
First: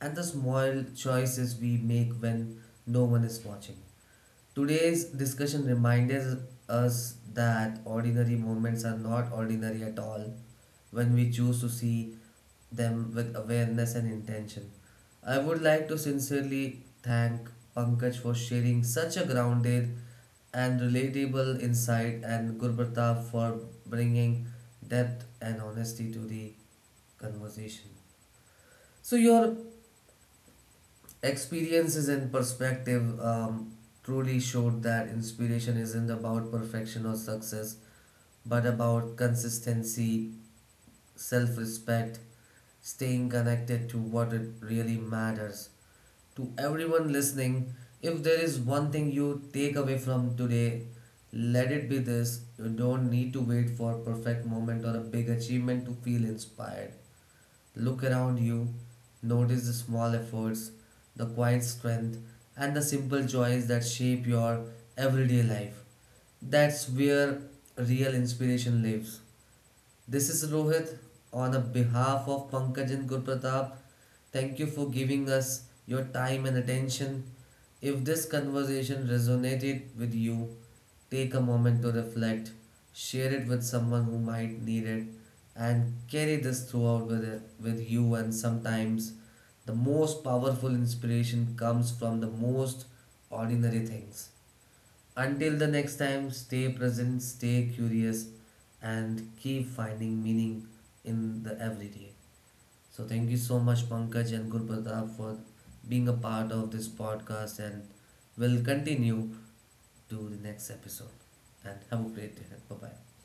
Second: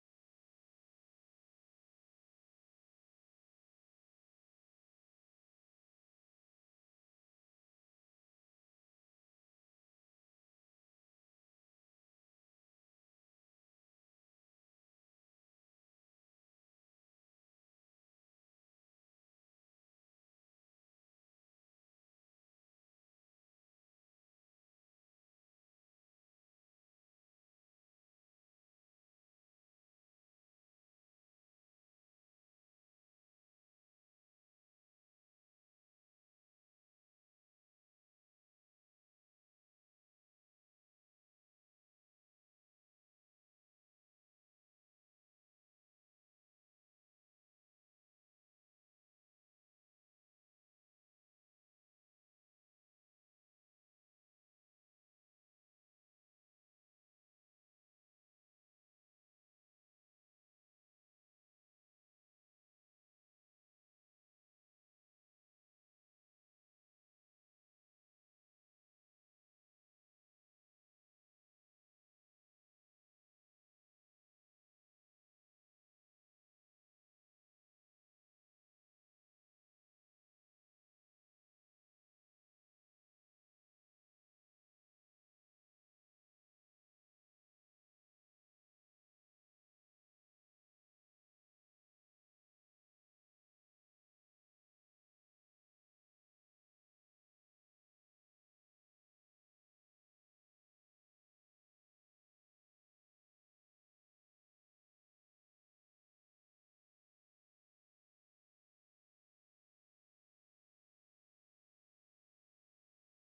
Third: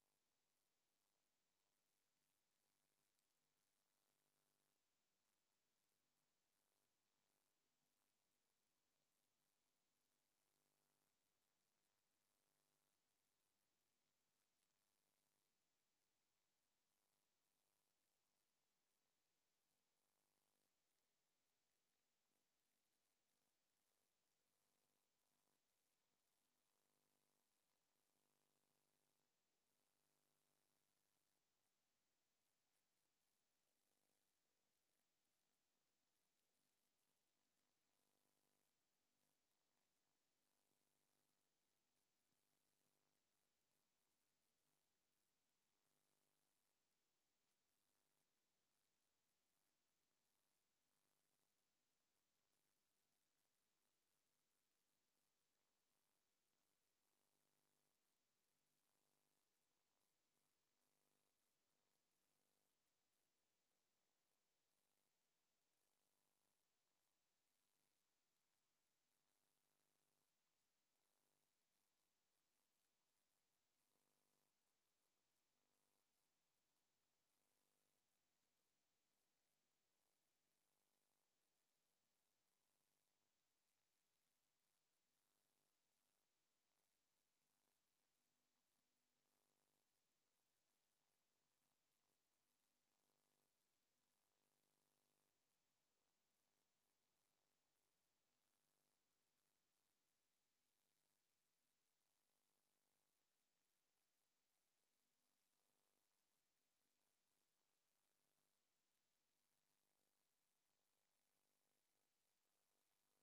Speaker 1: and the small choices we make when no one is watching. Today's discussion reminds us that ordinary moments are not ordinary at all when we choose to see them with awareness and intention. I would like to sincerely thank Pankaj for sharing such a grounded and relatable insight and Gurpratap for bringing depth and honesty to the conversation. So your experiences and perspective truly showed that inspiration isn't about perfection or success, but about consistency, self respect, staying connected to what it really matters. To everyone listening, if there is one thing you take away from today, let it be this. You don't need to wait for a perfect moment or a big achievement to feel inspired. Look around you, notice the small efforts, the quiet strength, and the simple joys that shape your everyday life. That's where real inspiration lives. This is Rohit on the behalf of Pankaj and Gurpratap. Thank you for giving us your time and attention. If this conversation resonated with you, take a moment to reflect, share it with someone who might need it, and carry this throughout with you. And sometimes the most powerful inspiration comes from the most ordinary things. Until the next time, stay present, stay curious, and keep finding meaning in the everyday. So, thank you so much, Pankaj and Gurpratap, for being a part of this podcast, and we'll continue to the next episode. And have a great day. Bye bye.